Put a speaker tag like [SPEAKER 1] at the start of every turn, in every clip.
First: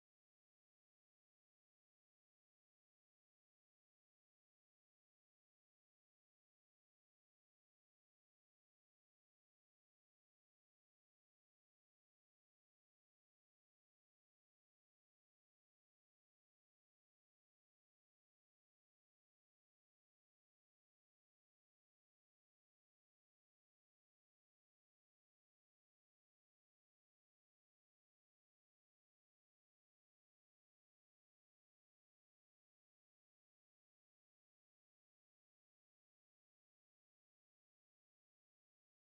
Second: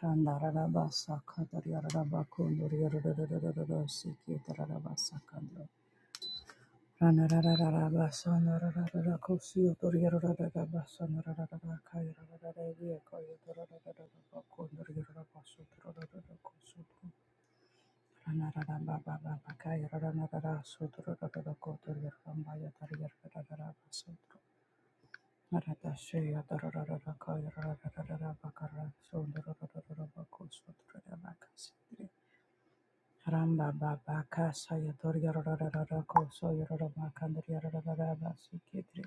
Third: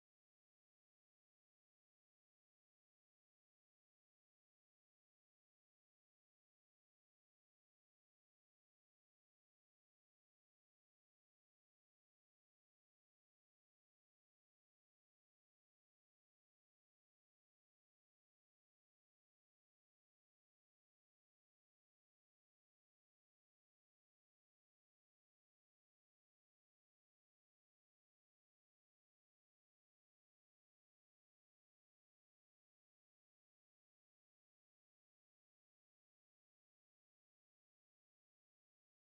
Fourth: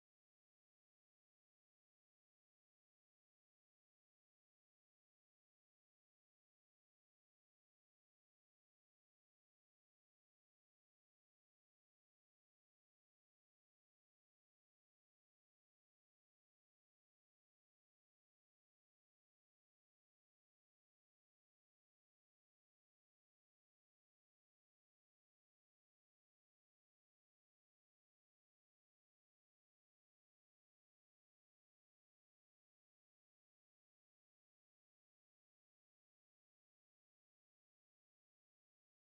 [SPEAKER 1] Randararaba sakata yararaba kundur yarararararara siketa raraba sakandra. Ranararararaba sanarararara kusiyotur yararararaba sanarararara kayarararara yeko yotorarararaba kundur yararaba suturararara kusutu. Ranararaba bababa kayarararara suturararara kotur yararamba yatar yararararaba sutu. Naradashaya darararara kayararararaba karra sundurarararaba Ramba Baba Kasa Yator Yarara Koso Yarara Makandri Yarara Basi Kitri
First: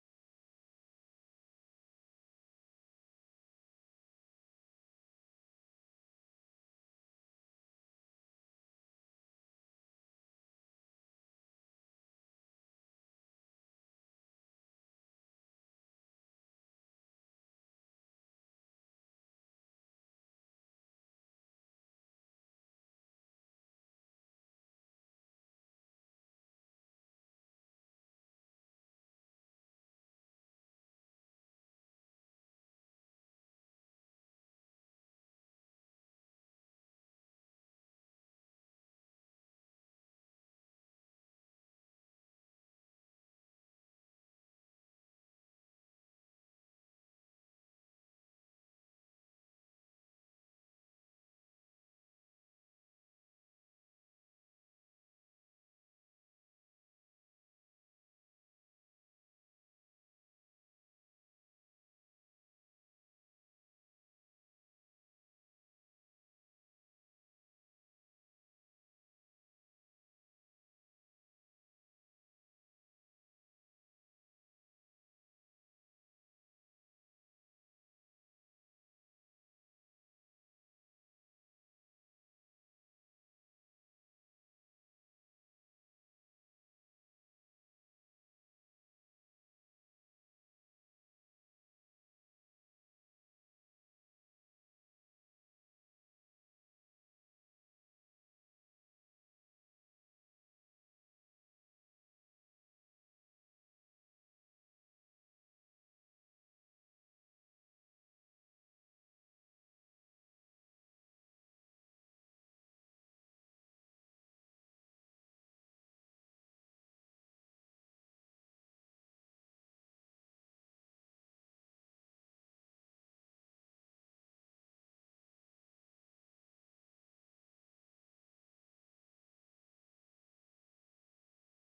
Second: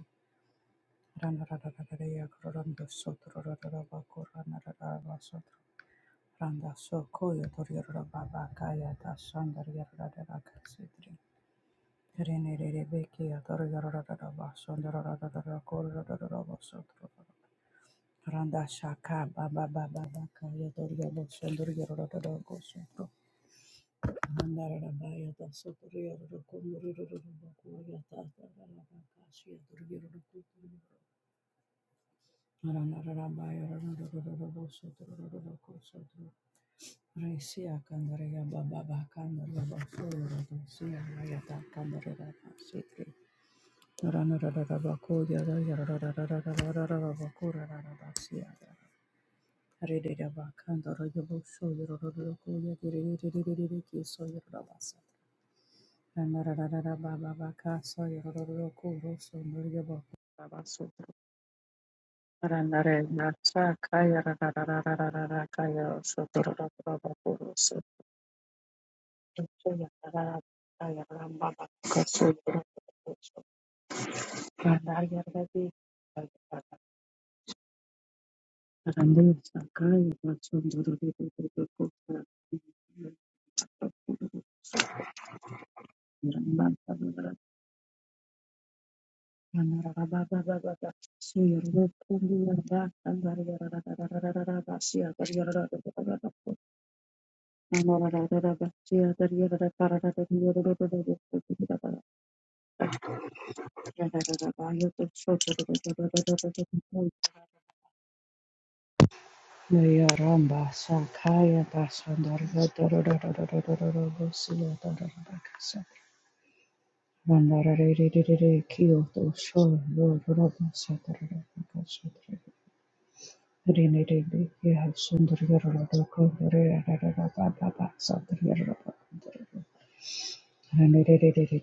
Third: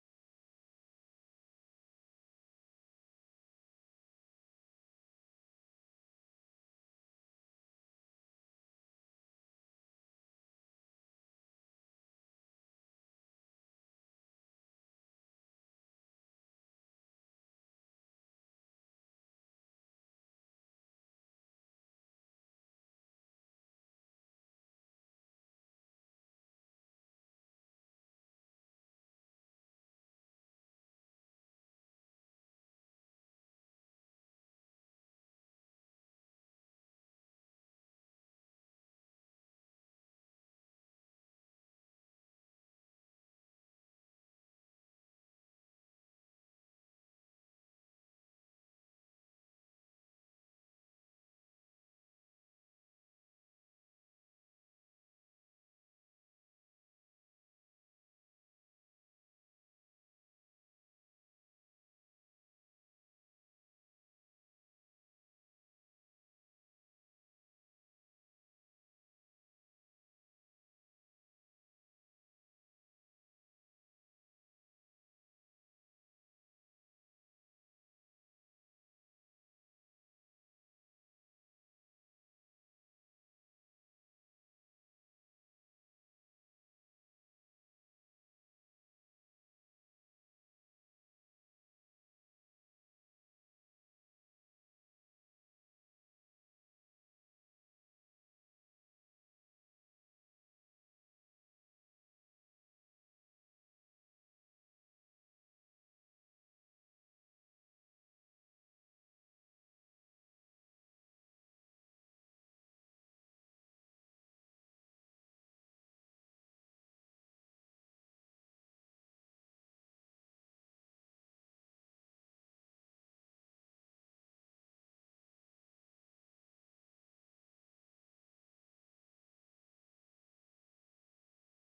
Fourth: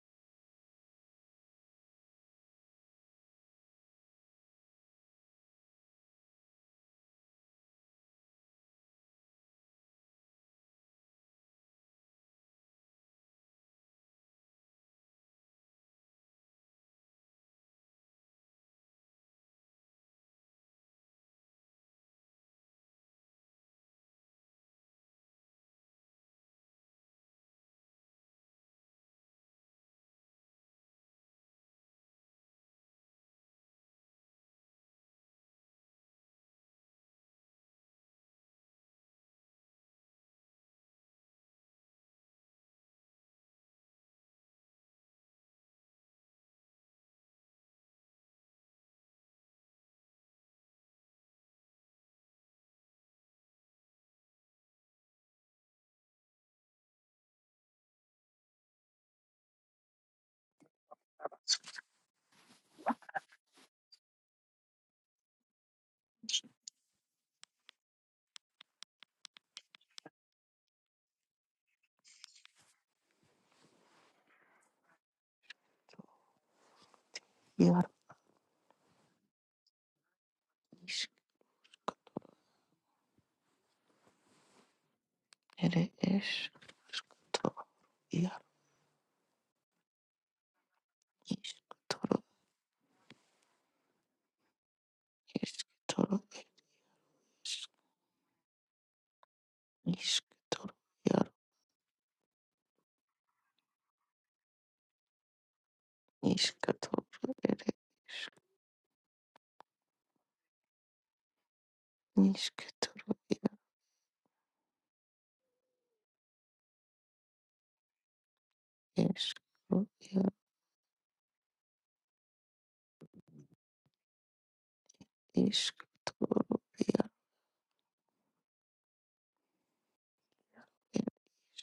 [SPEAKER 1] Randa Raraya Koranda Sotro Raraba Korana Sotro Randa Soko Yator Yarara Kaya Tasandar Yarara Kasitri Rene Rebeki Yator Yarara Basandra Rarara Korara Sotro Randa Shaka Baba Baba Kaya Tor Yabo Sandra Yarara Rana Randa
[SPEAKER 2] Yarmış ere eş toro
[SPEAKER 1] Yaramba
[SPEAKER 2] yarmış toro eş toro eş iş toro yarmış toro ere
[SPEAKER 1] Sakaya
[SPEAKER 2] eş iş
[SPEAKER 1] Basandara
[SPEAKER 2] toro
[SPEAKER 1] Dorosila Dorabakasa Vandara Kyoto
[SPEAKER 2] eş
[SPEAKER 1] Shore
[SPEAKER 2] toro yar
[SPEAKER 1] Rodraba Satara Rinirindi Kiha
[SPEAKER 2] iş
[SPEAKER 1] Sundariarada
[SPEAKER 2] toro
[SPEAKER 1] Kundari
[SPEAKER 2] yar
[SPEAKER 1] Arababa Sandariarada Kundari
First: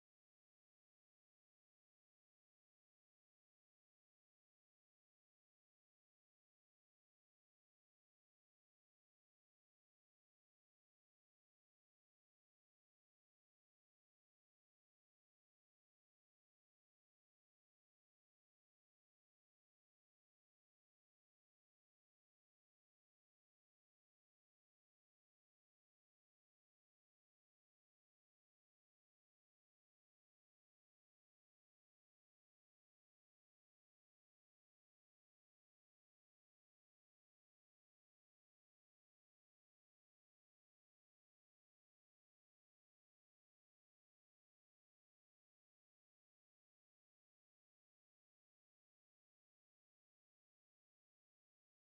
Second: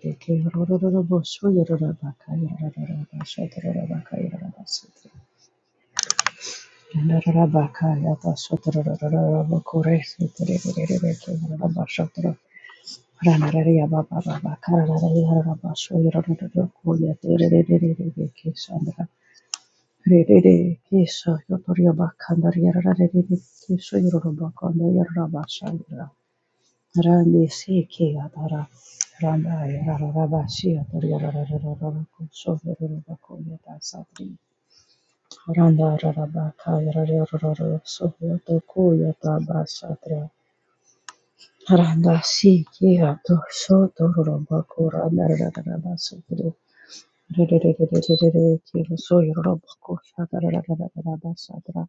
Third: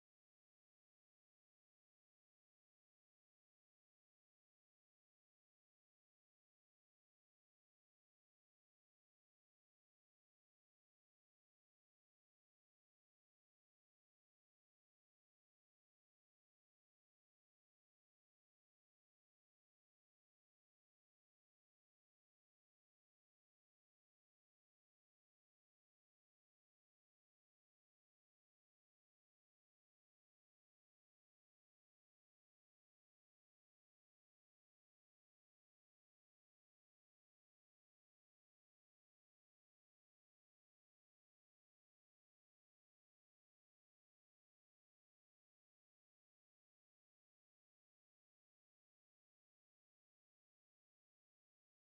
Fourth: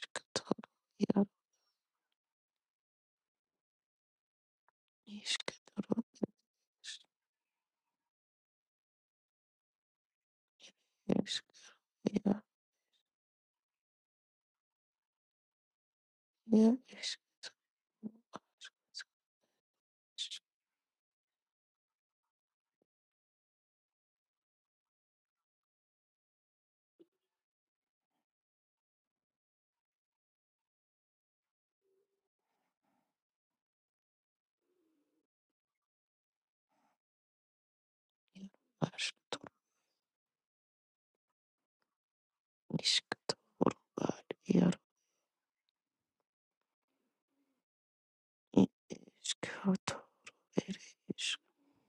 [SPEAKER 2] er iş
[SPEAKER 1] Kiha
[SPEAKER 2] toro
[SPEAKER 1] Rodorabo
[SPEAKER 2] yar
[SPEAKER 1] Suyarabaka Yarada Shadarabaka Yarada Sutri
[SPEAKER 2] iş toro
[SPEAKER 1] Rinarabaka Yata Sutrarabaka Kore Sutri
[SPEAKER 2] eş
[SPEAKER 1] Riniraba
[SPEAKER 2] eş
[SPEAKER 1] Shatra
[SPEAKER 2] yar
[SPEAKER 1] Ranararia Baba Baba Karanaria Rabba Suyarada
[SPEAKER 2] yar
[SPEAKER 1] Kuya
[SPEAKER 2] eş
[SPEAKER 1] Rinirindi Kisandra Rerere Kesha Yotoriaba Kandariara Rerere Kesha Yoroba Kandariaba Shandra Rande Seke Adara Randa Yararaba Shia Toriara Rarara Kusho Yoroba Koyata Satri Randa Raraba Kayara Yororo Soho Toko
[SPEAKER 2] baş toro
[SPEAKER 1] Yataba Satra Randa Seke
[SPEAKER 2] iş
[SPEAKER 1] Ato
[SPEAKER 2] toro
[SPEAKER 1] Shoto
[SPEAKER 2] var
[SPEAKER 1] Roba
[SPEAKER 2] yar
[SPEAKER 1] Koranda Raraba Satri Rerere Kiro
[SPEAKER 2] iş
[SPEAKER 1] Soyoroba
[SPEAKER 2] toro
[SPEAKER 1] Kosha
[SPEAKER 2] ere eş
[SPEAKER 1] Raraba Satra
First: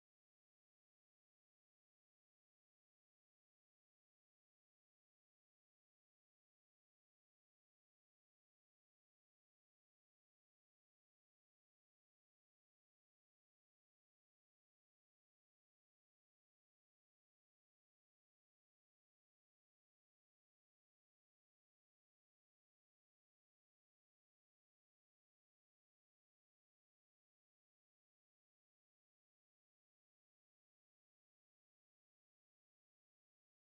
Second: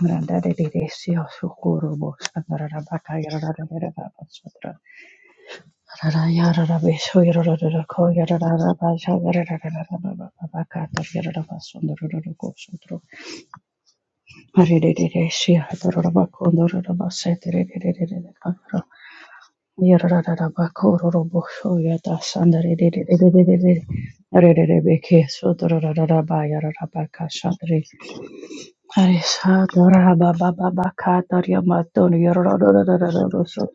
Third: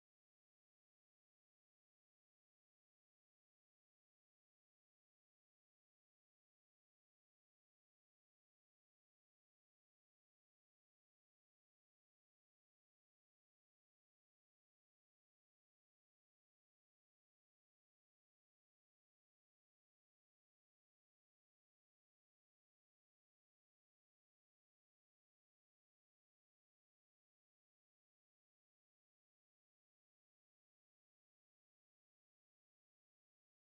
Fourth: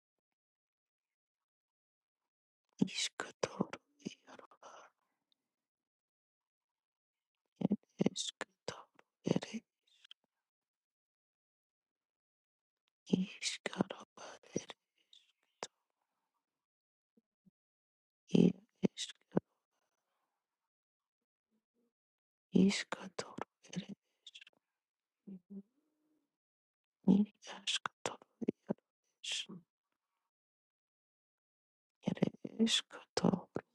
[SPEAKER 1] Grandaddy Desia Sukurubus and
[SPEAKER 2] iş
[SPEAKER 1] rabaka Yarara
[SPEAKER 2] toro yar eş toro ere Ishkaro ere ir ishka ishkatoro ere ir ashkatoro ere ish
[SPEAKER 1] Arisha, Dora, Ba, Ba, Ba, Ba, Ka, Daria,
[SPEAKER 2] ere ishkatoro
[SPEAKER 1] So,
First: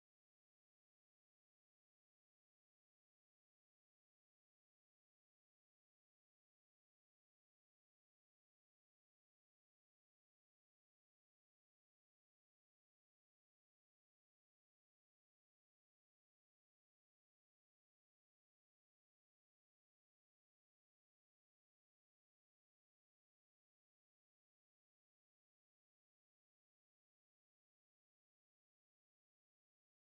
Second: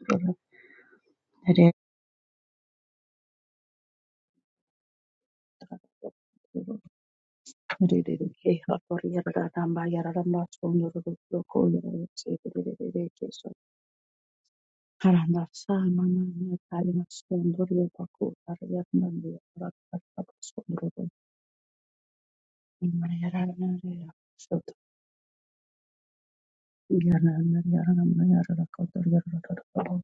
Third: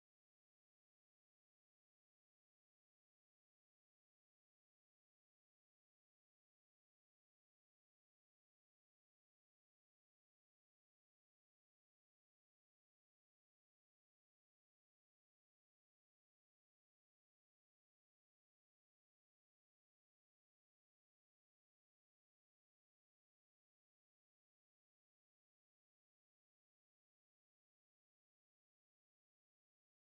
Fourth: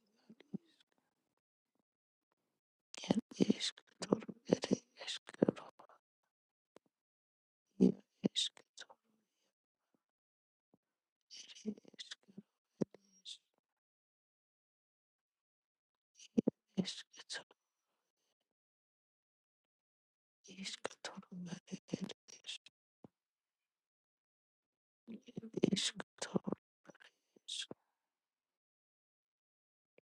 [SPEAKER 2] ere ishkatoro ere ishkaro ir ishkatoro
[SPEAKER 1] So,
[SPEAKER 2] ere
[SPEAKER 1] So. Sa, Ma, Ma, Ma, Ka, Ri, Ma, So,
[SPEAKER 2] ishkatoro
[SPEAKER 1] So,
[SPEAKER 2] ishkatoro ere ere ish
[SPEAKER 1] So,
[SPEAKER 2] ishkatoro ish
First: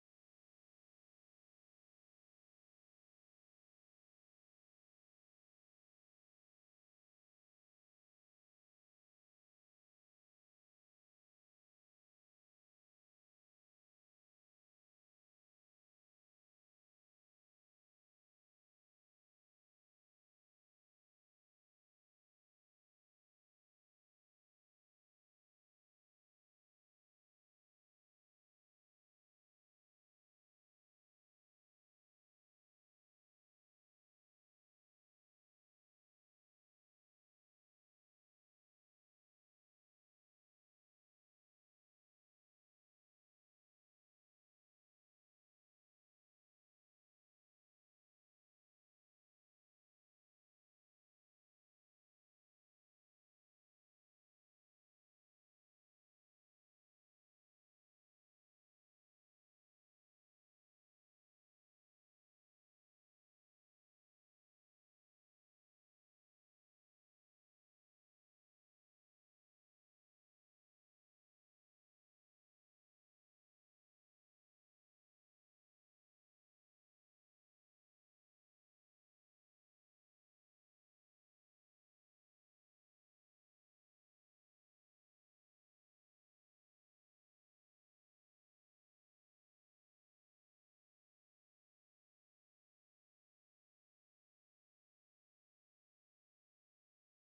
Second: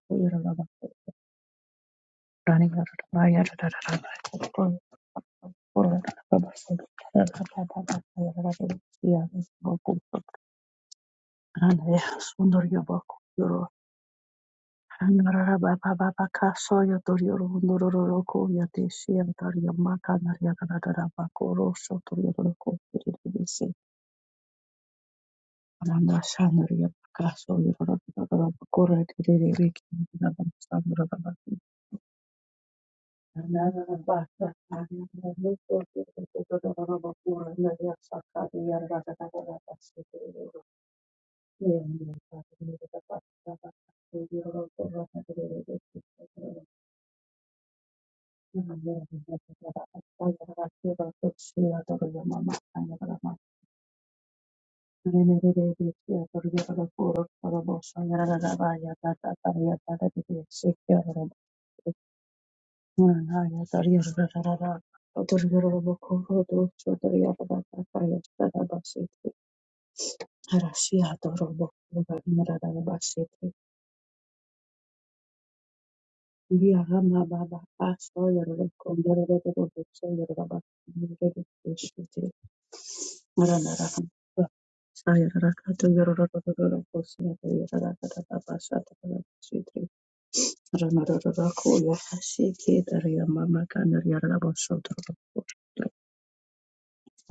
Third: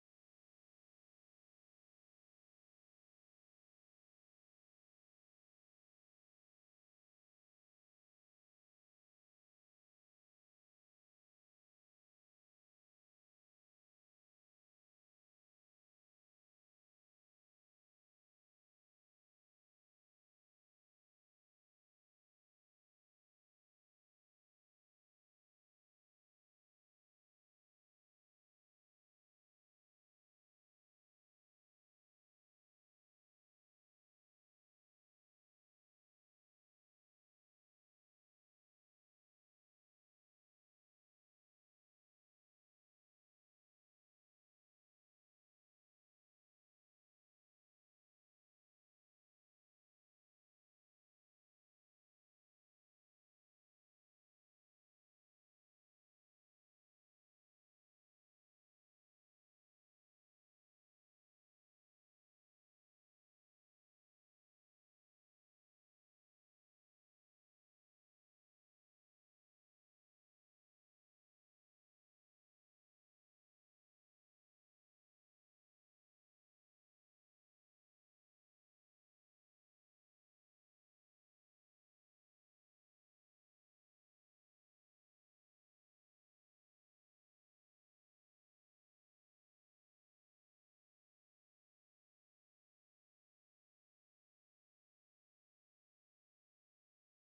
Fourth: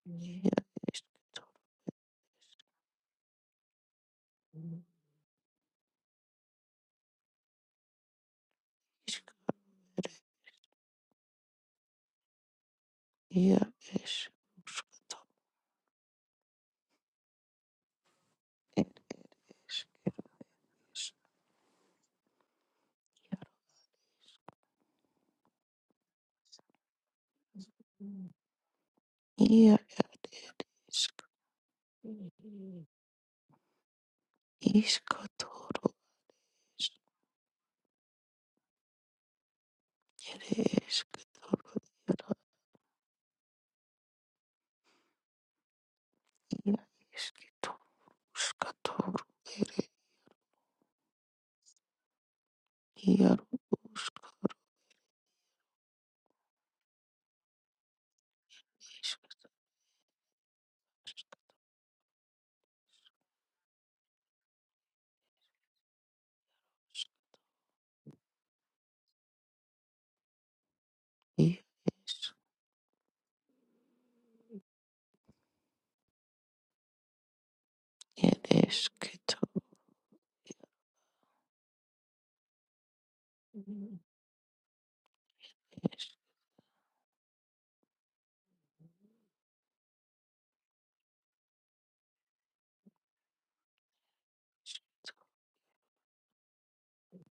[SPEAKER 2] ir ishkatoro
[SPEAKER 1] Randa
[SPEAKER 2] ishka ere
[SPEAKER 1] sundor yobako
[SPEAKER 2] ir
[SPEAKER 1] yoro
[SPEAKER 2] ish ishkatoro
[SPEAKER 1] rara baba baba kaso yotor yoro ndororo roko yate shiyam tar yamaka nar yara rara bako rosho tor yoro roko tiririsi randa shanor yabaka so yoro rara rara bako rara
[SPEAKER 2] ere
[SPEAKER 1] tiririri
[SPEAKER 2] ish
[SPEAKER 1] kinti rara sandor rara
[SPEAKER 2] Iskatoro
[SPEAKER 1] randa rara basa rara rara roko yoro rara rara bako randa yasaka yara rara rara basa
[SPEAKER 2] ere eskatoro iaro ia eskitoro skatoro ere iaro ska
[SPEAKER 1] Harashi adoro
[SPEAKER 2] ia es
[SPEAKER 1] bo, Ya Rama baba, Aso
[SPEAKER 2] ere
[SPEAKER 1] Yororo Kondoro
[SPEAKER 2] eskitoro
[SPEAKER 1] So Yororo baba, Yarara rakata
[SPEAKER 2] es
[SPEAKER 1] yorororororo kosiyata yarara rabasa tarabasitri ranararako yahasiki daria mama kana yarara basotro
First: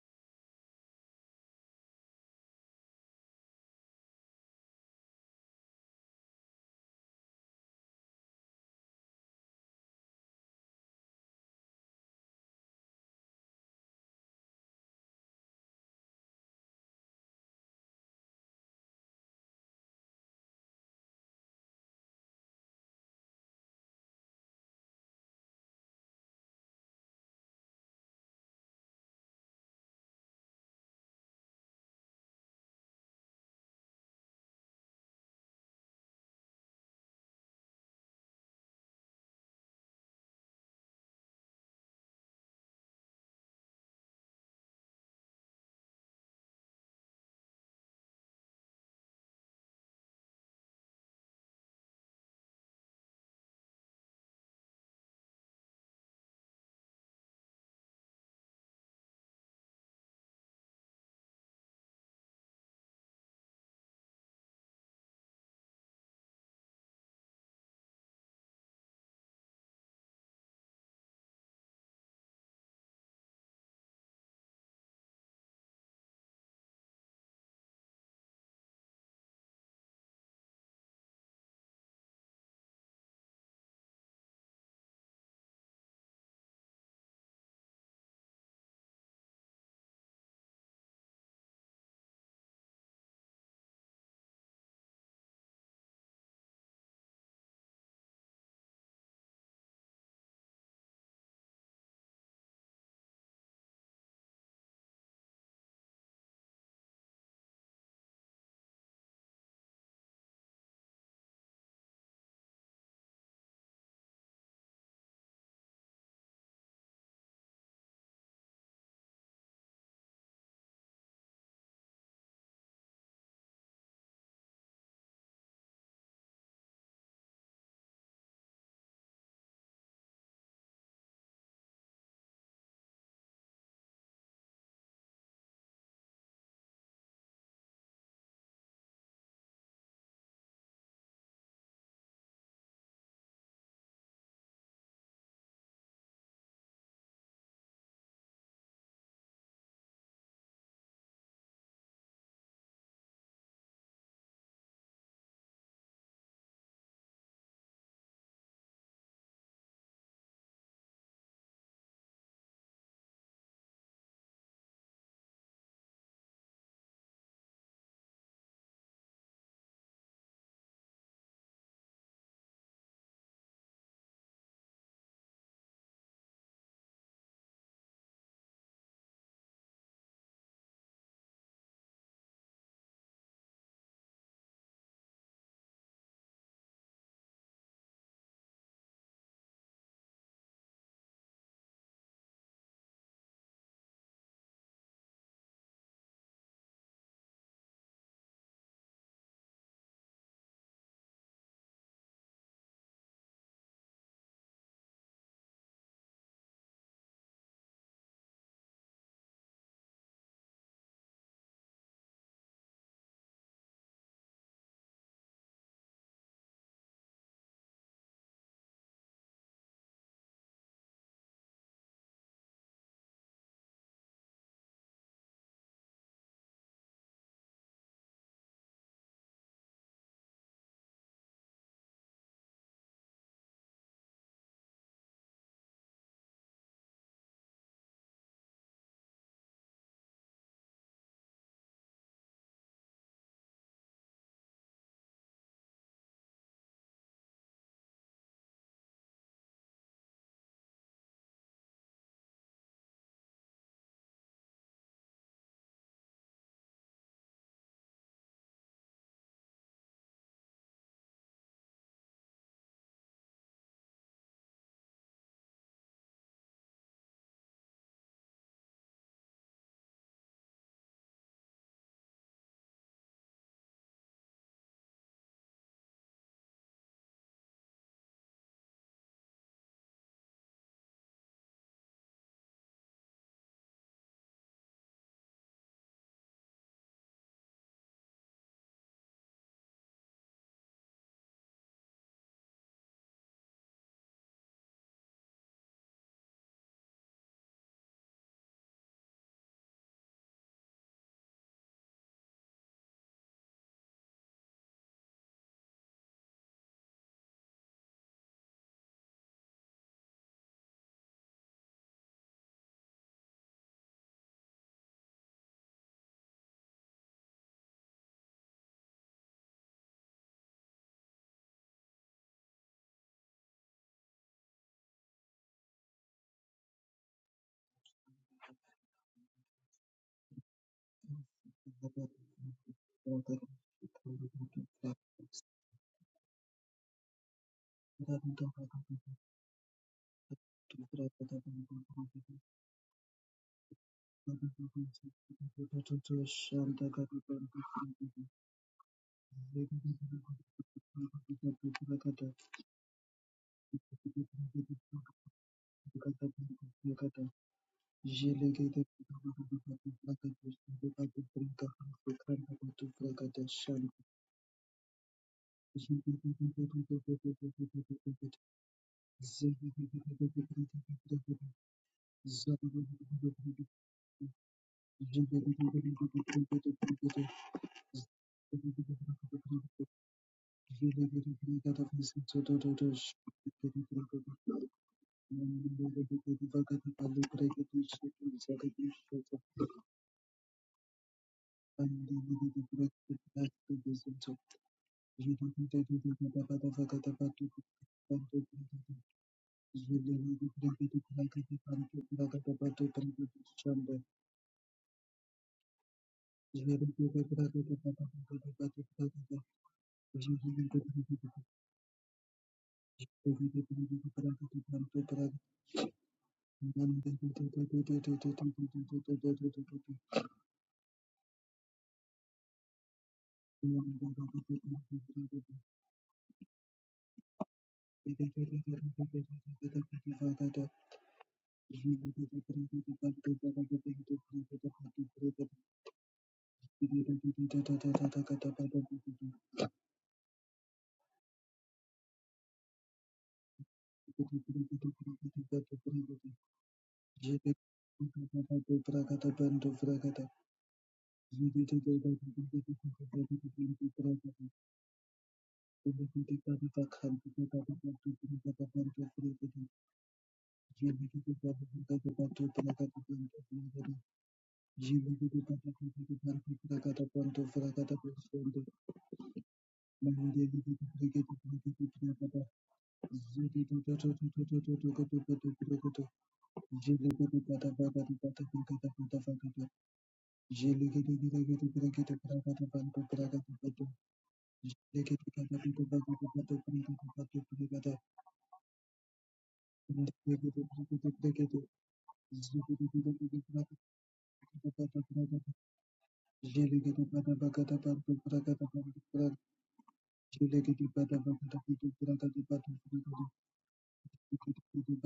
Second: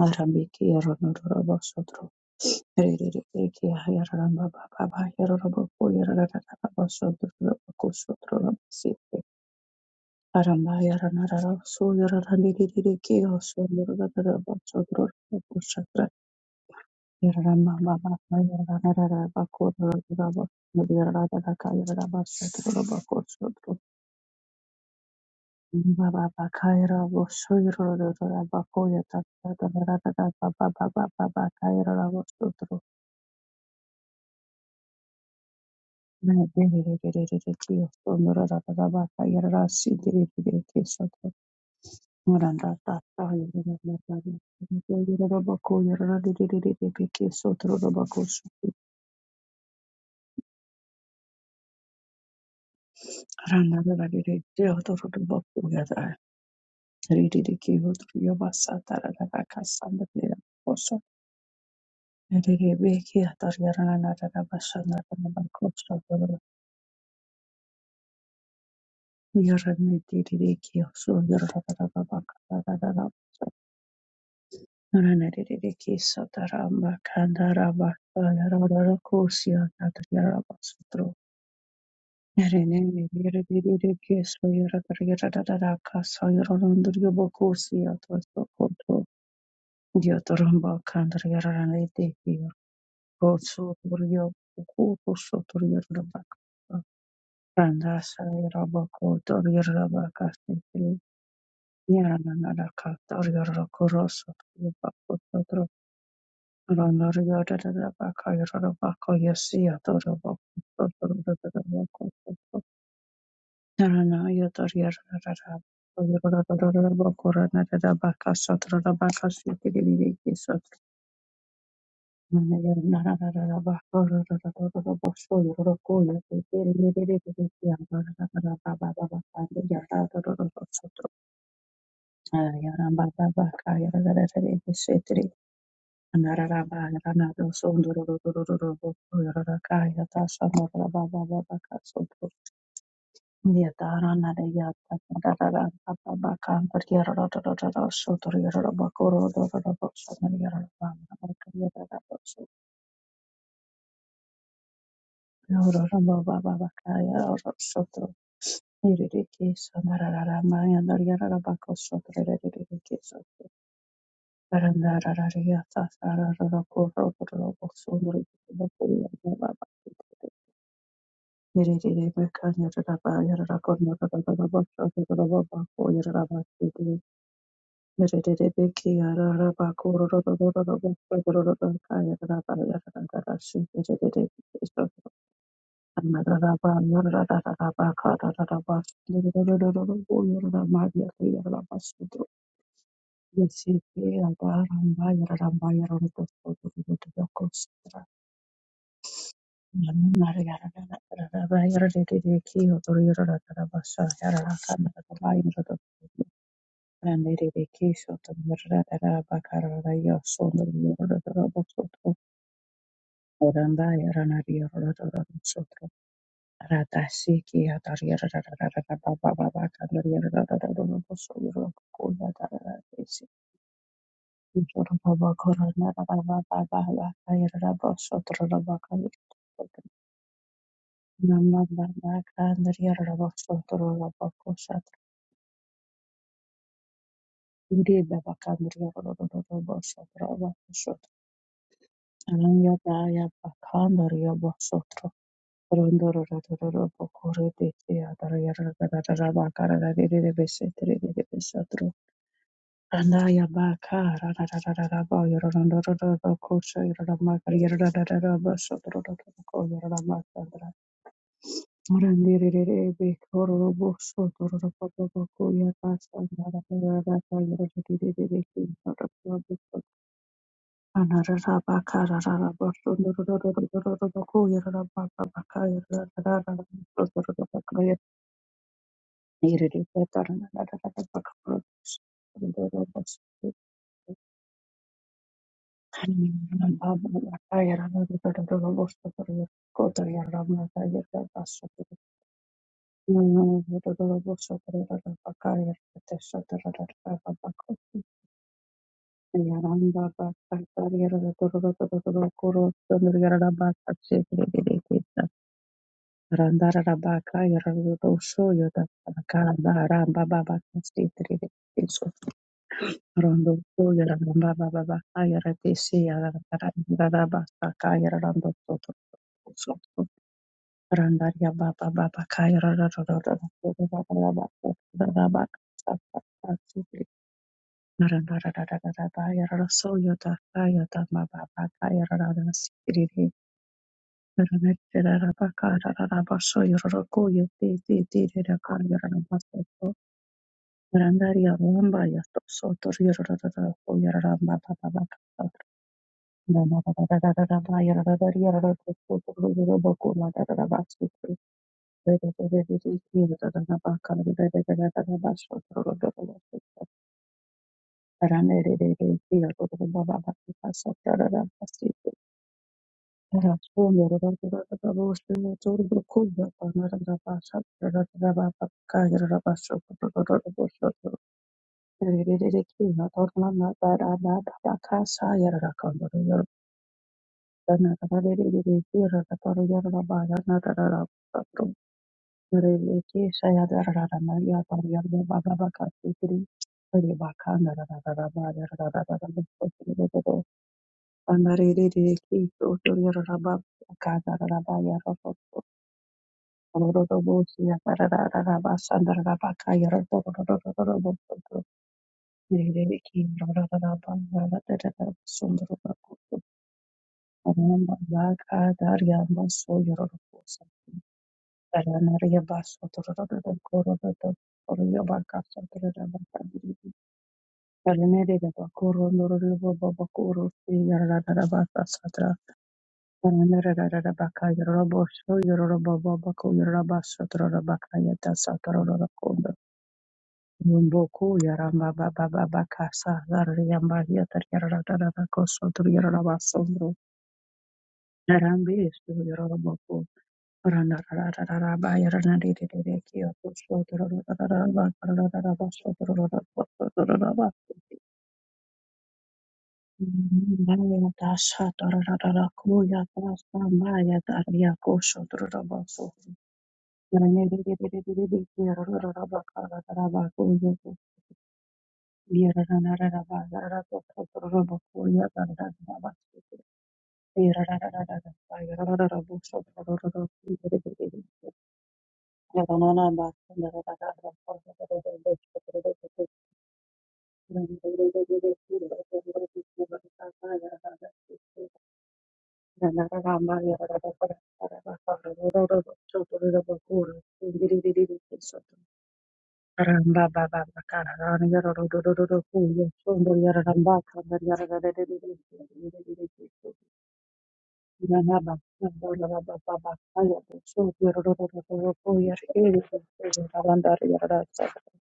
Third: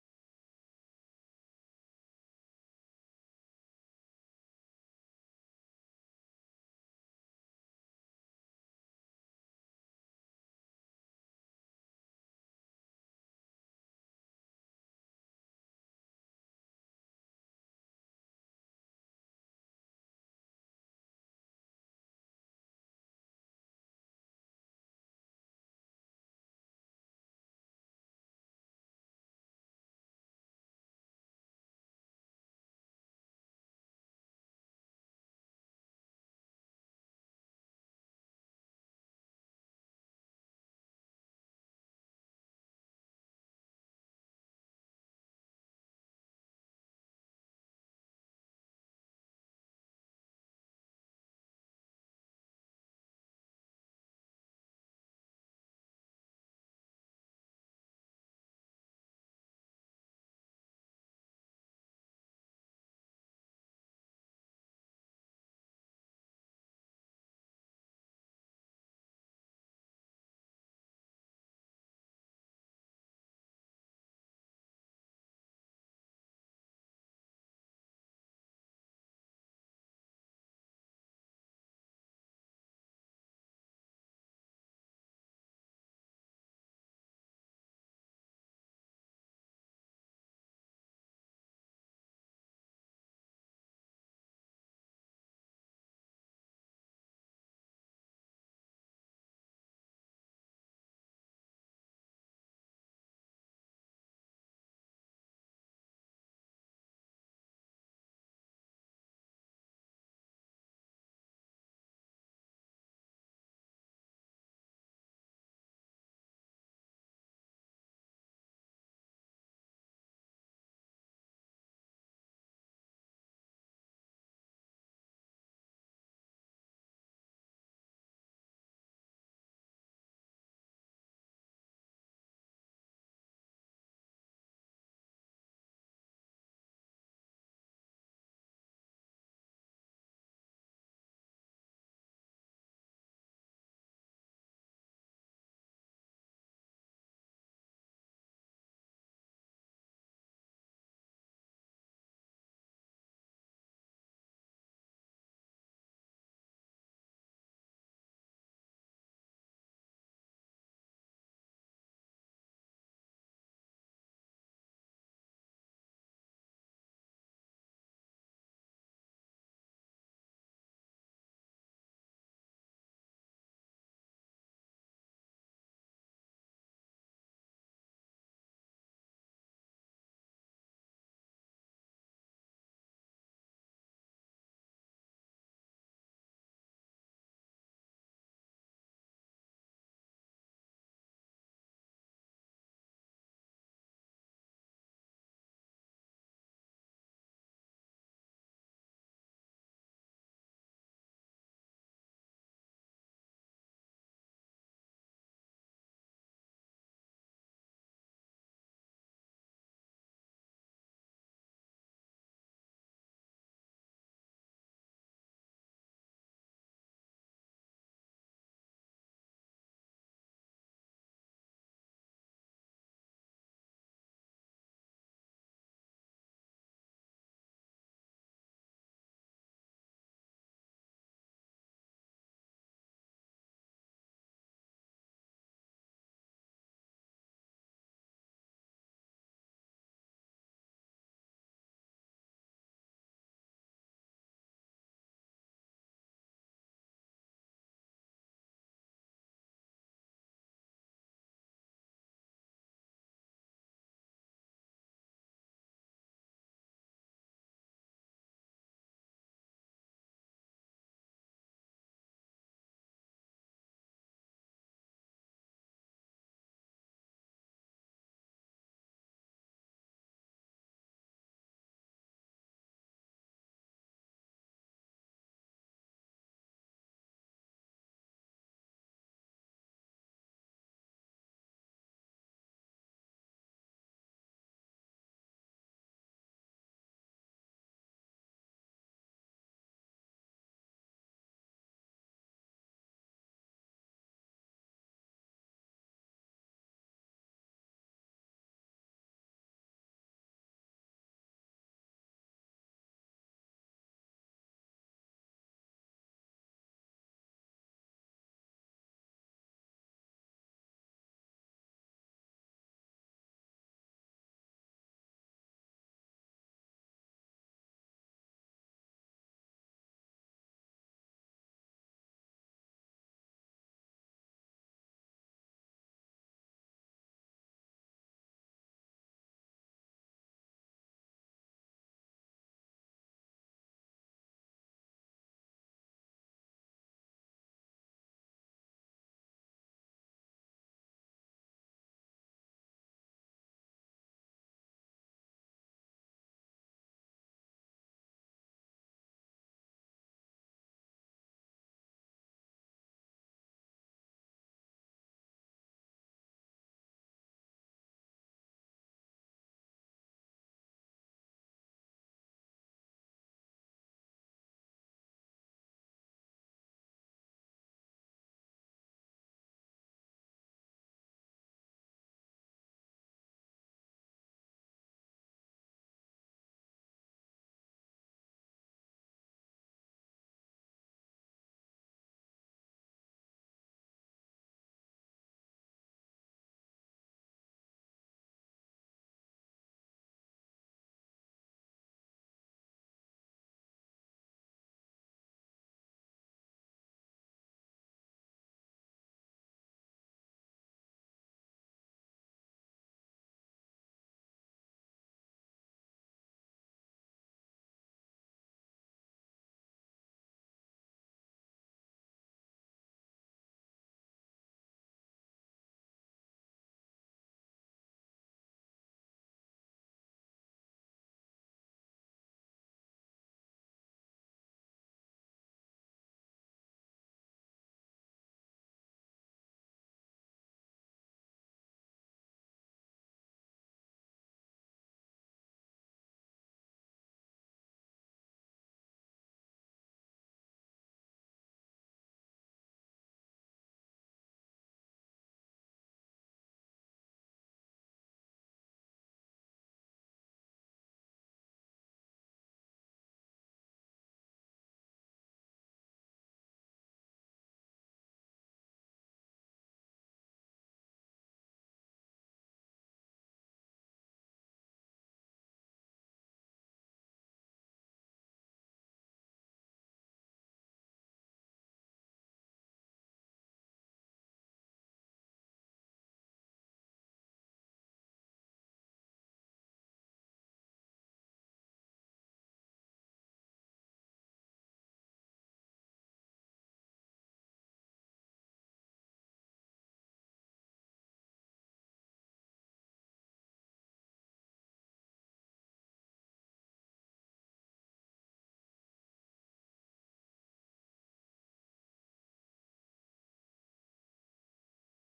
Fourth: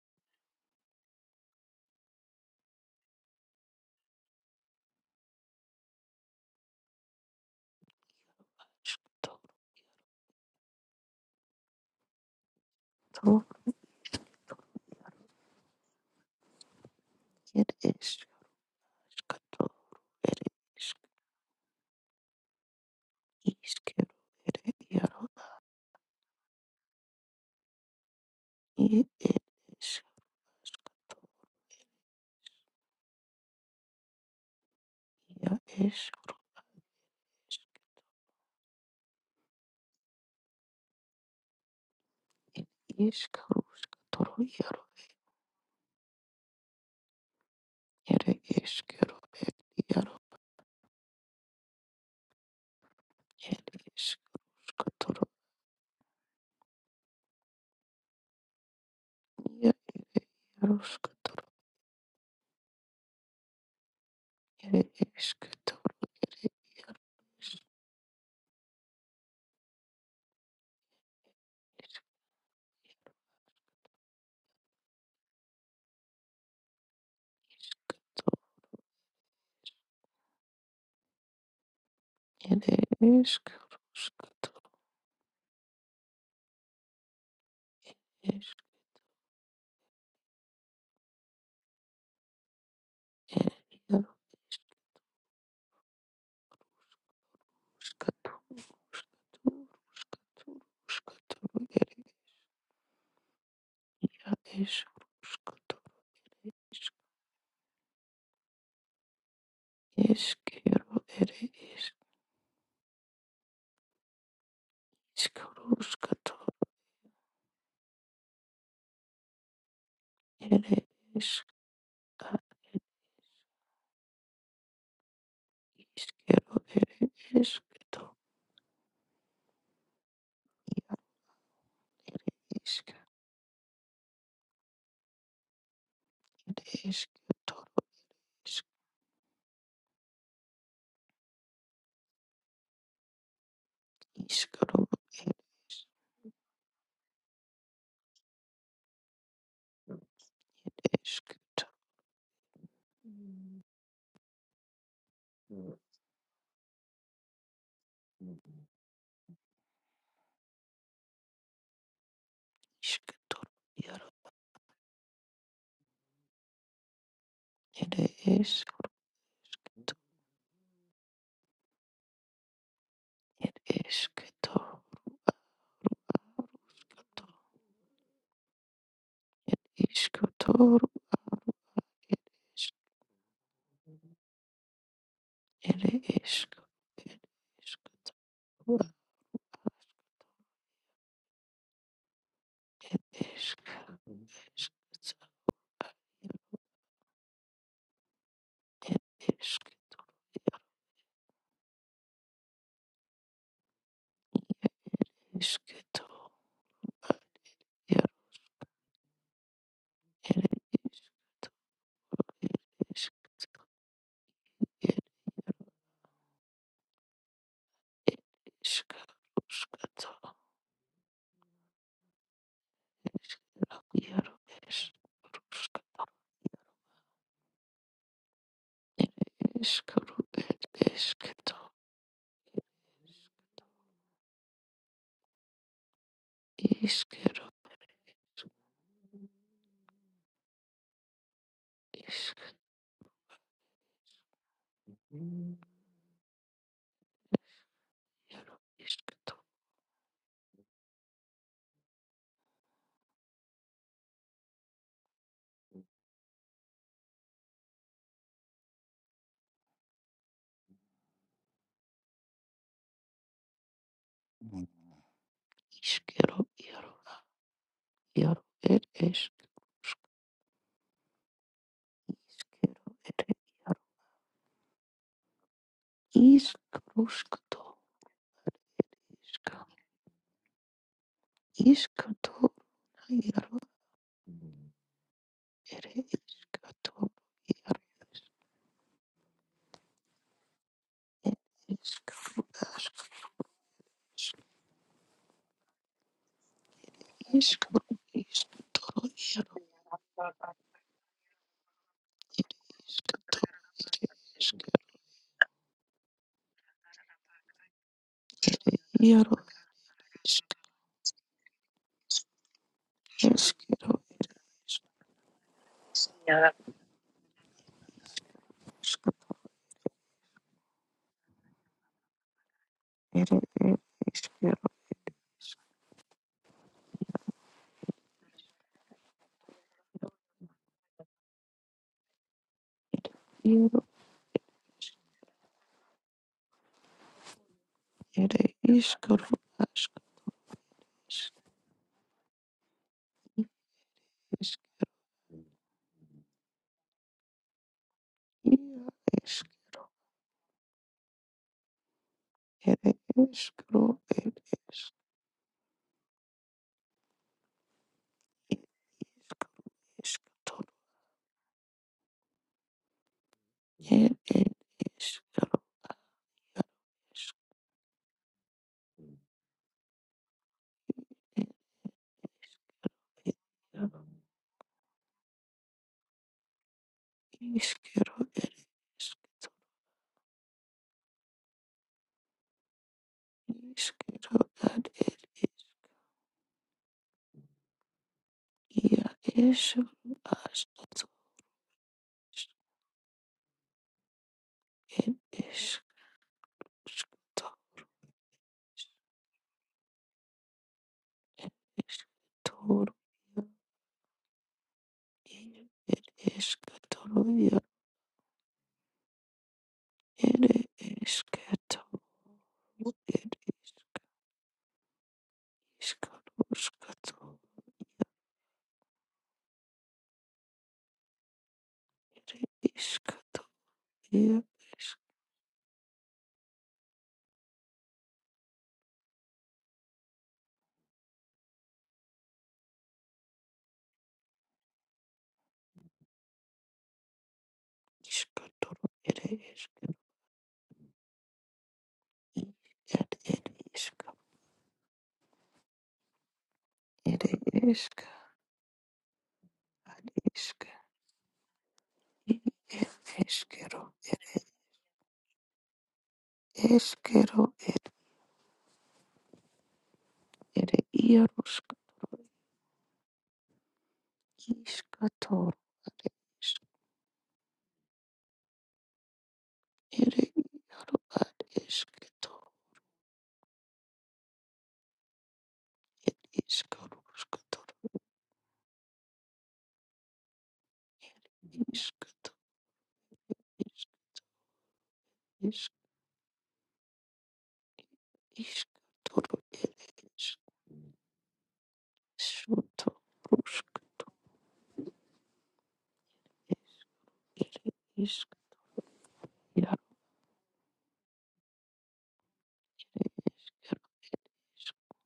[SPEAKER 1] arambiki yarorororo basotro ririririki yarara baba baba yarara bako yarara rabasotro rabako sotro rabasitri
[SPEAKER 2] skatoro
[SPEAKER 1] Aramaya rara so yararandiriririke so yarararaba sodroraba kushatra yararama
[SPEAKER 2] ere es
[SPEAKER 1] mama yararararaba ko
[SPEAKER 2] skatoro ere es
[SPEAKER 1] yararararaka yararaba sodroraba kosodro
[SPEAKER 2] iskero ere iaro
[SPEAKER 1] ka baka yarabo so yararararaba
[SPEAKER 2] ia
[SPEAKER 1] koyatatrata
[SPEAKER 2] es
[SPEAKER 1] yararararaba baba baba baka yararabo sodro
[SPEAKER 2] ia es
[SPEAKER 1] ne deririririke so yarara rara ba ka yararararaba yararasidiririke sodro Muranda tata
[SPEAKER 2] iskaro
[SPEAKER 1] yirara
[SPEAKER 2] skatoro
[SPEAKER 1] matari.
[SPEAKER 2] iaro
[SPEAKER 1] Yirara bako yirara dididididi biki sotoro da bako
[SPEAKER 2] ere
[SPEAKER 1] suku.
[SPEAKER 2] eskero It
[SPEAKER 1] Randa rara
[SPEAKER 2] is
[SPEAKER 1] didi dihotoro da
[SPEAKER 2] Kotoronia,
[SPEAKER 1] bako yada. Rididi ki yotoro yobasa tara rara kasanda dira koso.
[SPEAKER 2] Yaroskator,
[SPEAKER 1] Riri biki atar yarana narara
[SPEAKER 2] it
[SPEAKER 1] basanda rara
[SPEAKER 2] is
[SPEAKER 1] bako
[SPEAKER 2] Kator,
[SPEAKER 1] sotoro. Yarani dididi ki yosu yirara rara
[SPEAKER 2] it
[SPEAKER 1] Nerene
[SPEAKER 2] is
[SPEAKER 1] yere biri kes
[SPEAKER 2] Karuskator,
[SPEAKER 1] yere targeta da da da kas yere randır yo bokus ya to
[SPEAKER 2] it
[SPEAKER 1] to
[SPEAKER 2] is
[SPEAKER 1] koto yo to ramba kandır yere ranı de yo kosu tur
[SPEAKER 2] Yaroskator,
[SPEAKER 1] yo boku kosu tur yere ramba Randa sa yere boku tur
[SPEAKER 2] Turuskator,
[SPEAKER 1] yere ramba kas tepeli yere nana da kas tur yere korosu
[SPEAKER 2] it
[SPEAKER 1] yo
[SPEAKER 2] is
[SPEAKER 1] boku tur
[SPEAKER 2] Ruskator,
[SPEAKER 1] randır yo da da da baka yere ramba koyası ya to ramba
[SPEAKER 2] is
[SPEAKER 1] kosu
[SPEAKER 2] Kero,
[SPEAKER 1] tur
[SPEAKER 2] it
[SPEAKER 1] da da da
[SPEAKER 2] is
[SPEAKER 1] boku
[SPEAKER 2] Iskaruskator, it is Iskero, it is Kator,
[SPEAKER 1] Yarara
[SPEAKER 2] Isk, it is Kator,
[SPEAKER 1] Yarara
[SPEAKER 2] Iskaro, it is Ishketor yaro ere eshketor ere eshketor ishketor ere eshketor ere eshketor ere
[SPEAKER 1] Yarara
[SPEAKER 2] eshketor ere eshketor ishketor yaro
[SPEAKER 1] Randiririkisho tumuradara bakarara
[SPEAKER 2] ere
[SPEAKER 1] yosondo yorodoro
[SPEAKER 2] eshketor
[SPEAKER 1] bosotro
[SPEAKER 2] eshketor
[SPEAKER 1] orandaya ranario
[SPEAKER 2] ere
[SPEAKER 1] rodoro bosotro radashiki adarierarararara
[SPEAKER 2] eshketor
[SPEAKER 1] baba baba
[SPEAKER 2] ishketor
[SPEAKER 1] kandarierarararara bosoro kuya darararisi
[SPEAKER 2] yaro
[SPEAKER 1] yoro baba
[SPEAKER 2] eshketor
[SPEAKER 1] korona baba baba bakayarara bosotro rabakayarara
[SPEAKER 2] eshketor ere
[SPEAKER 1] namna
[SPEAKER 2] eshketor
[SPEAKER 1] baba kandarierara bosotro rabakosatra
[SPEAKER 2] Iskero,
[SPEAKER 1] uri baba kandarierararara bosotro
[SPEAKER 2] isk,
[SPEAKER 1] Ananyabaya bakandariya basotro
[SPEAKER 2] iaro,
[SPEAKER 1] rondororororo bokorede yadarayarararara
[SPEAKER 2] isketo,
[SPEAKER 1] bakarararere beseterere besatro randaya bakarararara bayorondorororo kosha yoramakarararara basotro koyoramakandra murandirere bekororo bosotro boko
[SPEAKER 2] iskero,
[SPEAKER 1] yatasandara
[SPEAKER 2] iaro,
[SPEAKER 1] yororere
[SPEAKER 2] iaro, er, esk,
[SPEAKER 1] Yaranda bakar yarada
[SPEAKER 2] iskero,
[SPEAKER 1] kuru
[SPEAKER 2] er, iaro,
[SPEAKER 1] kuru kuru yarada bakar
[SPEAKER 2] iskruskto, iska, iskato, iaro, er, iskato, iaro, er, iskru, ask, iskru, iskto, iaro, iskato, er, esk,
[SPEAKER 1] Randarabaka Yarosho
[SPEAKER 2] iaro,
[SPEAKER 1] Yodakaranda Ramba
[SPEAKER 2] isk,
[SPEAKER 1] Baba Kastitriri Isko Rondo
[SPEAKER 2] eskero,
[SPEAKER 1] Yaramba
[SPEAKER 2] isk,
[SPEAKER 1] Baba Yaratisi Yarababa Saka Yarando Soto
[SPEAKER 2] iskero,
[SPEAKER 1] Soto Randaria Baba Baba Kairaba
[SPEAKER 2] er, er, iskero,
[SPEAKER 1] Narandara Yarosho Yodaka Yodama Baba Kairada Sitri
[SPEAKER 2] iaro, ere iskaro ask isk ia esk
[SPEAKER 1] Rana
[SPEAKER 2] ere iskaro ed esk isk isk toro
[SPEAKER 1] Thank
[SPEAKER 2] ed ed iskaro isk ed ed iaro iskero ed isk
[SPEAKER 1] you.
[SPEAKER 2] toro iskero ad ed isk ia esoro ask toro isk ed isk isk toro
[SPEAKER 1] Yarabakaya,
[SPEAKER 2] isk toro ia ia ed isk toro ia ere isk toro ir išk iškaru iškatu ir iškatu ir išk
[SPEAKER 1] Mumboku yaramba baba baba kasa yaramba yatar yarararara koso tur yararaba sondro yarambe
[SPEAKER 2] iškaturu
[SPEAKER 1] estu
[SPEAKER 2] ir
[SPEAKER 1] yararaboko
[SPEAKER 2] iškaru
[SPEAKER 1] ranararararaba
[SPEAKER 2] ir
[SPEAKER 1] yaranadededede kiyo
[SPEAKER 2] ir
[SPEAKER 1] koso
[SPEAKER 2] iška
[SPEAKER 1] turarararaba karararaba so turararaba so turararaba
[SPEAKER 2] ir iška ar iška
[SPEAKER 1] Maya dasha tarararara
[SPEAKER 2] ir
[SPEAKER 1] kuya kasa
[SPEAKER 2] iškeru
[SPEAKER 1] maya
[SPEAKER 2] ir
[SPEAKER 1] darya kosho turaraba so
[SPEAKER 2] iškeru ir
[SPEAKER 1] yaranadededede kiyo rararaba karararaba
[SPEAKER 2] ir ieruška
[SPEAKER 1] Thank
[SPEAKER 2] iškaturu ar išk ir ieru ar iškatu ir iškaru iškaturu iškatu išk išk
[SPEAKER 1] you.
[SPEAKER 2] iškaturu ir
[SPEAKER 1] Ramba baba bakara rani yara ro ro ro ro ro ku yo
[SPEAKER 2] Šunto
[SPEAKER 1] shondo yara ramba
[SPEAKER 2] ruškto
[SPEAKER 1] kanda yara ra re re re re re re re re re
[SPEAKER 2] ir
[SPEAKER 1] ku ina
[SPEAKER 2] išk
[SPEAKER 1] na ba shondo yara ba ba
[SPEAKER 2] jaro
[SPEAKER 1] ba kaya to shondo yara ro ro ro ro ro ku yara e re ku yara
[SPEAKER 2] ir
[SPEAKER 1] randa yara ra sa yara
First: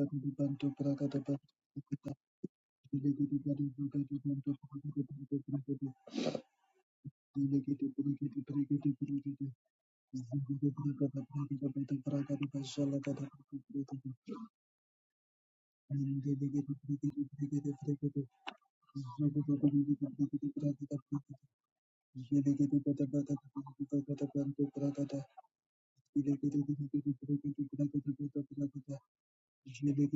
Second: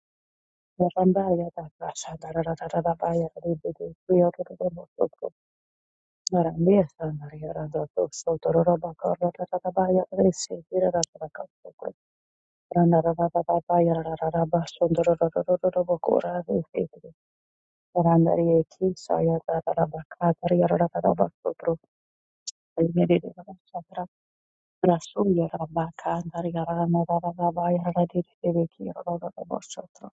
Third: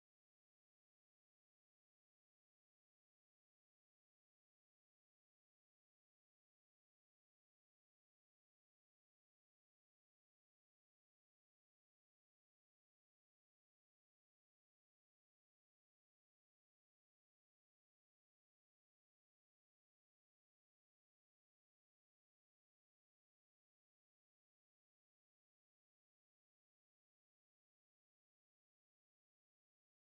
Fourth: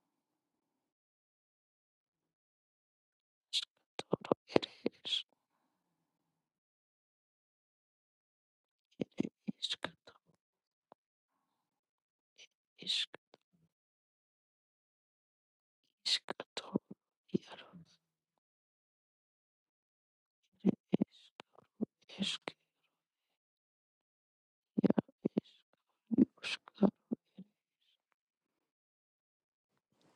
[SPEAKER 1] randa yara ta ka sa da ra ra ra ra ra ba yara re re re ku yara ro
[SPEAKER 2] išktoro ir
[SPEAKER 1] ro ro ro
[SPEAKER 2] iš
[SPEAKER 1] ku yara me sa na yara da to shondo ro ro ba ka ra ra ra ra ba yara
[SPEAKER 2] iškto
[SPEAKER 1] re se yara ra ra ka so, ku randa
[SPEAKER 2] išk
[SPEAKER 1] ra ra ra ra ba yara ra ra ra ba shondo ro ro ro ro ro ro ku ra re
[SPEAKER 2] iškto
[SPEAKER 1] se
[SPEAKER 2] jaro
[SPEAKER 1] Randarie kisa yadarabaka dariyarabasotro
[SPEAKER 2] išk išk
[SPEAKER 1] yerirabasatra
[SPEAKER 2] jaro
[SPEAKER 1] rasu yarabaka
[SPEAKER 2] iš juška
[SPEAKER 1] dariyaranadarababa yaradirireki yarabasotro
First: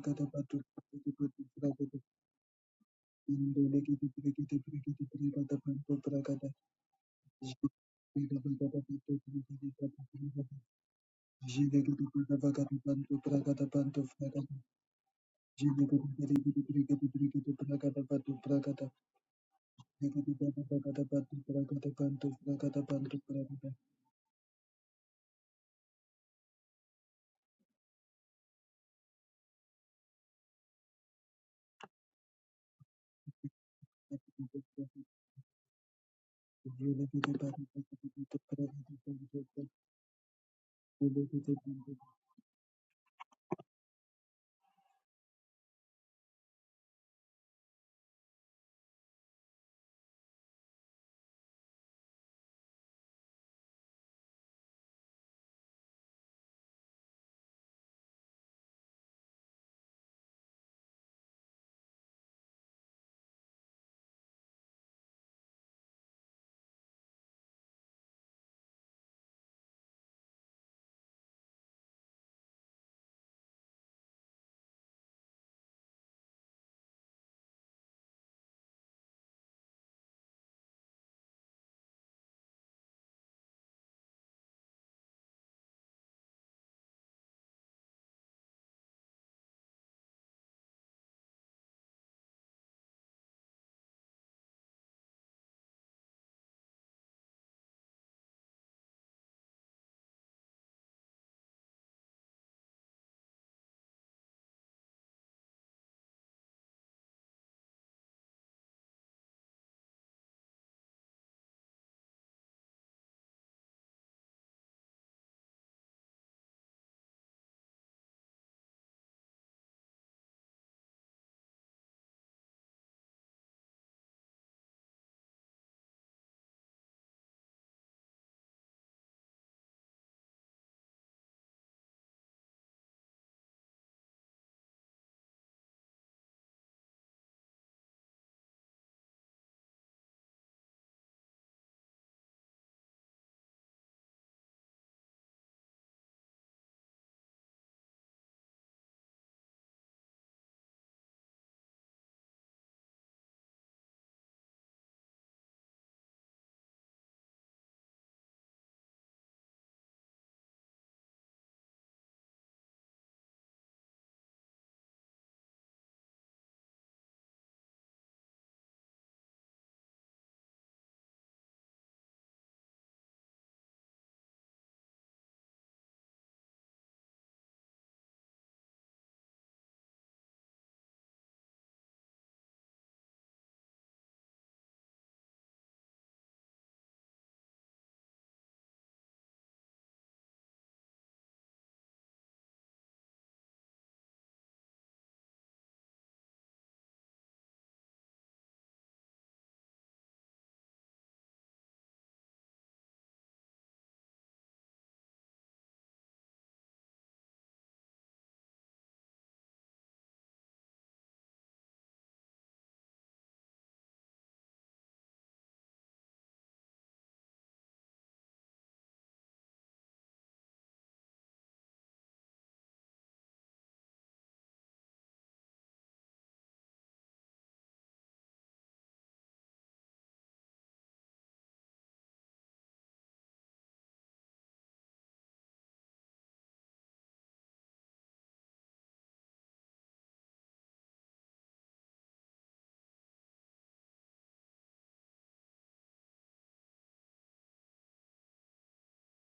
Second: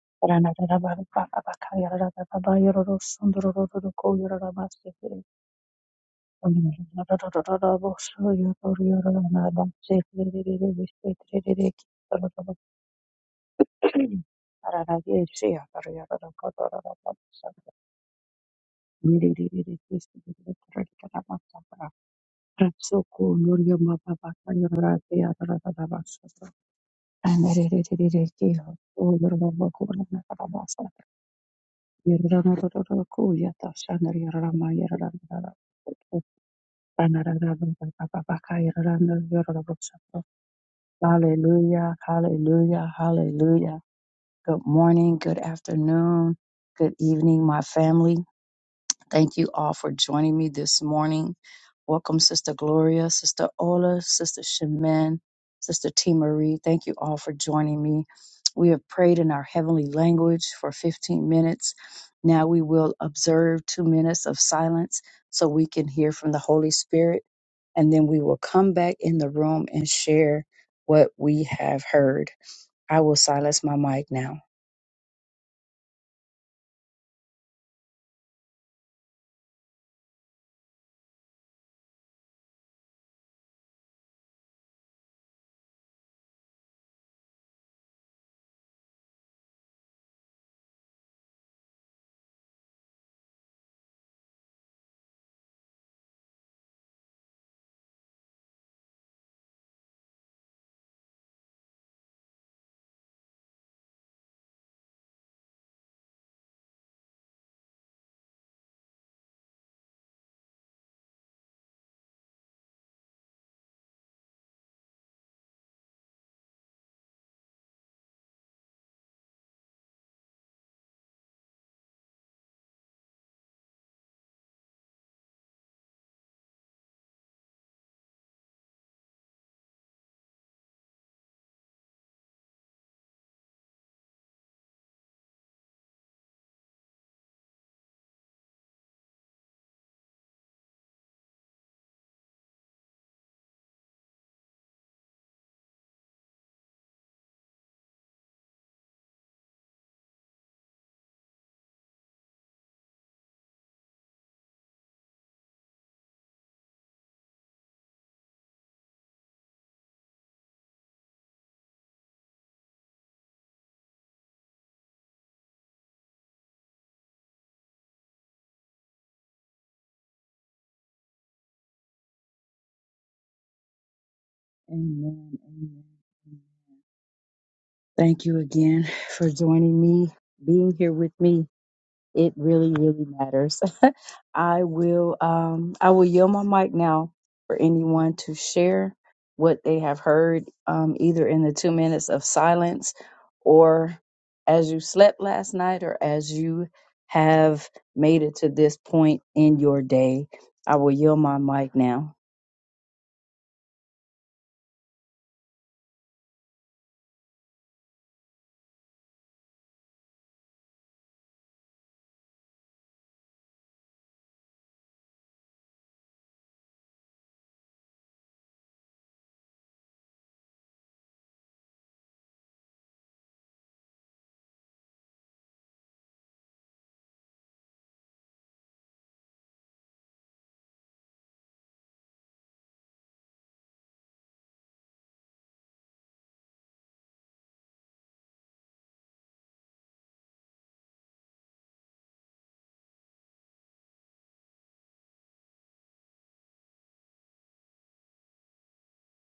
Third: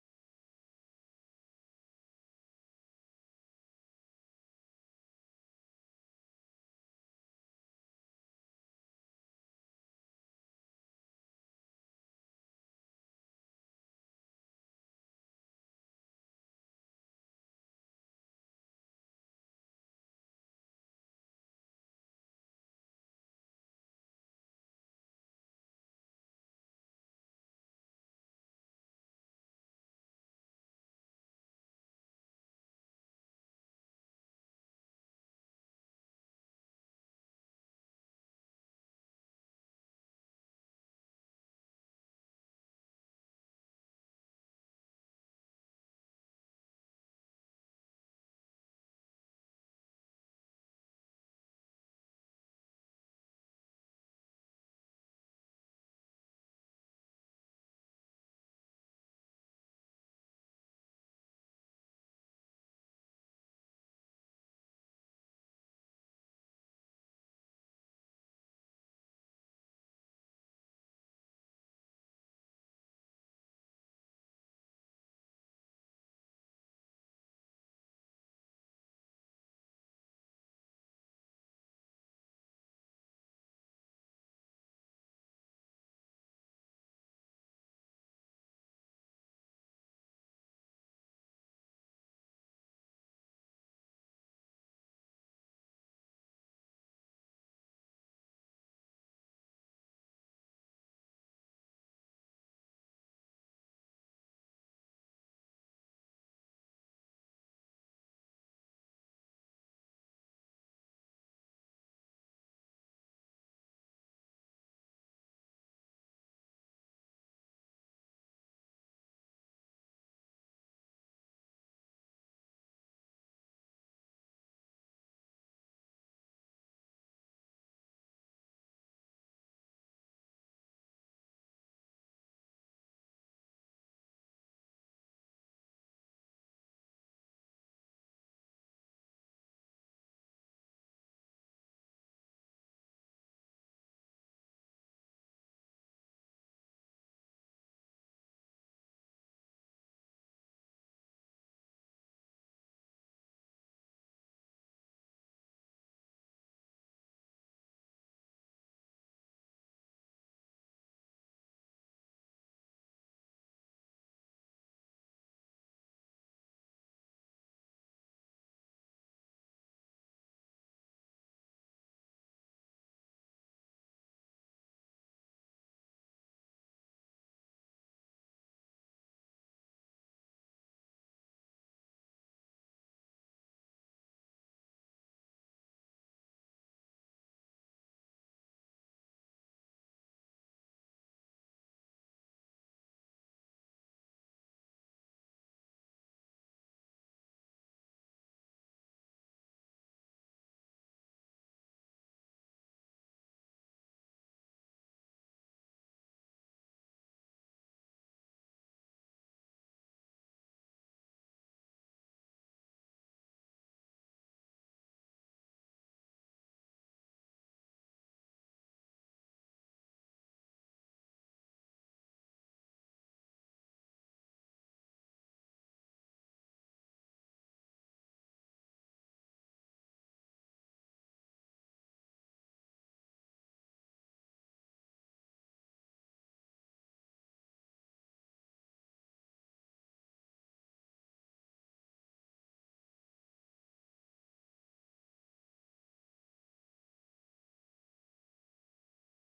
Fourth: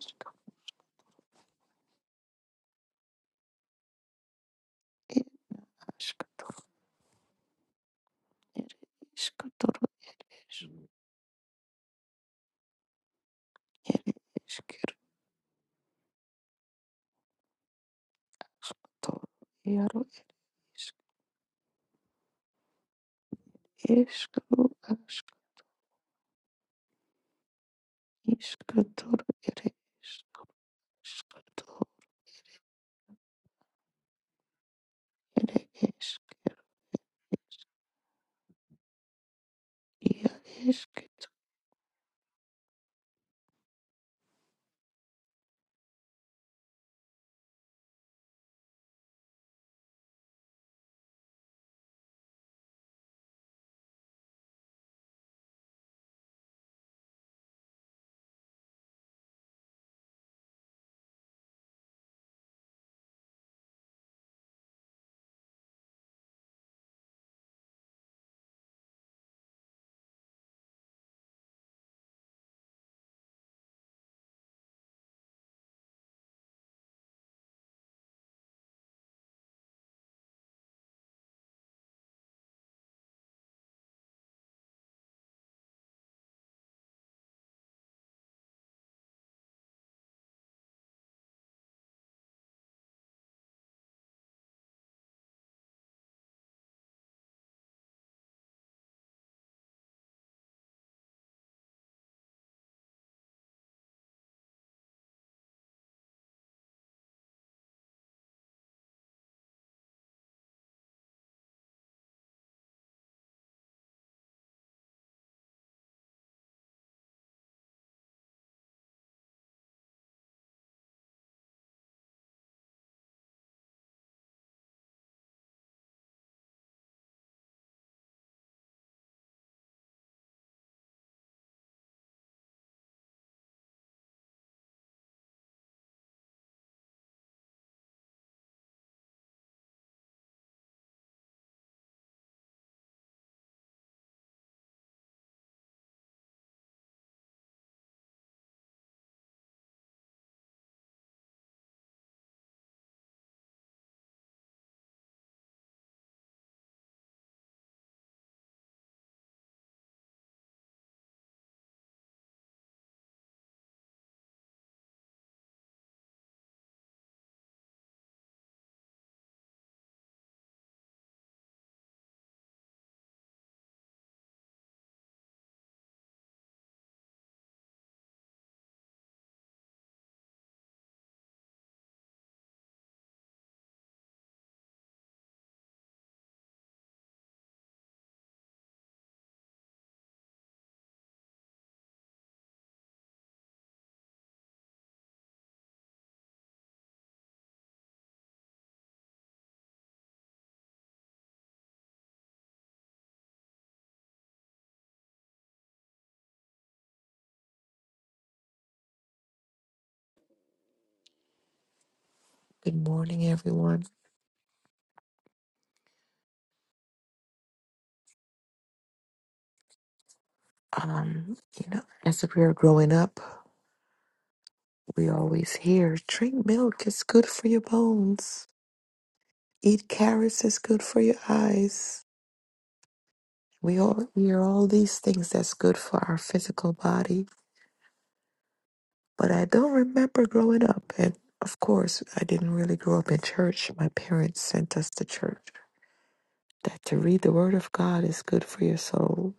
[SPEAKER 2] išk
[SPEAKER 1] ranadabarabaka yarababa yarosundurururko yarabasitiri
[SPEAKER 2] ir iškto
[SPEAKER 1] yarabasotro
[SPEAKER 2] ir išktoro ir iš
[SPEAKER 1] yarabasitiriririki
[SPEAKER 2] ir išk ir
[SPEAKER 1] ranadirie yarabaka darabasatra
[SPEAKER 2] iškto
[SPEAKER 1] yerireki
[SPEAKER 2] jaro išk
[SPEAKER 1] yarabasatra Rapsokonoria
[SPEAKER 2] iškru išk
[SPEAKER 1] mababakanya rarapea rarararabasasa. Anererererereke
[SPEAKER 2] išktoro ir iš
[SPEAKER 1] olorobakona nararabasa.
[SPEAKER 2] iškto
[SPEAKER 1] Yerararararakuya tasanaria raramaya
[SPEAKER 2] ir
[SPEAKER 1] rarararara. Ranararararababakaya rararararabasasa.
[SPEAKER 2] išk ir jaro
[SPEAKER 1] Hallelujah, hallelujah, hallelujah. Good morning, good afternoon, good evening, my family. Thank you all for joining me this morning. Welcome, Sister Gloria, Sister Ola, Sister Shemin, Sister T. Marie. Thank you all for joining me. We have prayed in our heavenly language for 15 minutes. Now we will observe two minutes of silence so we can hear from the Holy Spirit. And then we will come back in the room and share what we have heard. I will silence my mic now. Amen. Amen. Thank you again for joining me, being here with me. It really, really matters. I will um I will yield my mic now for anyone to share what they have heard um either in the 2 minutes of silence or as you slept last night or as you have made it to this point in your day. I will yield my mic now.
[SPEAKER 2] Good morning, everyone. Um, you know, as we were growing up, we always hear drink milk is good for your bones, eat carrots is good for your eyes. We all hear all these things that's good for our physical body, but I don't remember growing up. And of course, I didn't really grow up in church. My parents sent us to church that to read the Word of God is good for your soul.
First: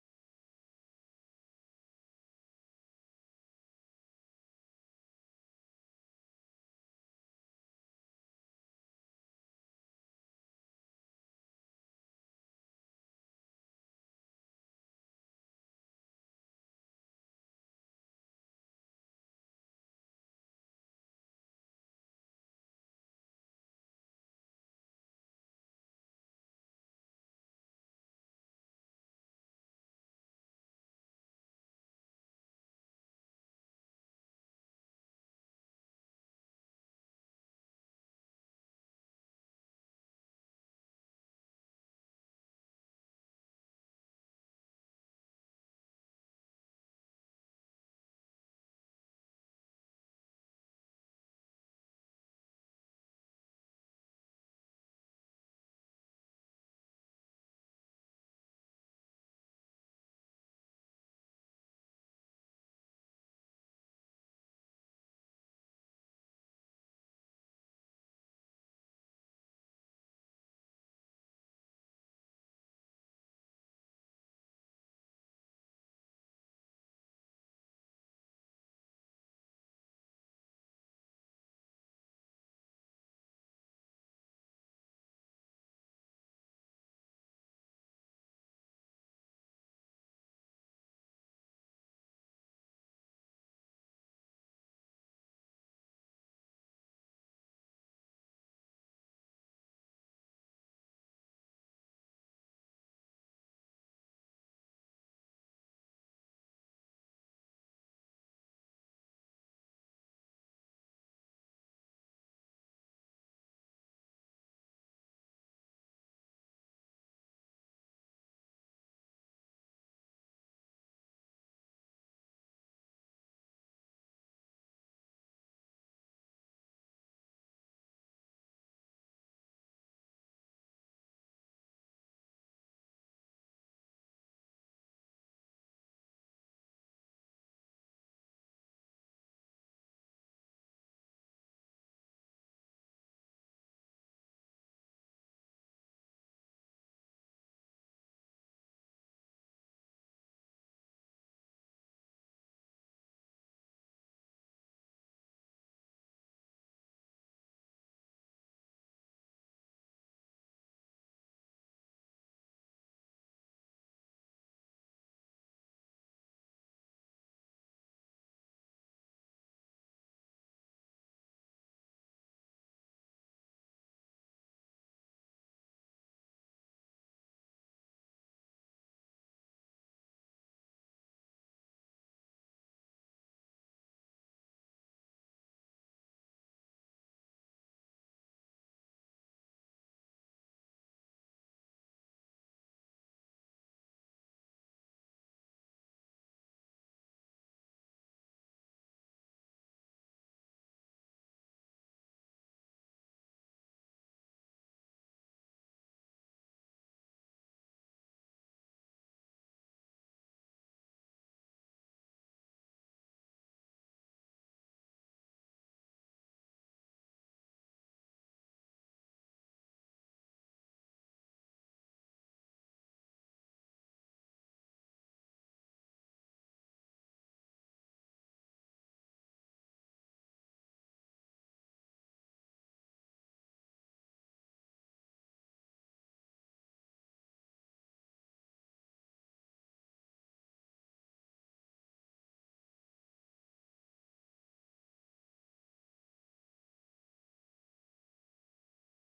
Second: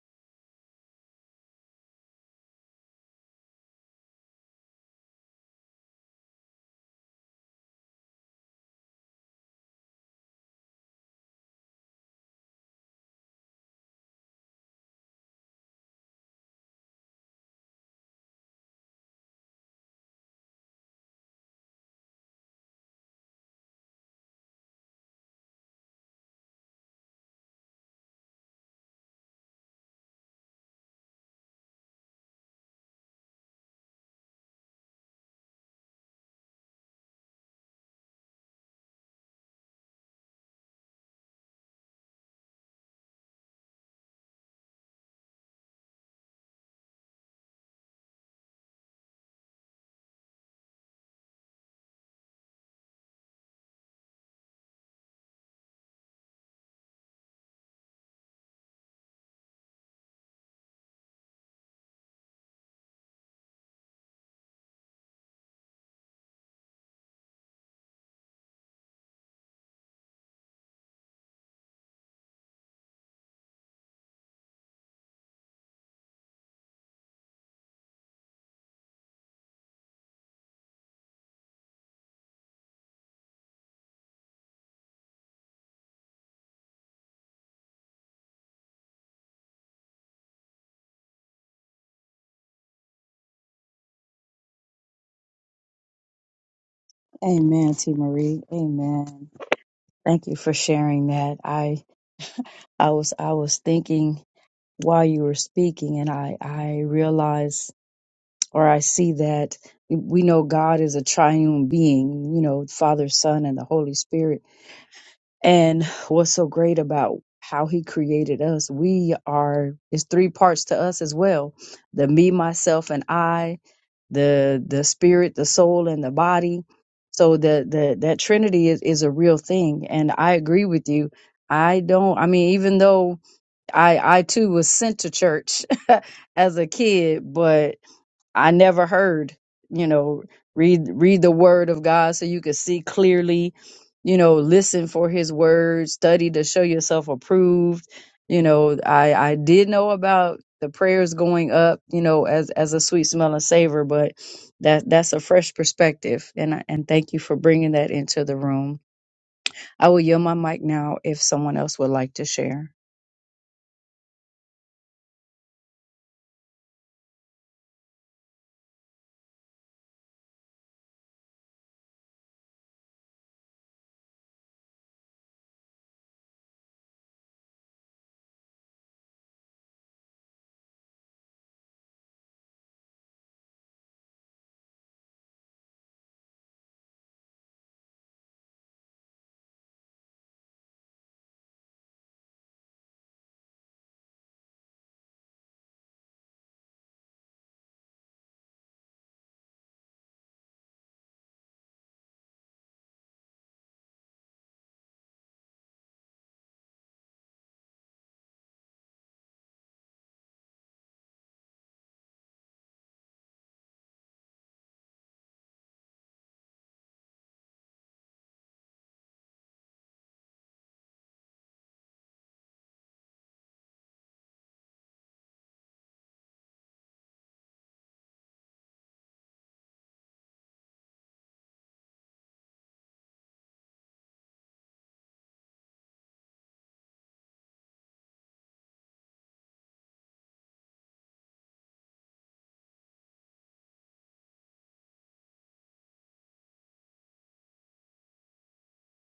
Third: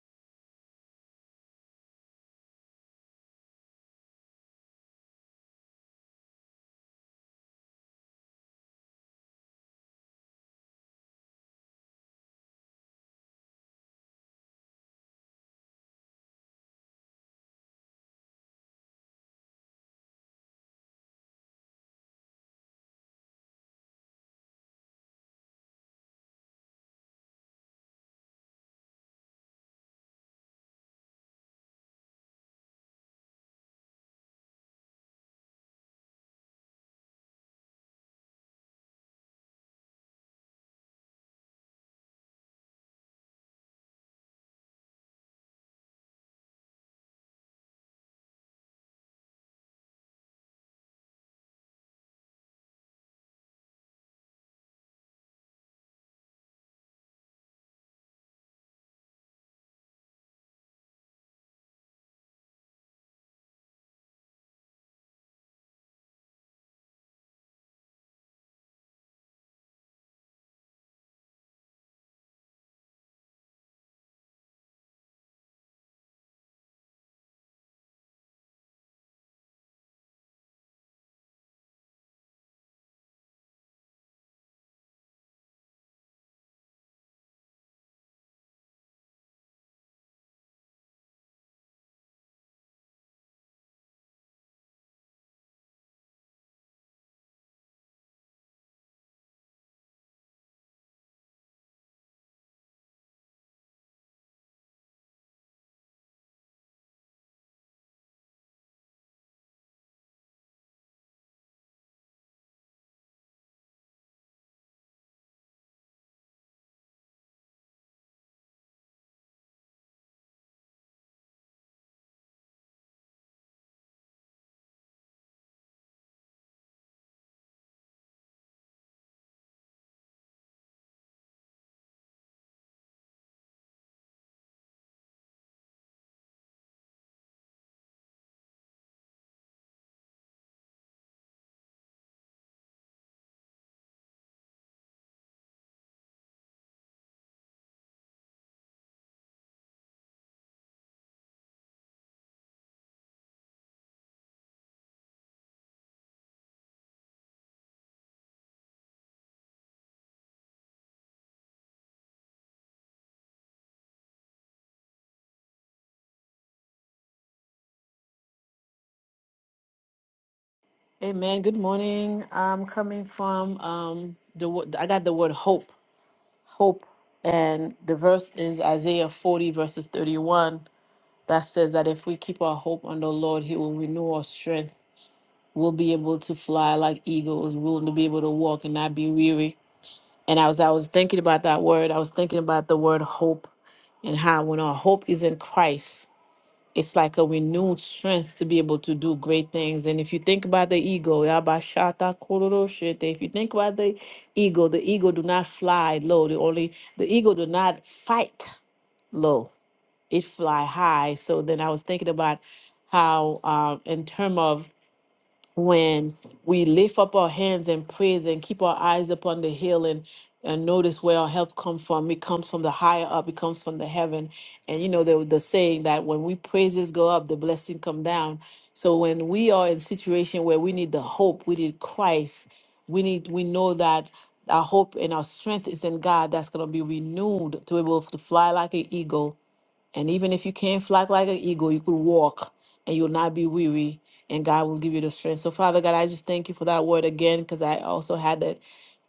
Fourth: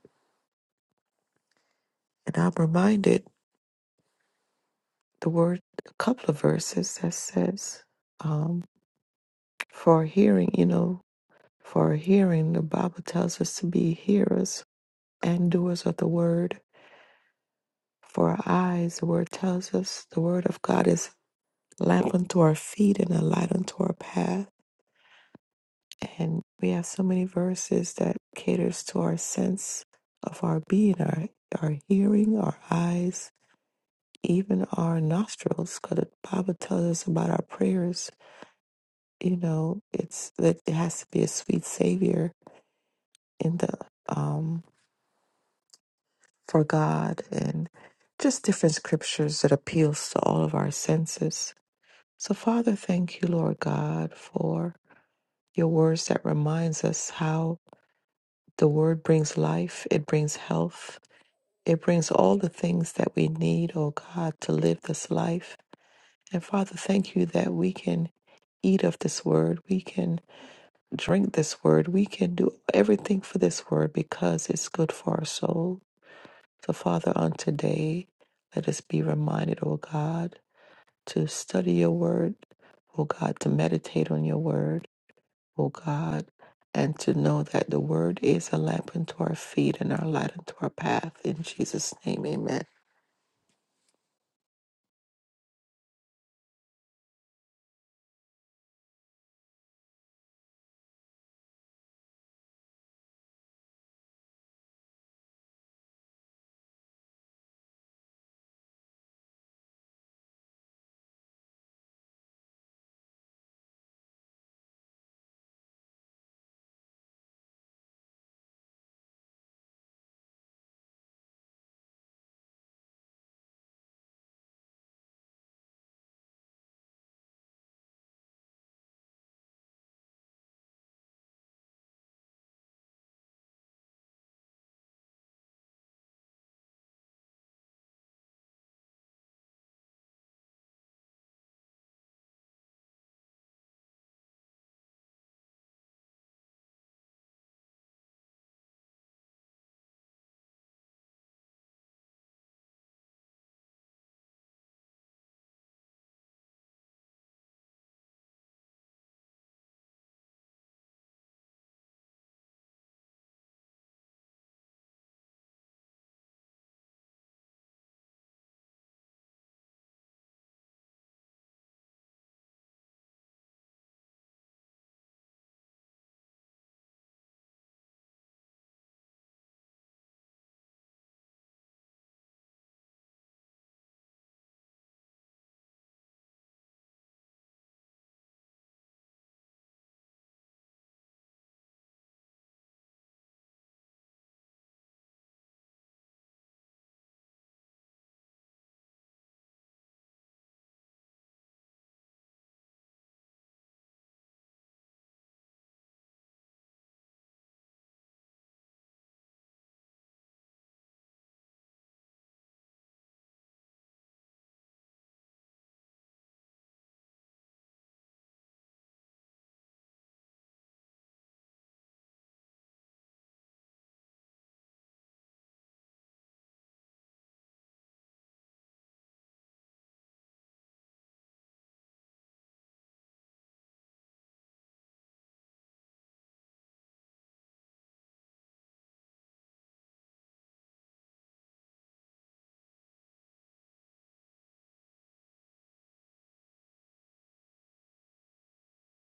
[SPEAKER 2] And I'm reminded the word, a couple of verses that says, um, for hearing, you know, for hearing. The Bible tells us to be hearers and doers of the word. For our eyes, the word tells us the word of God is a lamp unto our feet and a light unto our path. And we have so many verses that caters to our sense of our being, our our hearing, our eyes, even our nostrils, because the Bible tells us about our prayers. You know, it's that it has to be a sweet savior in the um for God and just different scriptures that appeals to all of our senses. So Father, thank you, Lord God, for your words that reminds us how the word brings life, it brings health, it brings all the things that we need, oh God, to live this life. And Father, thank you that we can eat of this word, we can drink this word, we can do everything for this word because it's good for our soul. So, Father, on today, let us be reminded, O God, to study your word, O God, to meditate on your word, O God, and to know that the word is a lamp unto our feet and our light unto our path. In Jesus' name, amen.
[SPEAKER 1] Amen, T Marie. Amen. Thank you for sharing that. I I was I was thinking while you were speaking, and I, I realize or I see that we know God is a triune being, you know, Father, Son, and the Holy Spirit. And what's so great about how He created us, we are, it's three parts to us as well the me, myself, and I, the the spirit, the soul, and the body. So the, the that Trinity is, is a real thing. And I agree with you. I don't, I mean, even though I I too was sent to church as a kid, but I never heard, you know, read read the word of God so you could see clearly, you know, listen for his word, study to show yourself approved. You know, I I did know about the prayers going up, you know, as as a sweet smell and savor, but that that's a fresh perspective and I, and thank you for bringing that into the room. I will yield my mic now if someone else would like to share.
[SPEAKER 3] Hey man, good morning. I'm coming from um the wo- I got the word hope, hope, and the verse is Isaiah 40 verses 31 that says that if we keep our hope on the Lord, He will renew our strength. We'll be able to fly like eagles. We'll be able to walk and not be weary. And as I was thinking about that word, I was thinking about the word hope and how when our hope is in Christ it's like a renewed strength to be able to do great things. And if you think about the ego, yabashata kororoshete, if you think about the ego, the ego do not fly low. The only the ego do not fight low. It fly high. So then I was thinking about how um, in term of when we lift up our hands in praise and keep our eyes upon the hill and and notice where our help comes from. It comes from the higher up. It comes from the heaven. And you know the the saying that when we praises go up, the blessing come down. So when we are in situation where we need the hope, we need Christ. We need we know that our hope and our strength is in God. That's gonna be renewed to be able to fly like an eagle and even if you can't flock like an eagle, you could walk and you'll not be weary, and God will give you the strength. So, Father God, I just thank you for that word again because I also had that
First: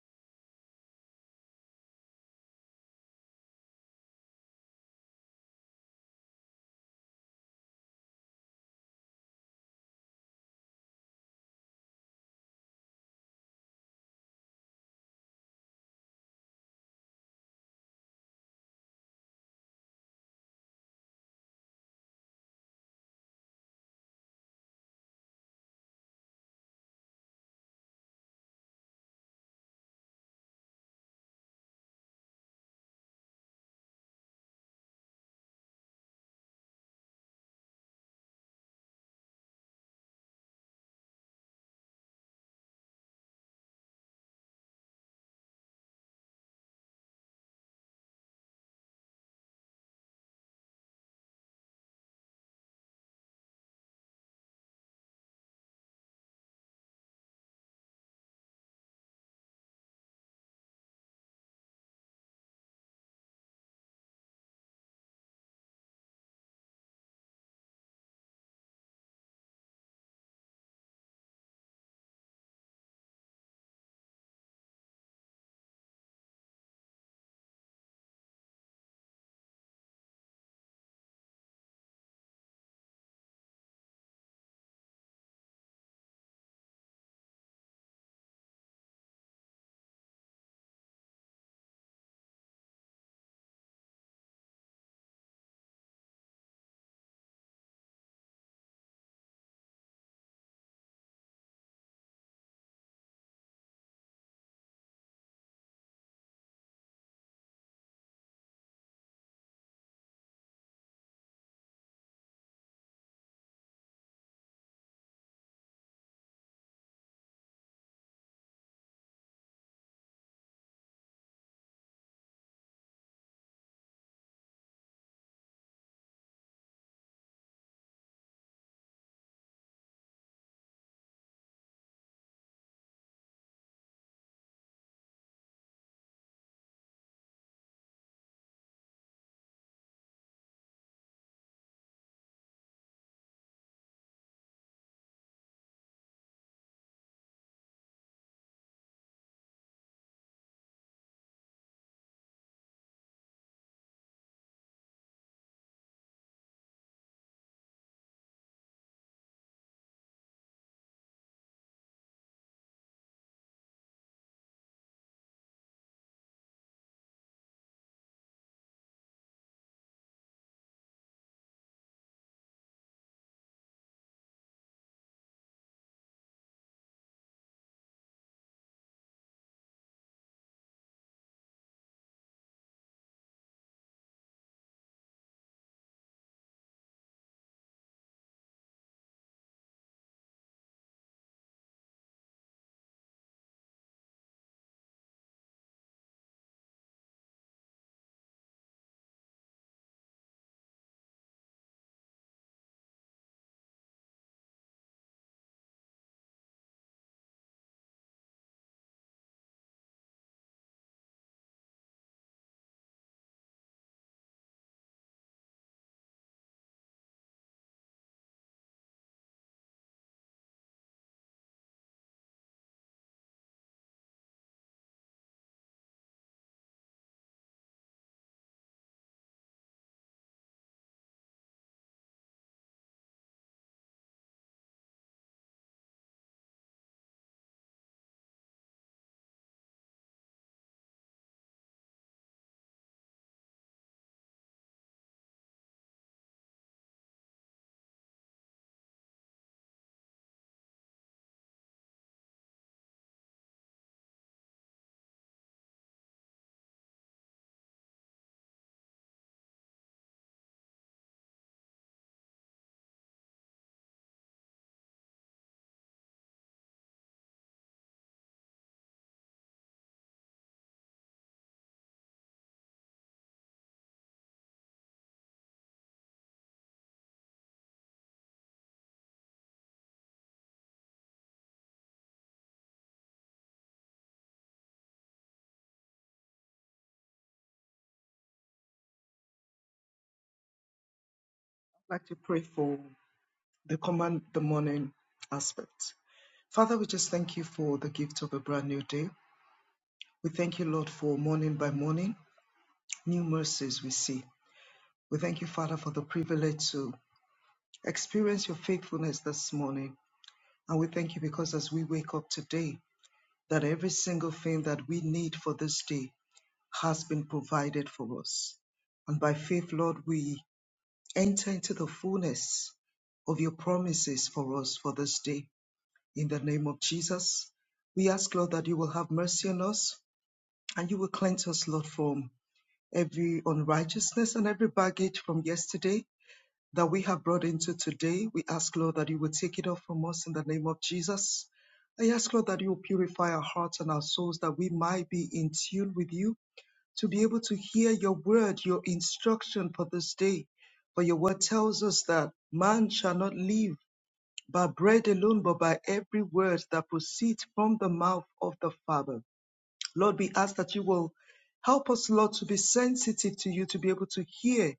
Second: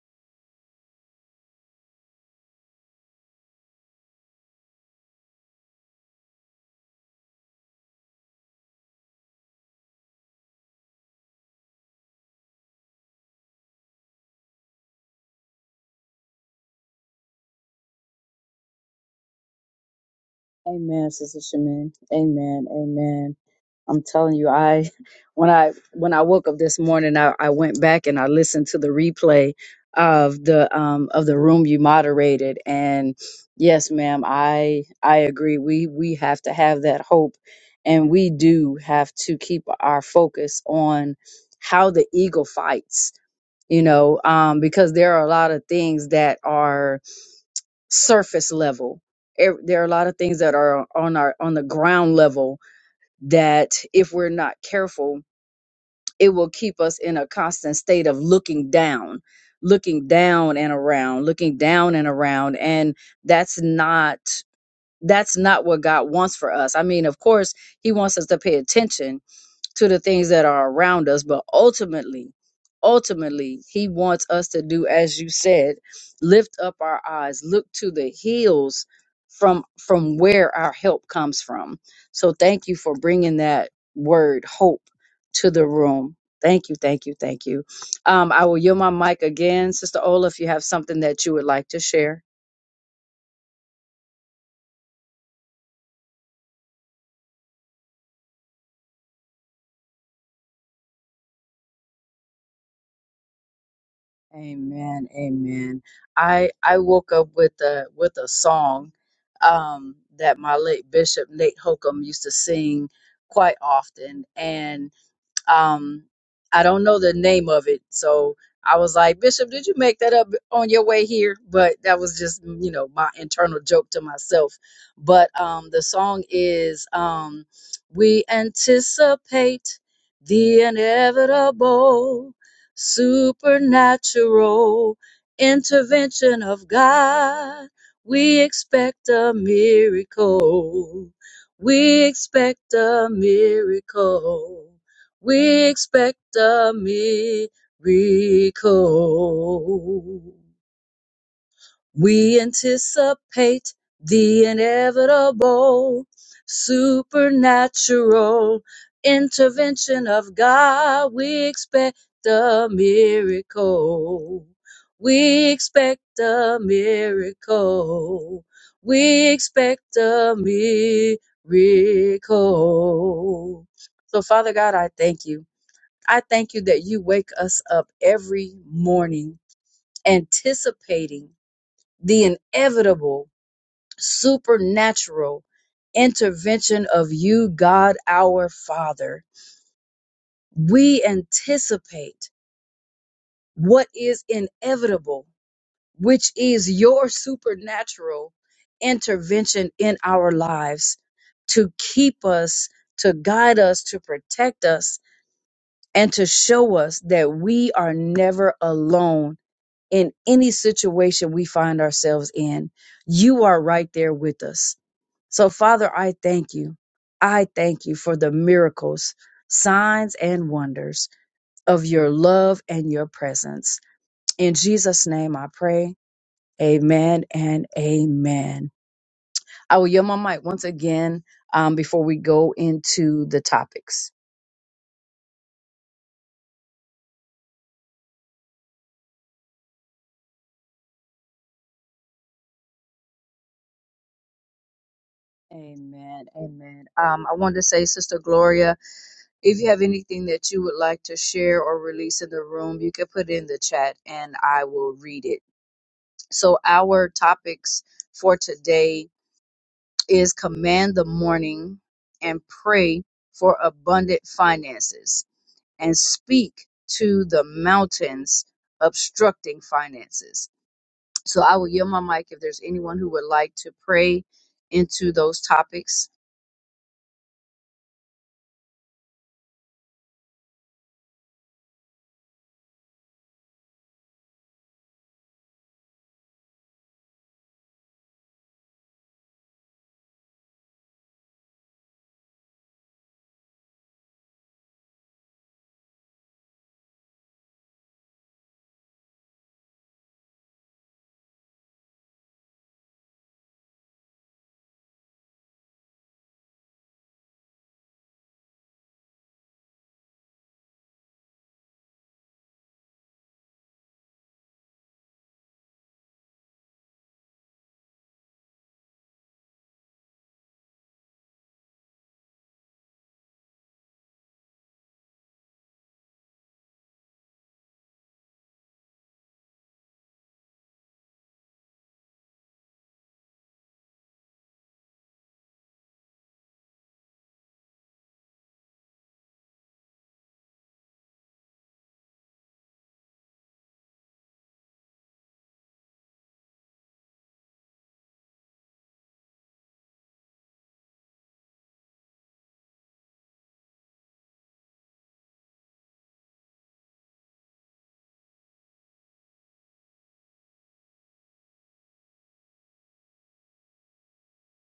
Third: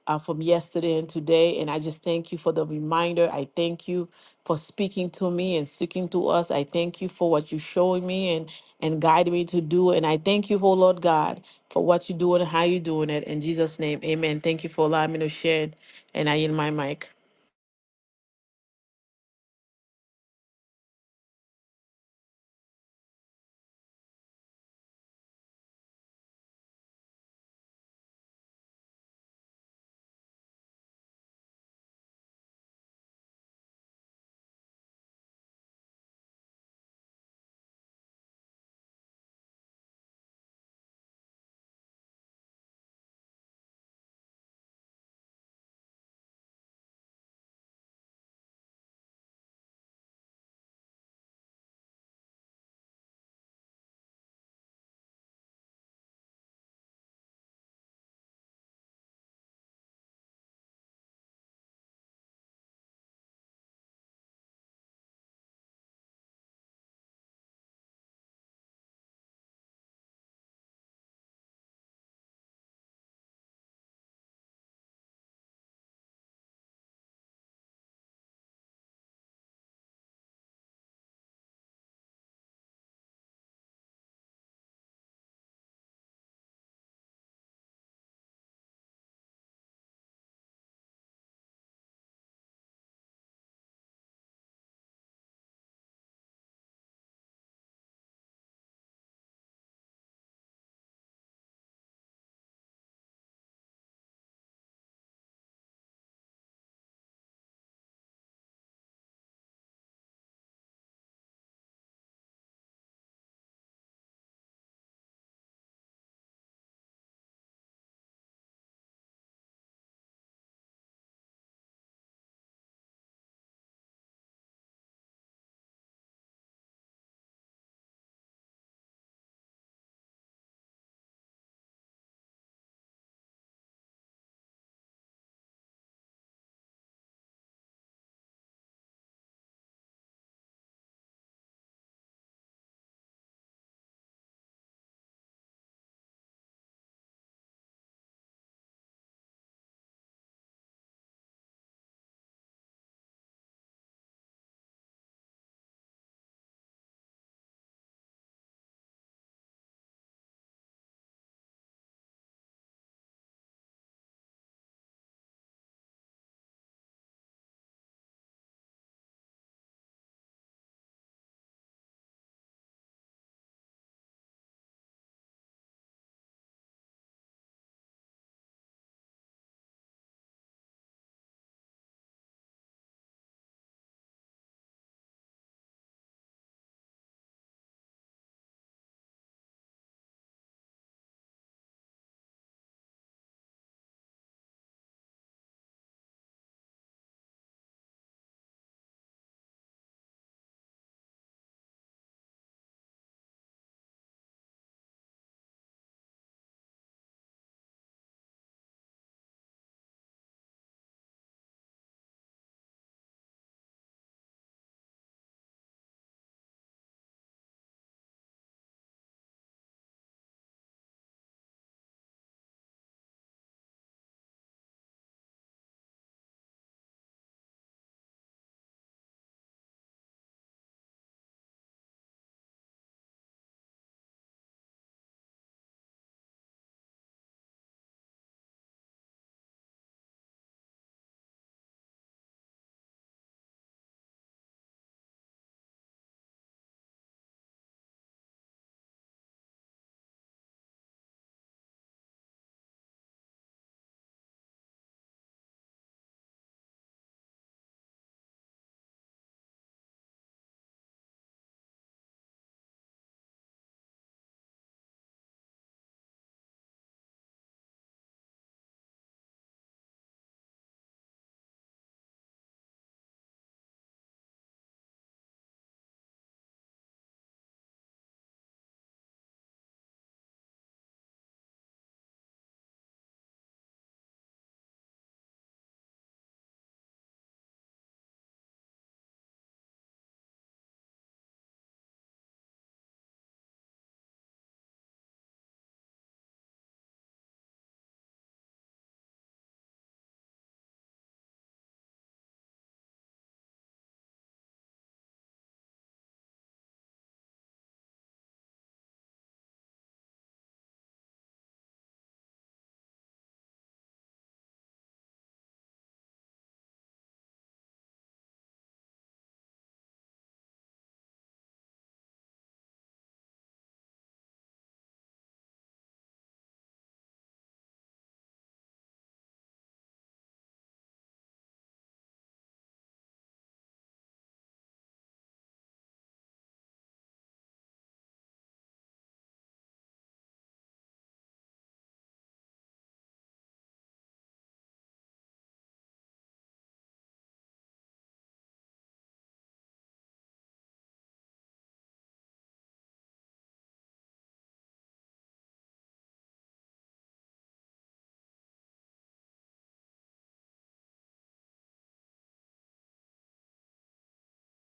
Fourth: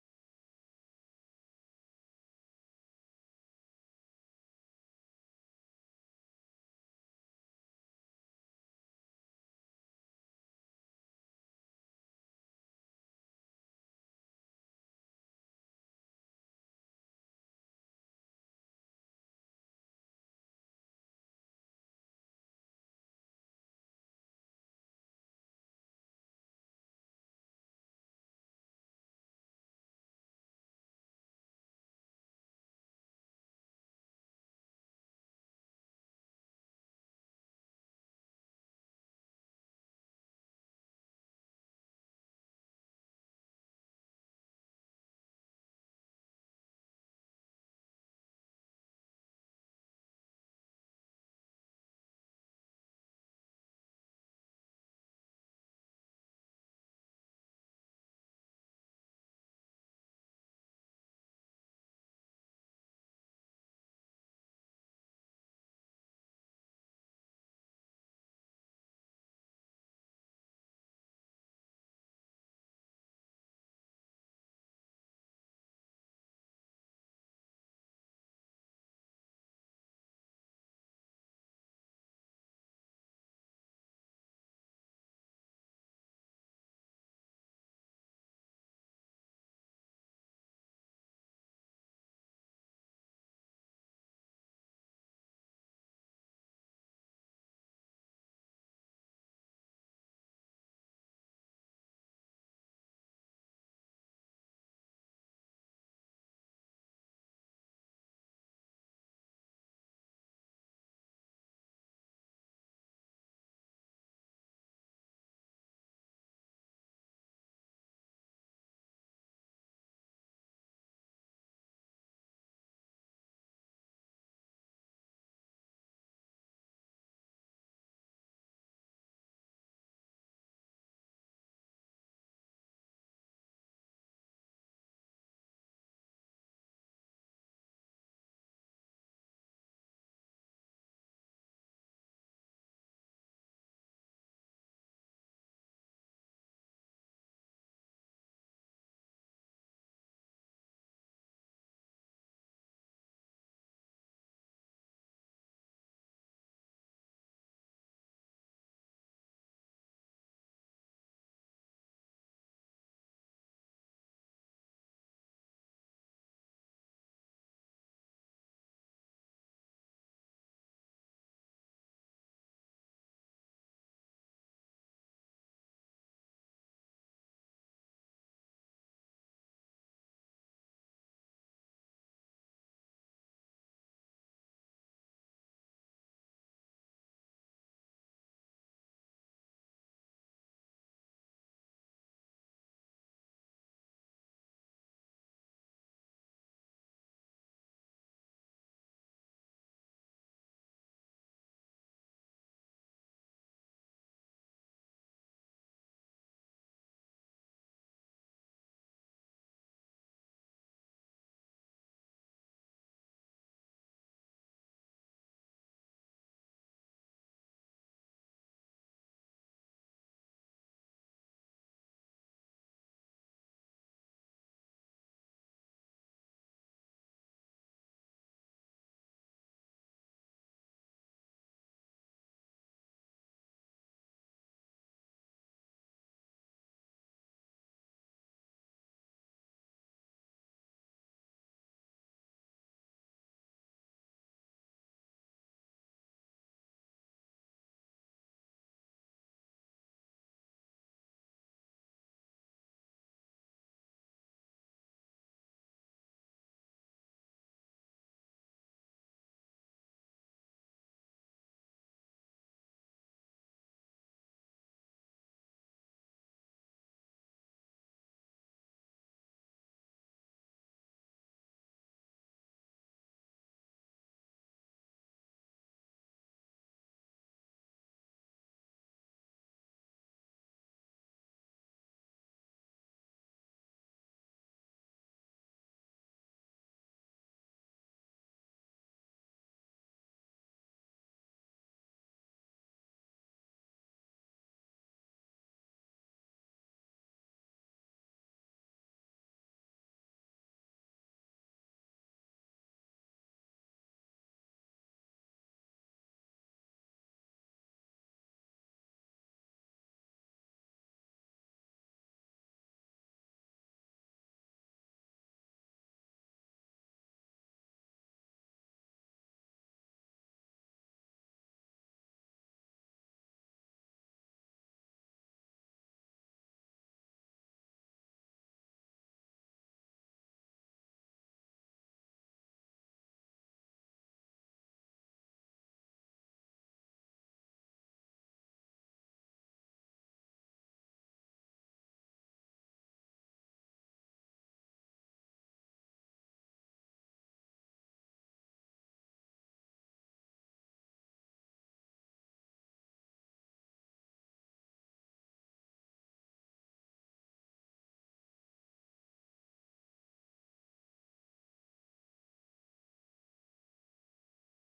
[SPEAKER 3] uh, from yesterday and today. And I just thank you for the reminder. I thank you for speaking to me and speaking to us. I thank you for what you're showing me and, and guiding me to do. And I thank you, oh Lord God, for what you're doing and how you're doing it. In Jesus' name, amen. Thank you for allowing me to share. And I yield my mic.
[SPEAKER 1] Amen, Sister Shamin. Amen. Amen. I'm telling you, I when I when I woke up this morning, I, I went back and I listened to the replay of the um of the room you moderated. And yes, ma'am, I I agree. We we have to have that hope and we do have to keep our focus on how the eagle fights, you know, um, because there are a lot of things that are surface level. Ev- There are a lot of things that are on our on the ground level that if we're not careful, it will keep us in a constant state of looking down, looking down and around, looking down and around and that's not that's not what God wants for us. I mean, of course, he wants us to pay attention to the things that are around us. But ultimately, ultimately, He wants us to do, as you said, lift up our eyes, look to the hills from from where our help comes from. So thank you for bringing that word hope to the room. Thank you, thank you, thank you. Um, I will yield my mic again, Sister Ola, if you have something that you would like to share. Amen. Amen. I I woke up with a with a song um that my late bishop Nate Holcomb used to sing quite often and. Um, I don't know the name of it, so I was like, Bishop, did you make that up on your way here? But that was just, mm, you know, my internal joke to myself. But um, the song is um, "We anticipate the inevitable, supernatural intervention of God. We expect a miracle." We expect a miracle. We expect a miracle. We anticipate the inevitable supernatural intervention of God. We expect a miracle. We expect a miracle. We expect a miracle. So, Father God, I thank you. I thank you that you wake us up every morning anticipating the inevitable supernatural intervention of you, God our Father. We anticipate what is inevitable, which is your supernatural intervention in our lives to keep us, to guide us, to protect us, and to show us that we are never alone in any situation we find ourselves in, you are right there with us. So, Father, I thank you. I thank you for the miracles, signs, and wonders of your love and your presence. In Jesus' name I pray. Amen and amen. I will yield my mic once again um, before we go into the topics. Amen. Amen. Um, I wanted to say, Sister Gloria. If you have anything that you would like to share or release in the room, you can put it in the chat and I will read it. So, our topics for today is command the morning and pray for abundant finances and speak to the mountains obstructing finances. So, I will yield my mic if there's anyone who would like to pray into those topics.
[SPEAKER 4] as we wake up today that every single thing that we need for this day has been provided for us. And by faith, Lord, we enter into the fullness of your promises for us for this day. In the name of Jesus, we ask, Lord, that you will have mercy on us and you will cleanse us, Lord, from every unrighteousness and every baggage from yesterday that we have brought into today. We ask, Lord, that you will take it off from us in the name of Jesus. I ask, Lord, that you will purify our hearts and our souls that we might be in tune with you to be able to hear your word, your instruction for this day. For your word tells us that man shall not live by bread alone, but by every word that proceeds from the mouth of the Father. Lord, we ask that you will help us, Lord, to be sensitive to you, to be able to hear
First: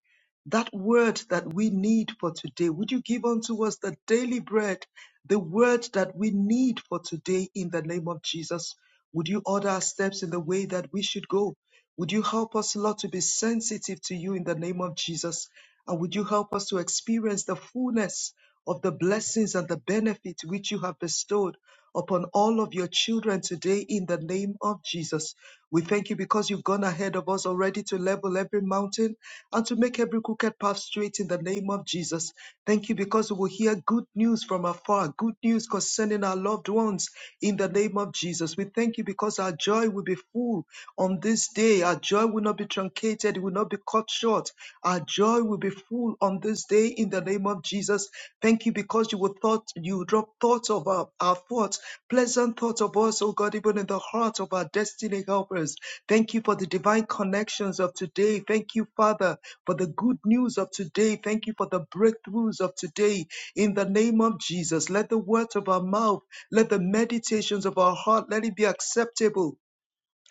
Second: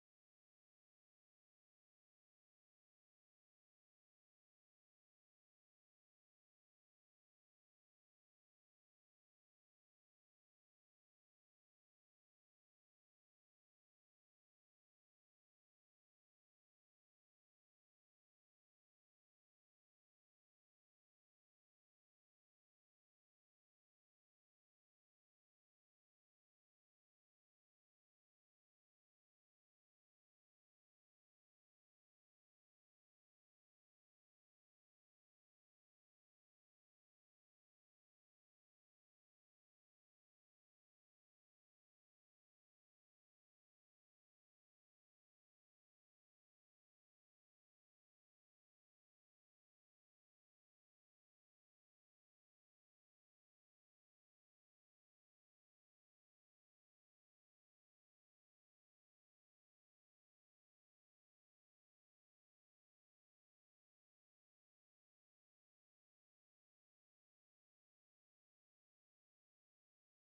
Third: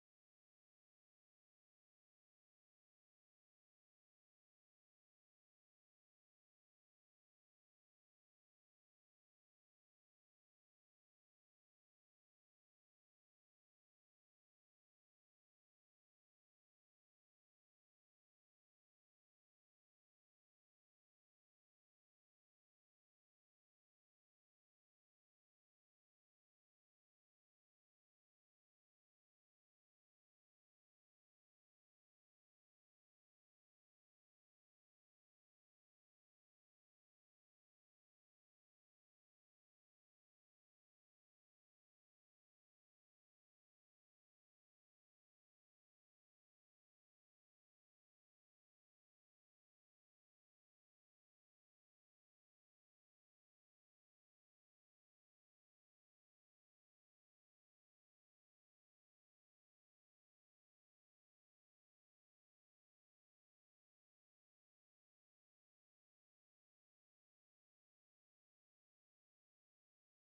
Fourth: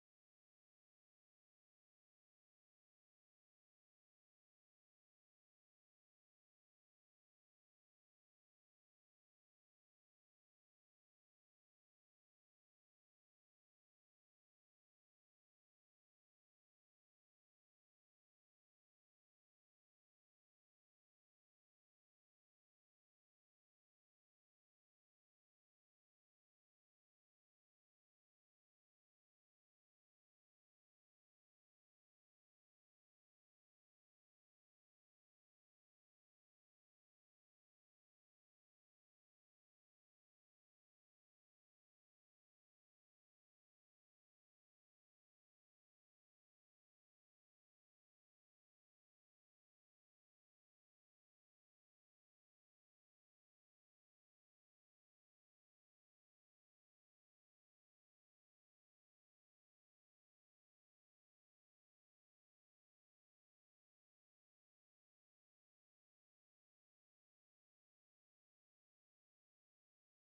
[SPEAKER 4] that word that we need for today. Would you give unto us the daily bread, the word that we need for today in the name of Jesus? Would you order our steps in the way that we should go? Would you help us, Lord, to be sensitive to you in the name of Jesus? And would you help us to experience the fullness of the blessings and the benefit which you have bestowed? upon all of your children today in the name of Jesus. We thank you because you've gone ahead of us already to level every mountain and to make every crooked path straight in the name of Jesus. Thank you because we will hear good news from afar, good news concerning our loved ones in the name of Jesus. We thank you because our joy will be full on this day. Our joy will not be truncated, it will not be cut short. Our joy will be full on this day in the name of Jesus. Thank you because you will thought you drop thoughts of our, our thoughts Pleasant thoughts of us, O God, even in the heart of our destiny helpers. Thank you for the divine connections of today. Thank you, Father, for the good news of today. Thank you for the breakthroughs of today. In the name of Jesus, let the words of our mouth, let the meditations of our heart, let it be acceptable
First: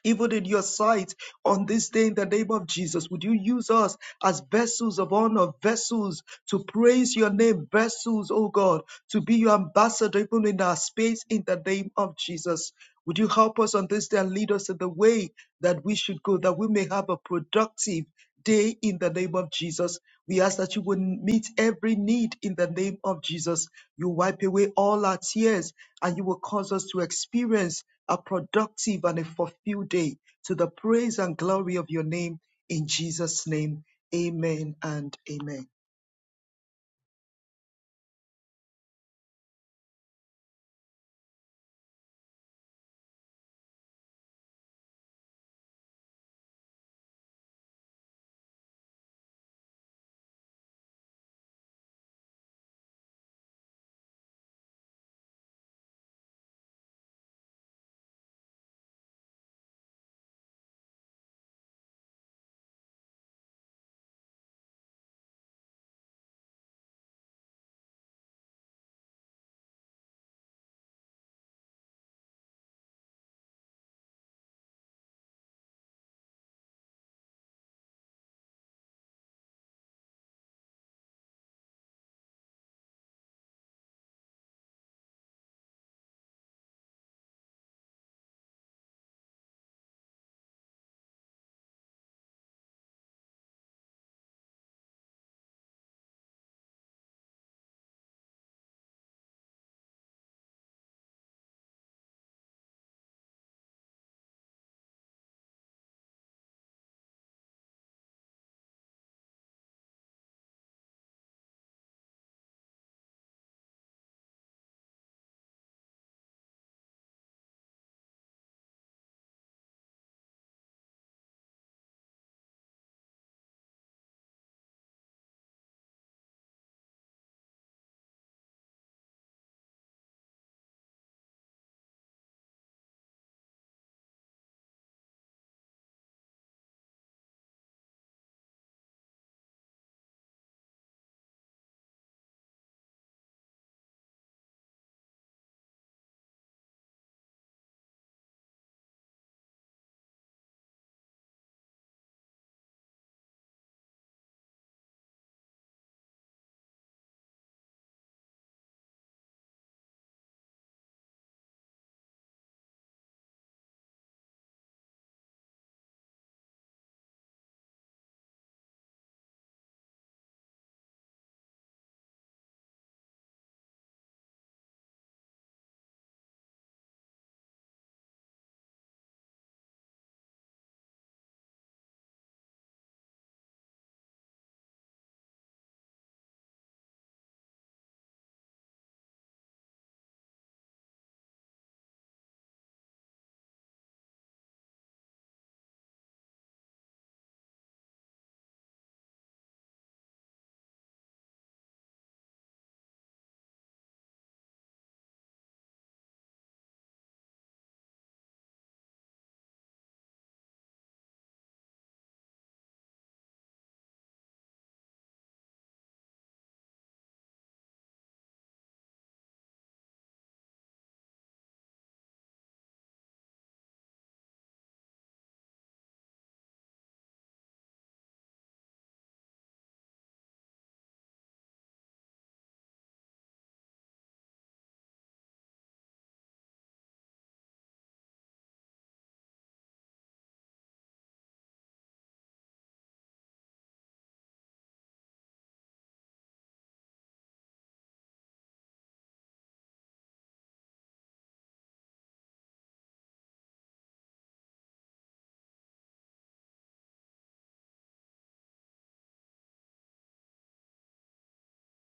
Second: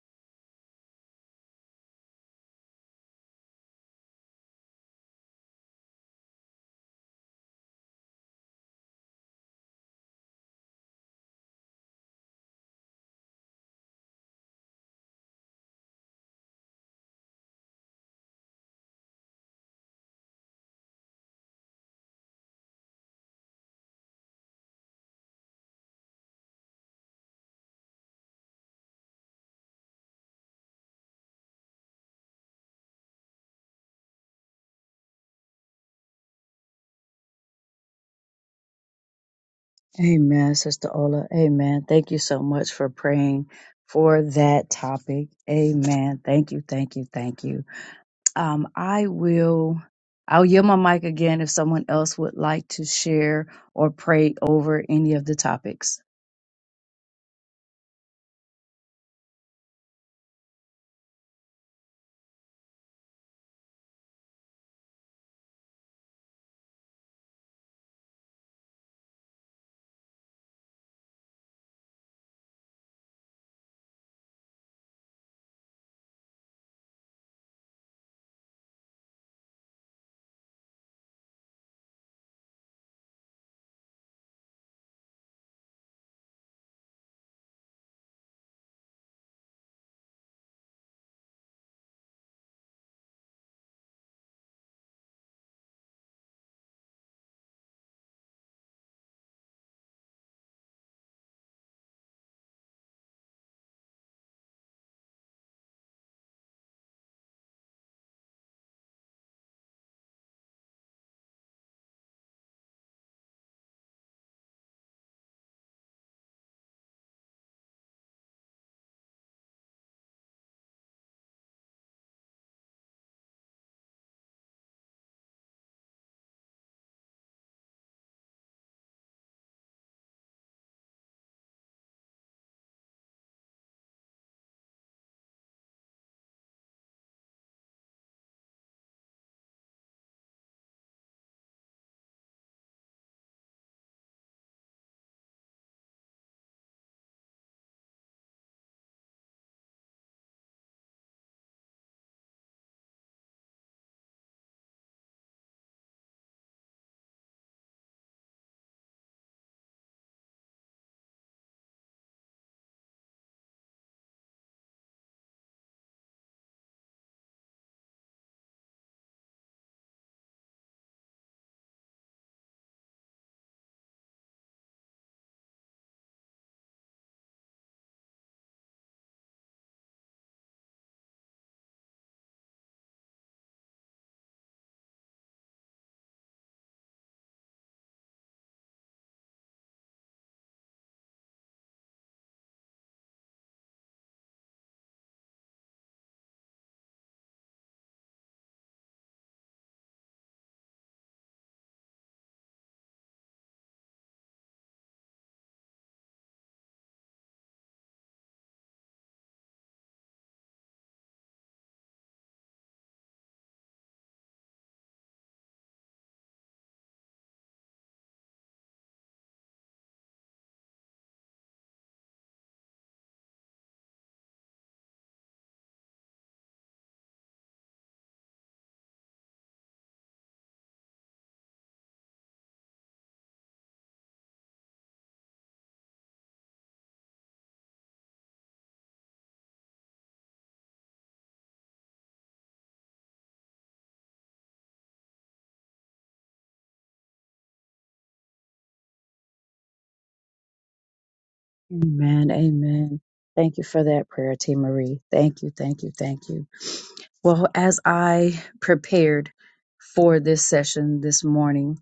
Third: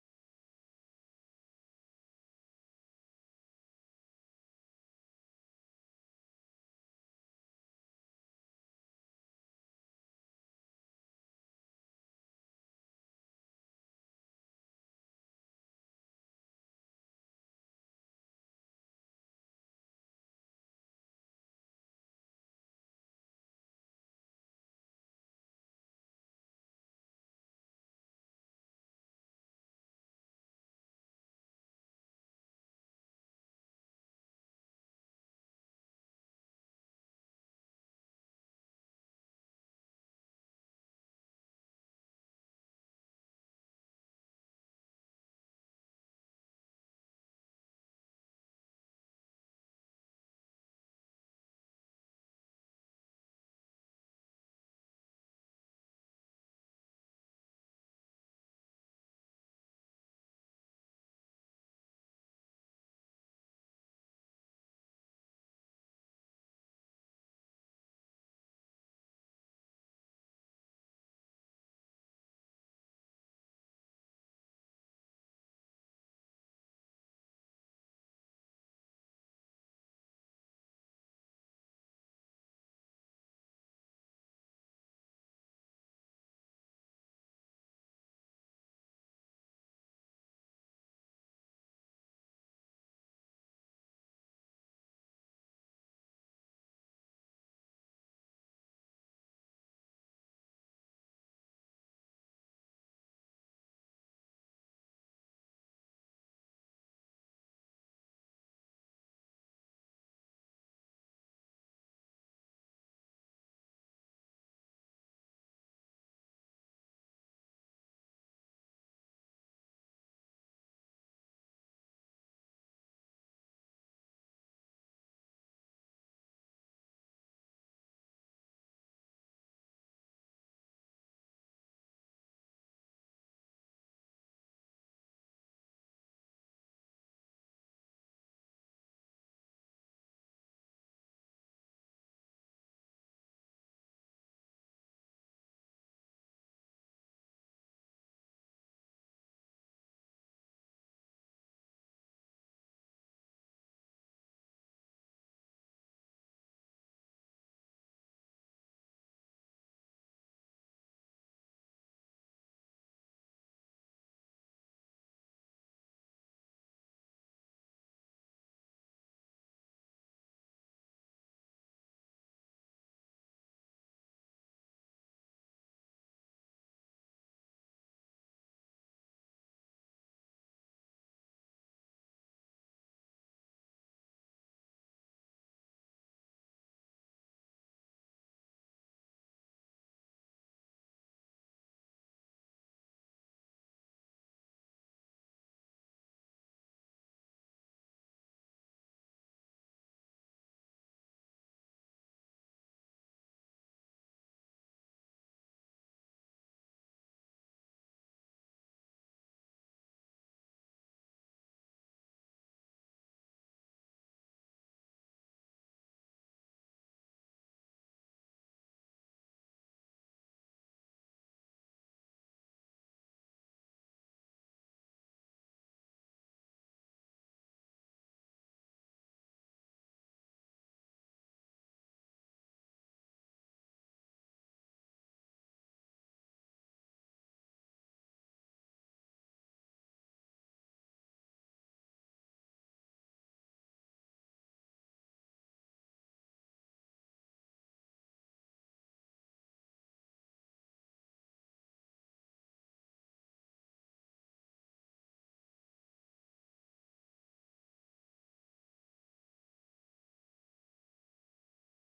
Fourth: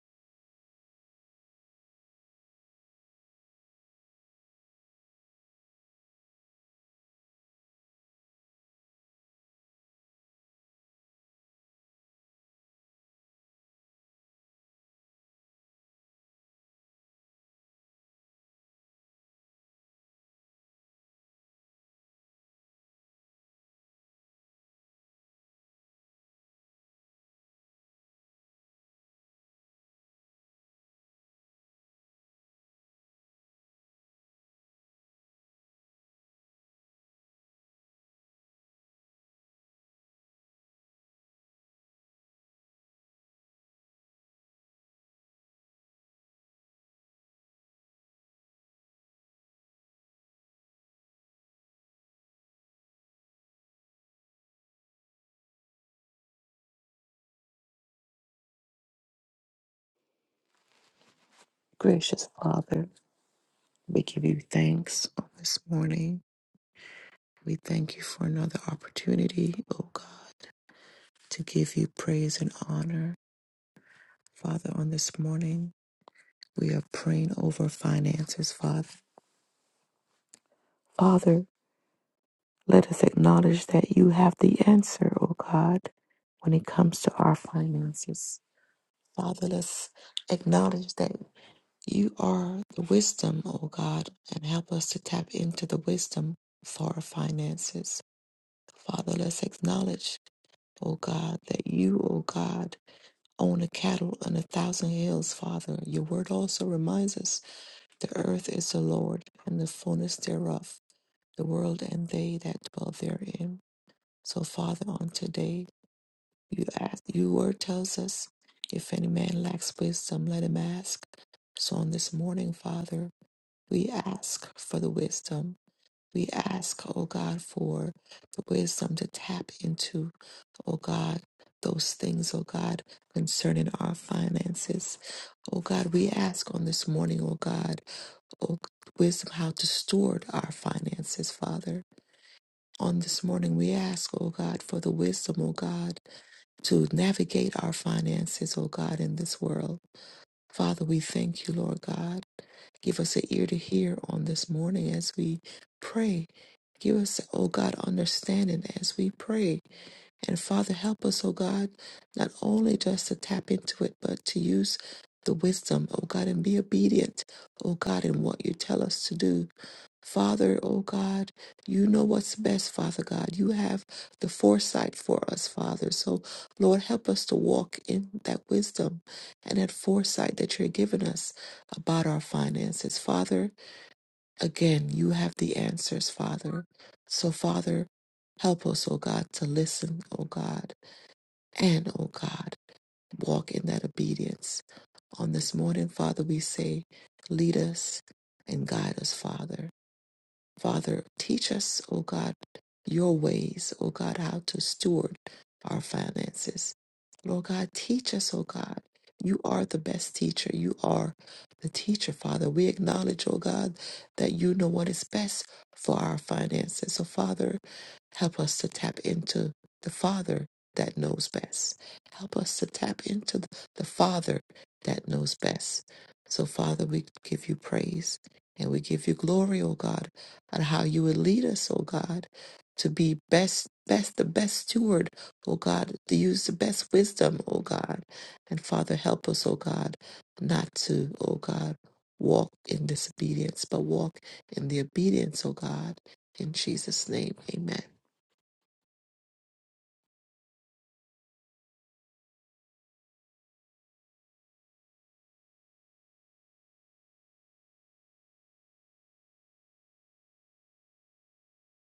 [SPEAKER 4] even in your sight on this day in the name of Jesus. Would you use us as vessels of honor, vessels to praise your name, vessels, oh God, to be your ambassador even in our space in the name of Jesus. Would you help us on this day and lead us in the way that we should go, that we may have a productive day in the name of Jesus. We ask that you would meet every need in the name of Jesus. You wipe away all our tears and you will cause us to experience a productive and a fulfilled day to the praise and glory of your name. In Jesus' name, amen and amen.
[SPEAKER 1] Amen, Sister Ola. Amen. Thank you so much for praying for that topic. Amen. Thank you, thank you, thank you. Um, I will, I'll yield my mic again if someone else would like to share or pray over any of the topics.
[SPEAKER 2] Gracious Father, we give you thanks on this morning. We thank you for another opportunity, O God, to give you praise and honor. Father, on this morning, we are praying over finances, Father. Father, Let us acknowledge that you have the answer, O God, when it comes to our finances. Father, let's acknowledge that you are the wisdom, O God, and help us to tap into the wisdom for our finances. Father, let's acknowledge, O God, that you, O God, own a cattle on a thousand hills, Father. Your word also reminds us the earth is the Lord and the fullness thereof, the world and they that dwell therein. So, Father, on today, you ask, your word tells us, if any man lacks wisdom, let him ask. So, on this morning, Father, we ask for the wisdom. We ask, oh God, for the wisdom to tap into, oh God, those things, oh God, concerning our finances. Oh God, we ask on this morning, oh God, oh wisdom how to steward our finances, Father. On this morning, we ask, oh God, for the wisdom, oh God, to navigate our finances, O God, in this world. Father, we thank you, Lord God. Give us an ear to hear on this morning as we pray. Give us, O God, understanding as we pray. And Father, help us, oh God, not only just to tap into it, but to use the wisdom, oh God, and be obedient, oh God, in what you tell us to do. Father, oh God, you know what's best, Father God. You have the foresight for us, Father. So, Lord, help us to walk in that wisdom and that foresight that you're giving us about our finances. Father, Again, you have the answers, Father. So, Father, help us, O God, to listen, O God, and, O God, walk in that obedience. On this morning, Father, we say, lead us and guide us, Father. Father, teach us, O God, your ways, O God, how to steward our finances. Lord God, teach us, O God. You are the best teacher. You are the teacher, Father. We acknowledge, O God, that you know what is best for our finances. So, Father, help us to tap into the Father that knows best. Help us to tap into th- the Father that knows best. So, Father, we give you praise and we give you glory, O God and how you would lead us, oh God, to be best, best, the best steward, oh God, to use the best wisdom, oh God. And Father, help us, oh God, not to, oh God, walk in disobedience, but walk in the obedience, oh God. In Jesus' name, amen.
[SPEAKER 1] Amen, amen. Thank you for that prayer, T. Marie. Thank you, thank you, thank you. Well, as I prepared for this session this morning,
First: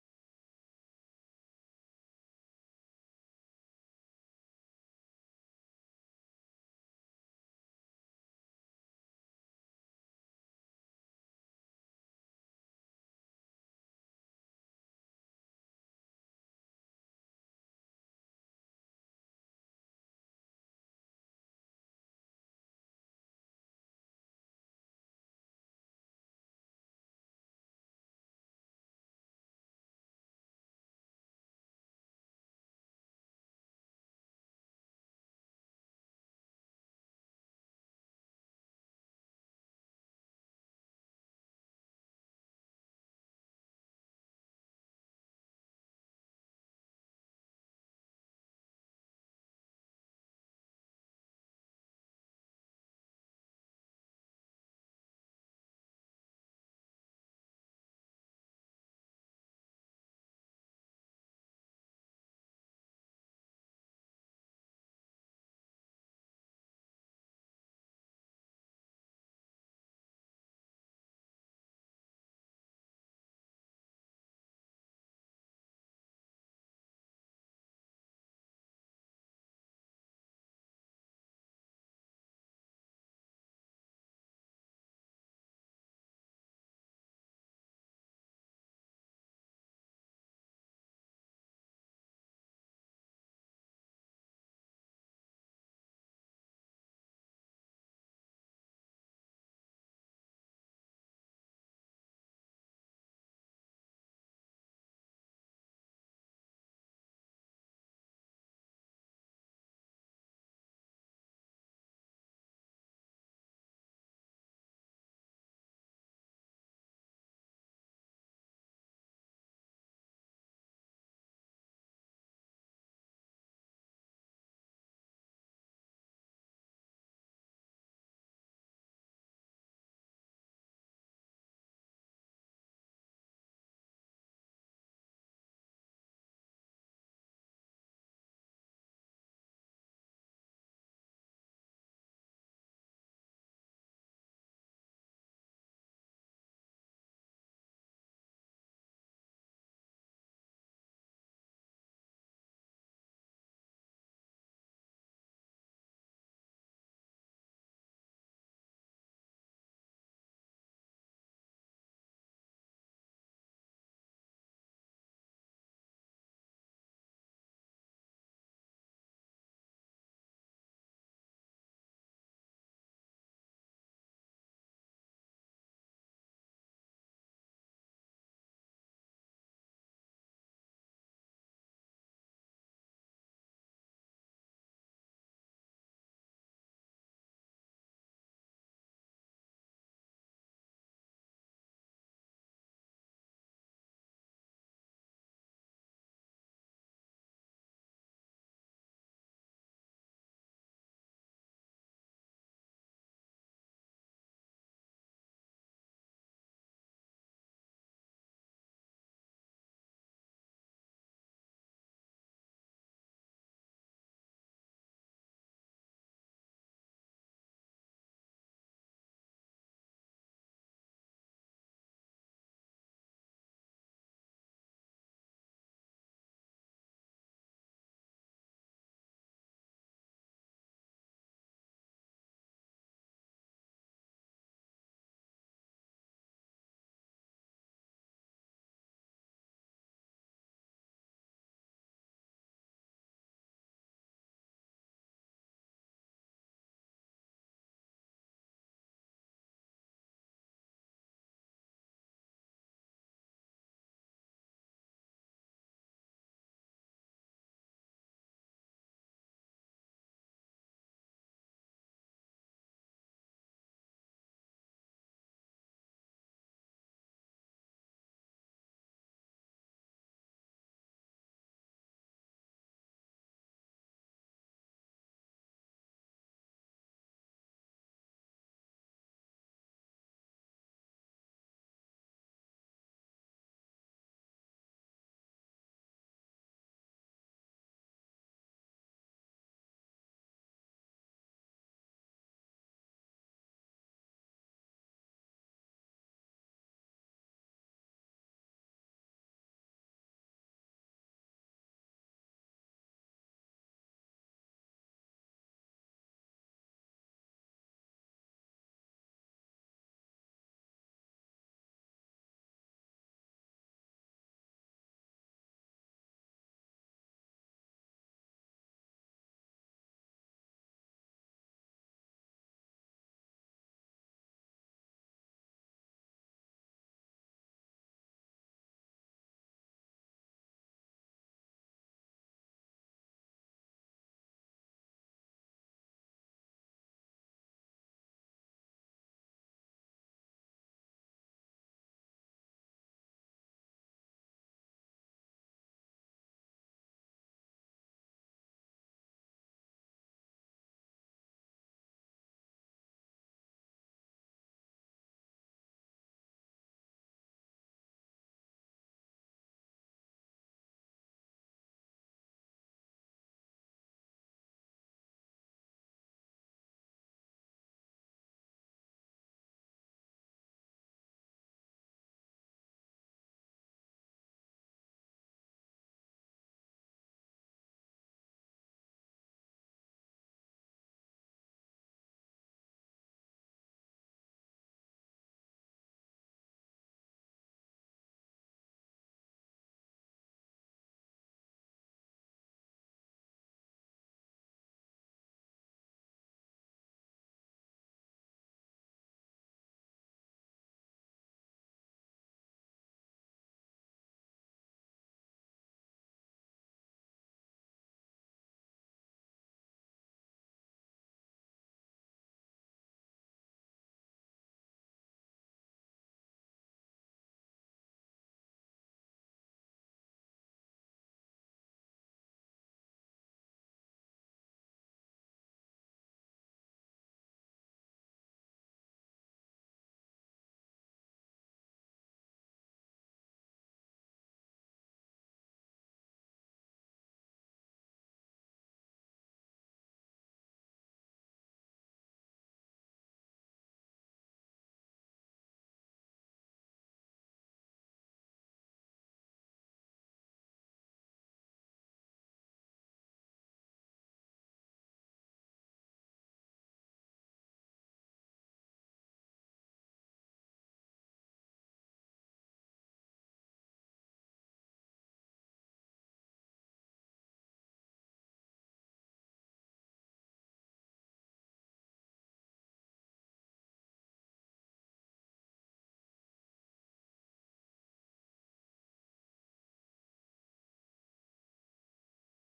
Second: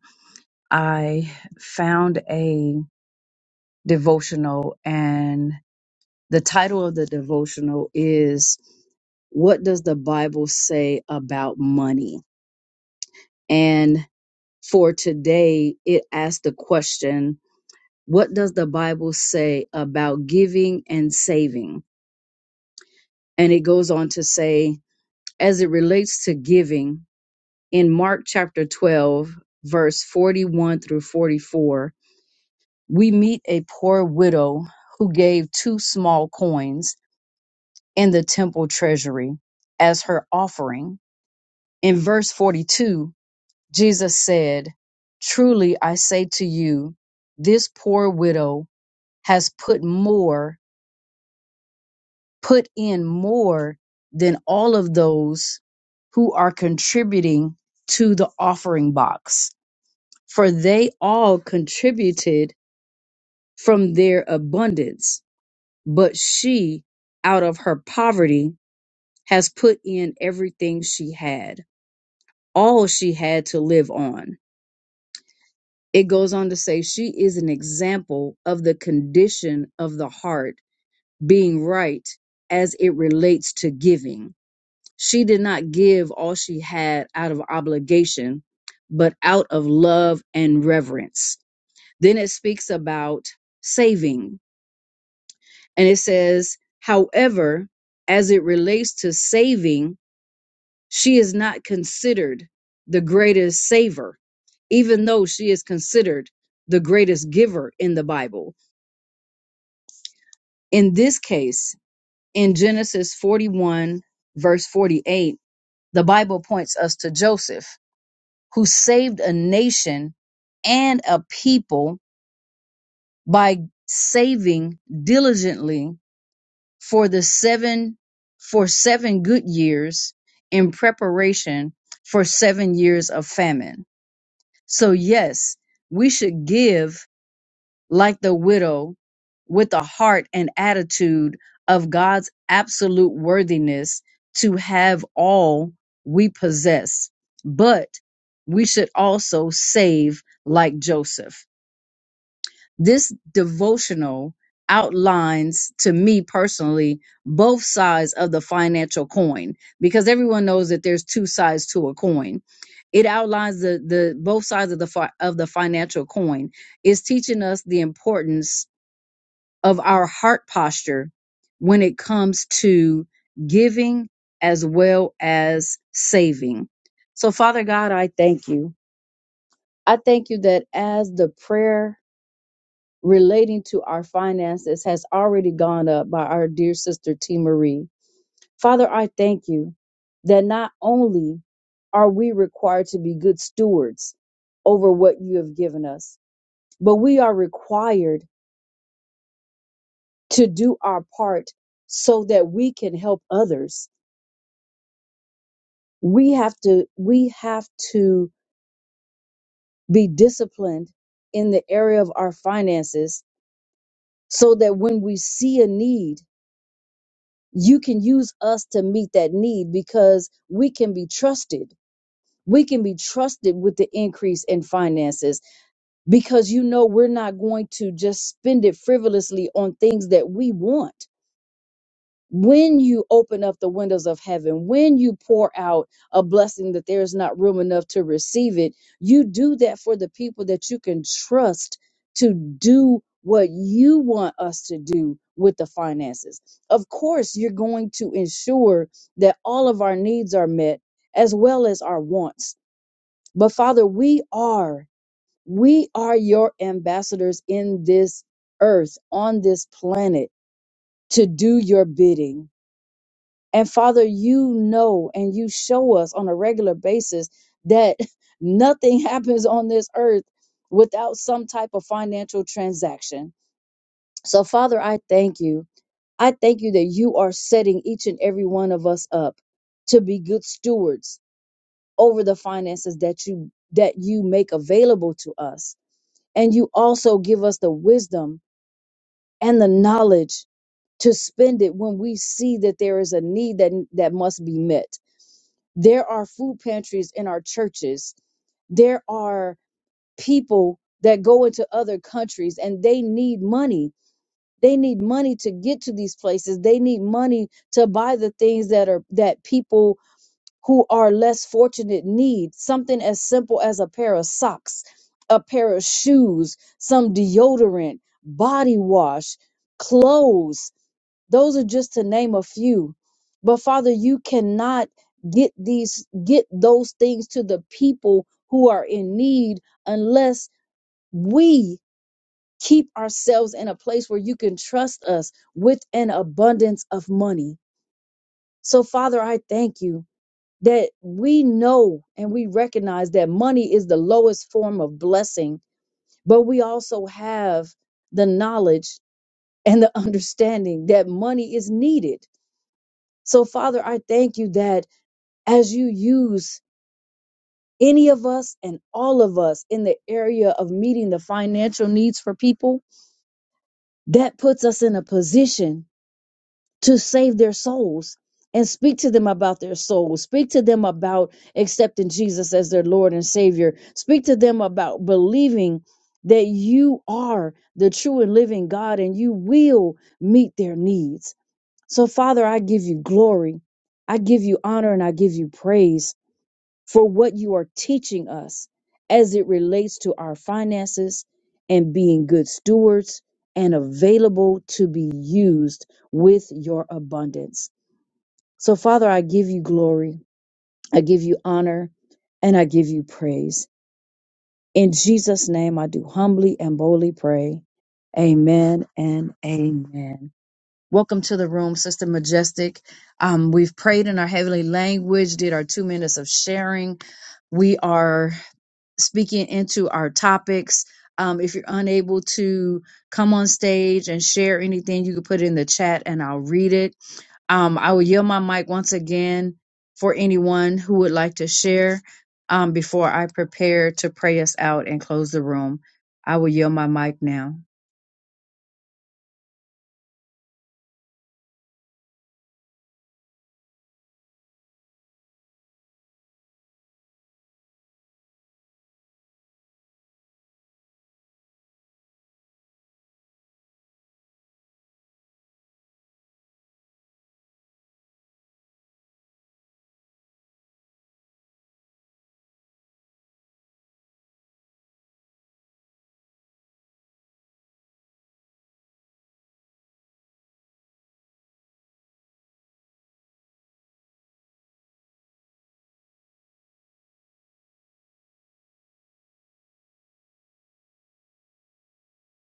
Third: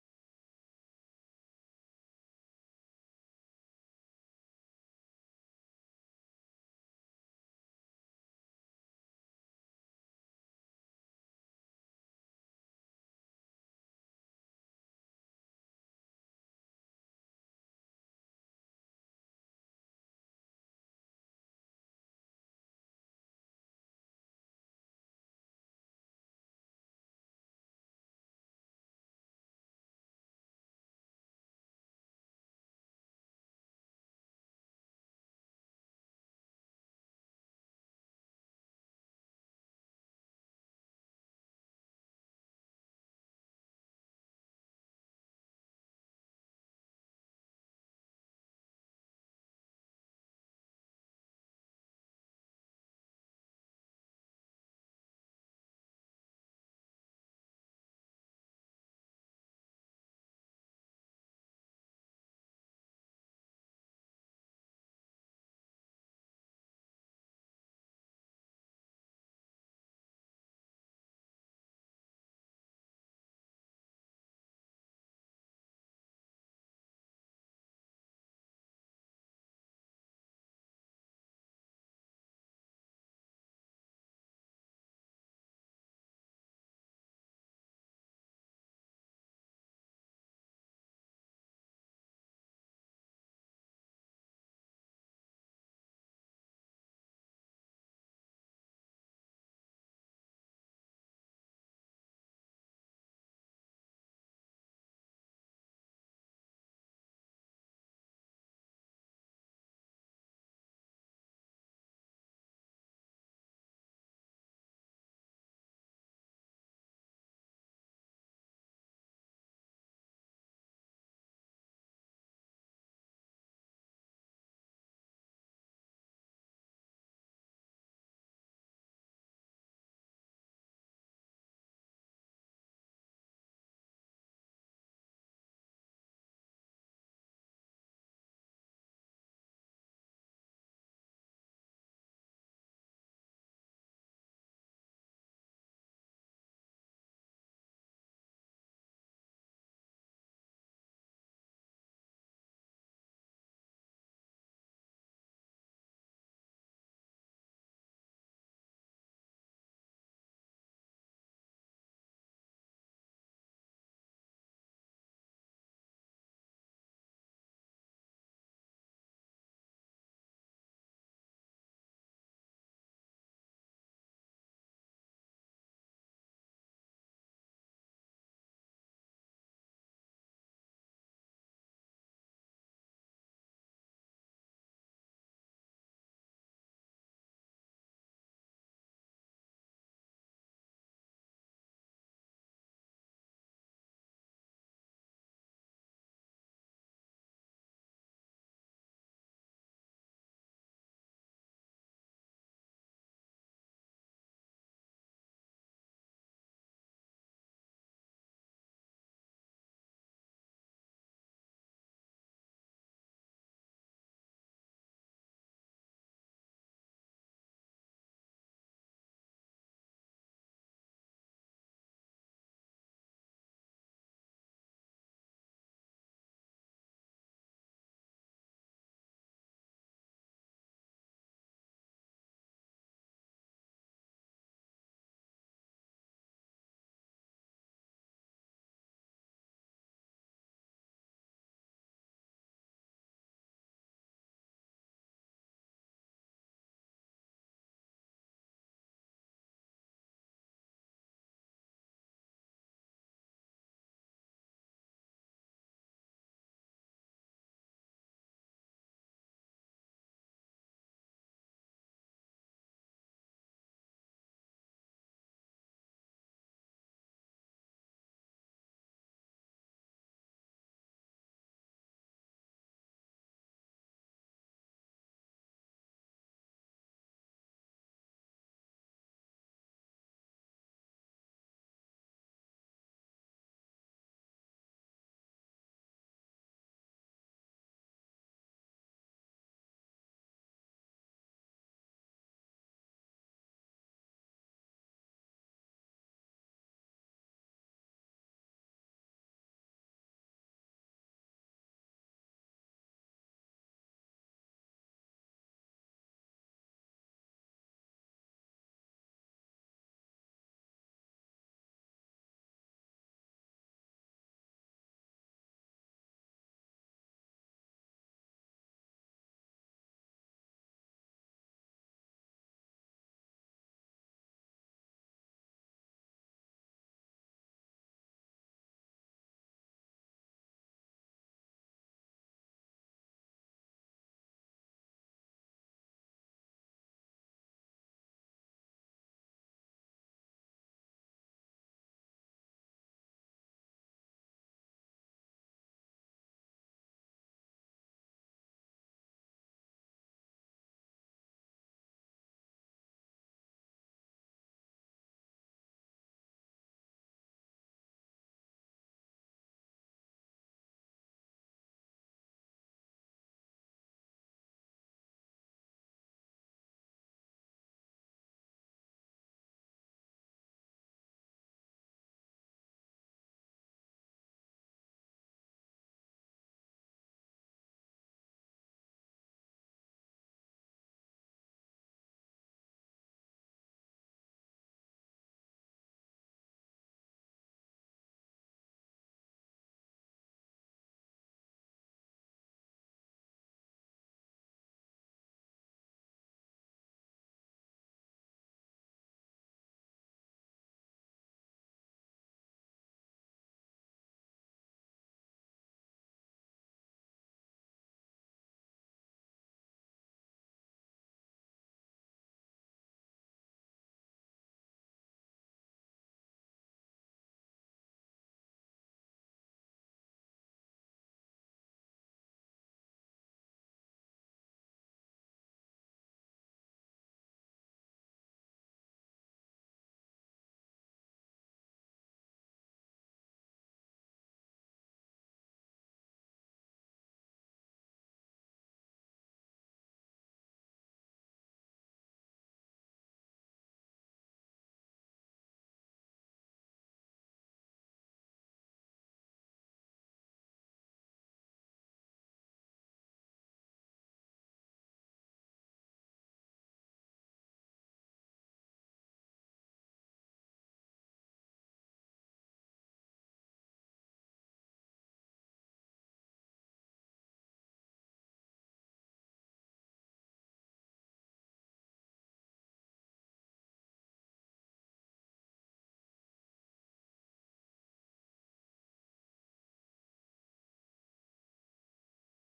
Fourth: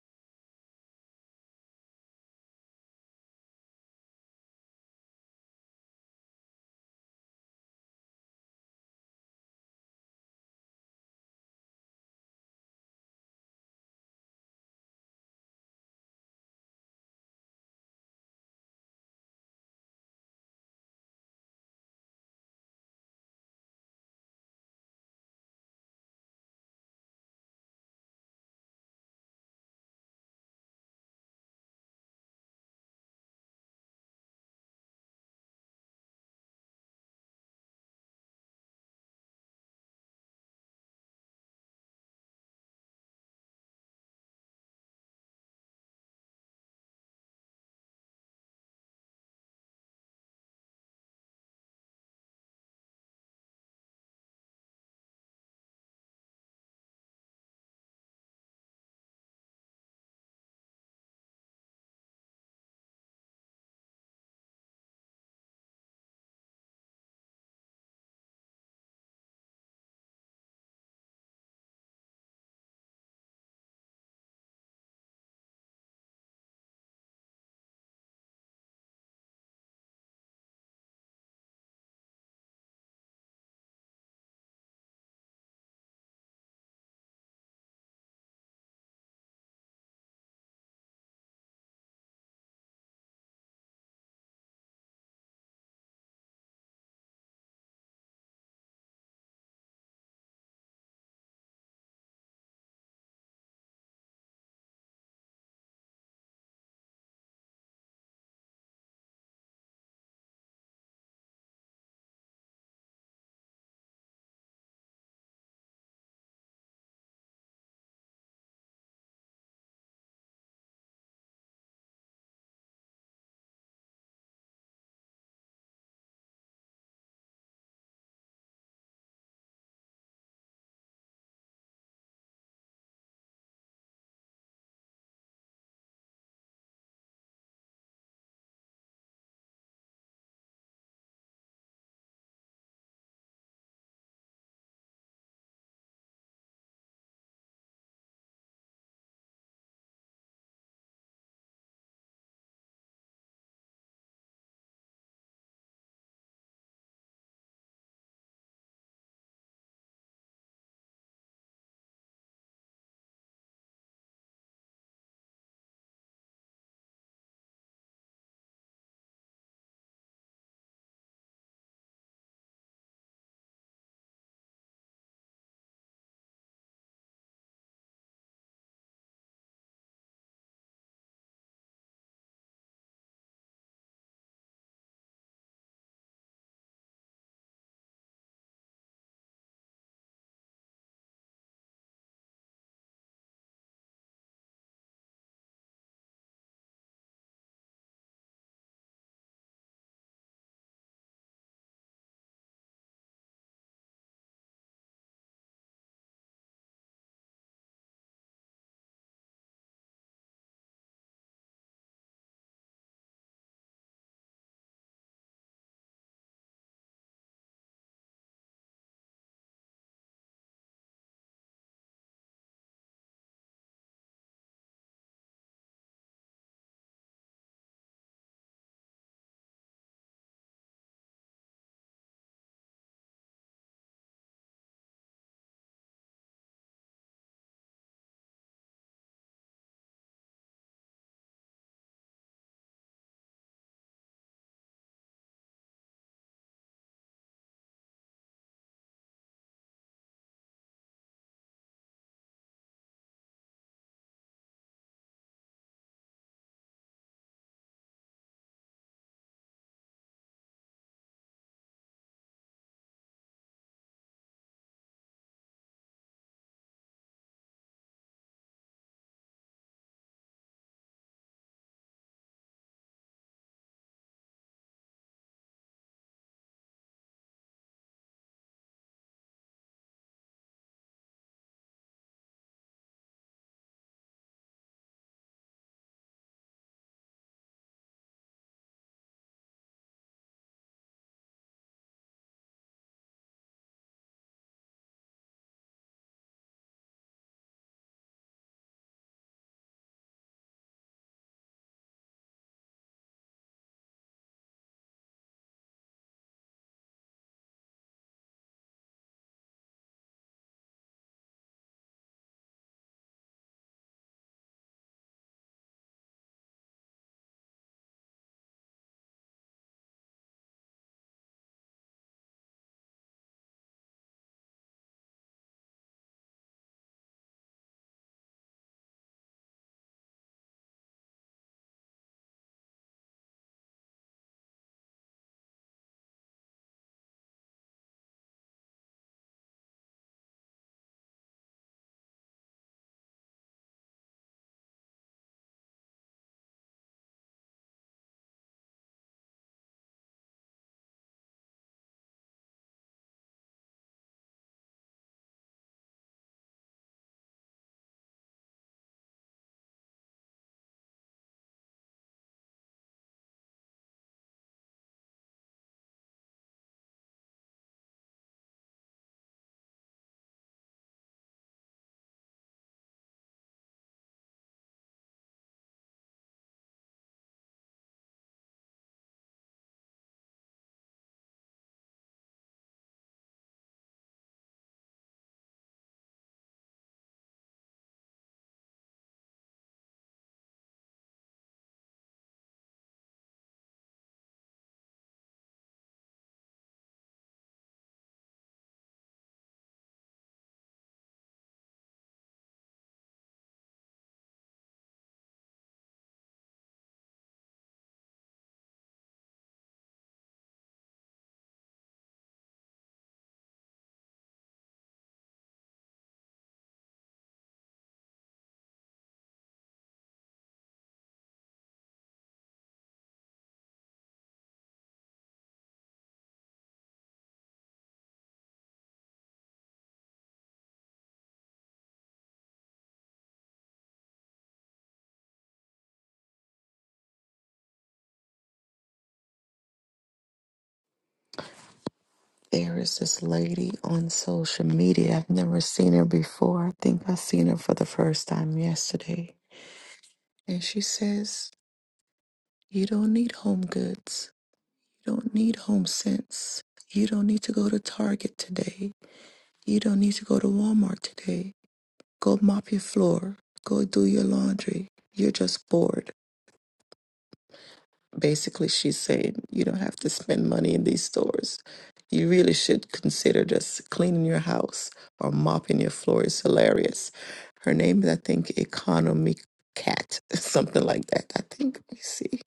[SPEAKER 1] I found a devotional and the title of the devotional is what does the bible say about money and for today it asked the question what does the bible say about giving and saving and it goes on to say as it relates to giving in mark chapter 12 verse 41 through 44 we meet a poor widow who gave two small coins in the temple treasury as her offering. In verse 42, Jesus said, Truly I say to you, this poor widow has put more, put in more than all of those who are contributing to the offering box, for they all contributed from their abundance, but she out of her poverty has put in everything she had all she had to live on. It goes on to say she is an example of the condition of the heart being right as it relates to giving. She did not give all she had out of obligation, but out of love and reverence. Then it speaks about saving, and it says, however, as it relates to saving, She is not considered the greatest saver, even though she is considered the greatest giver in the Bible. In this case, in Genesis 41, verse 48, the Bible points us to Joseph, who saved a nation and a people by saving diligently for the seven for seven good years in preparation for seven years of famine So, yes, we should give like the widow with a heart and attitude of God's absolute worthiness to have all we possess. But we should also save like Joseph. This devotional outlines to me personally both sides of the financial coin because everyone knows that there's two sides to a coin. It outlines the the both sides of the fi- of the financial coin. It's teaching us the importance of our heart posture when it comes to giving as well as saving. So Father God, I thank you. I thank you that as the prayer relating to our finances has already gone up by our dear sister T. Marie. Father, I thank you that not only are we required to be good stewards over what you have given us, but we are required to do our part so that we can help others. We have to we have to be disciplined in the area of our finances so that when we see a need you can use us to meet that need because we can be trusted. We can be trusted with the increase in finances because you know we're not going to just spend it frivolously on things that we want when you open up the windows of heaven, when you pour out a blessing that there is not room enough to receive it, you do that for the people that you can trust to do what you want us to do with the finances. Of course, you're going to ensure that all of our needs are met as well as our wants. But Father, we are, we are your ambassadors in this earth, on this planet to do your bidding and Father, you know and you show us on a regular basis that nothing happens on this earth without some type of financial transaction. So, Father, I thank you. I thank you that you are setting each and every one of us up to be good stewards over the finances that you that you make available to us. And you also give us the wisdom and the knowledge to spend it when we see that there is a need that that must be met. There are food pantries in our churches. There are people that go into other countries and they need money. They need money to get to these places. They need money to buy the things that are that people who are less fortunate need. Something as simple as a pair of socks, a pair of shoes, some deodorant, body wash, clothes those are just to name a few. But Father, you cannot get these get those things to the people who are in need unless we keep ourselves in a place where you can trust us with an abundance of money. So Father, I thank you that we know and we recognize that money is the lowest form of blessing, but we also have the knowledge and the understanding that money is needed So, Father, I thank you that as you use any of us and all of us in the area of meeting the financial needs for people, that puts us in a position to save their souls and speak to them about their souls. Speak to them about accepting Jesus as their Lord and Savior. Speak to them about believing that you are the true and living God and you will meet their needs. So, Father, I give you glory. I give you honor and I give you praise. for what you are teaching us as it relates to our finances and being good stewards and available to be used with your abundance. So, Father, I give you glory, I give you honor, and I give you praise. In Jesus' name, I do humbly and boldly pray. Amen and amen. Welcome to the room, Sister Majestic. Um, we've prayed in our heavenly language, did our two minutes of sharing. We are speaking into our topics. Um, if you're unable to come on stage and share anything, you can put it in the chat and I'll read it. Um, I will yield my mic once again for anyone who would like to share um, before I prepare to pray us out and close the room. I will yield my mic now.
[SPEAKER 2] There is this lady on social media. I've never seen her before. I think I seen her for the first time yesterday. And she says, You don't need home goods. You don't need home sense. You don't need to go to Target today. You don't need to go to Walmart today. Go mop your floor. Go do your laundry. You're just bored. Basically, she's saying you don't have to spend money in these stores. You really should consider just cleaning your house or mopping your floor. It's hilarious. Her name is, I think, Economy Cat, something like that. I think, let me see.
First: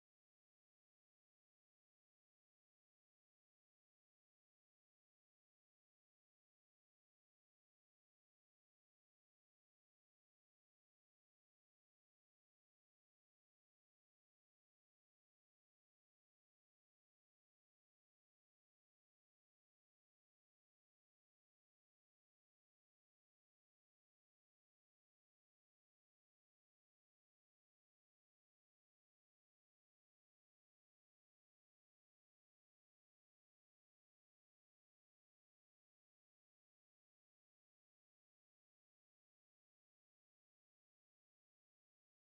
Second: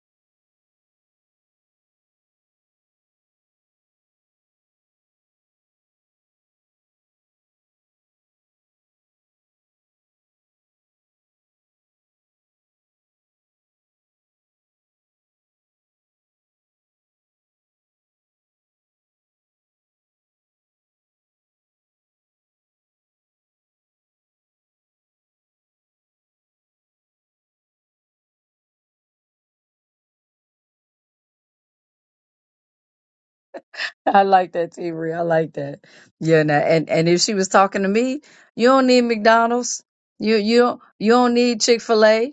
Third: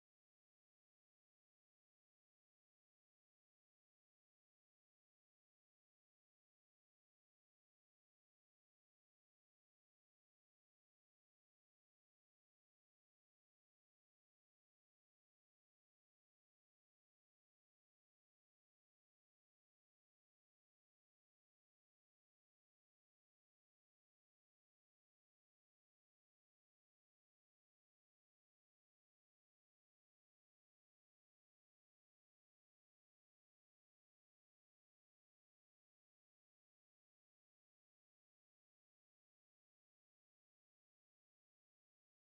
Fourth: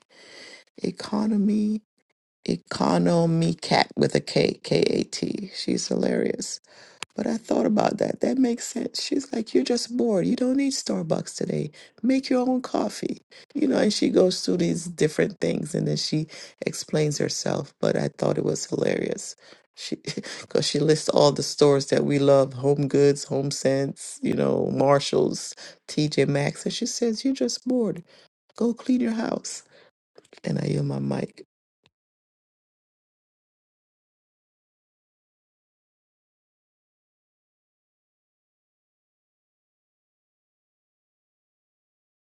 [SPEAKER 2] Economy Economy Cat with a K, K A T. She's hilarious. But I thought about that. That makes sense. She's like, You're just bored. You don't need Starbucks today. Make your own coffee. You know, and she goes through these different things and then she explains herself. But I thought it was hilarious. She, because she lists all the stores that we love Home Goods, Home Sense, you know, Marshalls, TJ Maxx. And she says, You're just bored. Go clean your house. And I yield my mic.
[SPEAKER 1] I like that, Avery. I like that. Yeah, and and and if she was talking to me, you don't need McDonald's. You you you don't need Chick Fil A.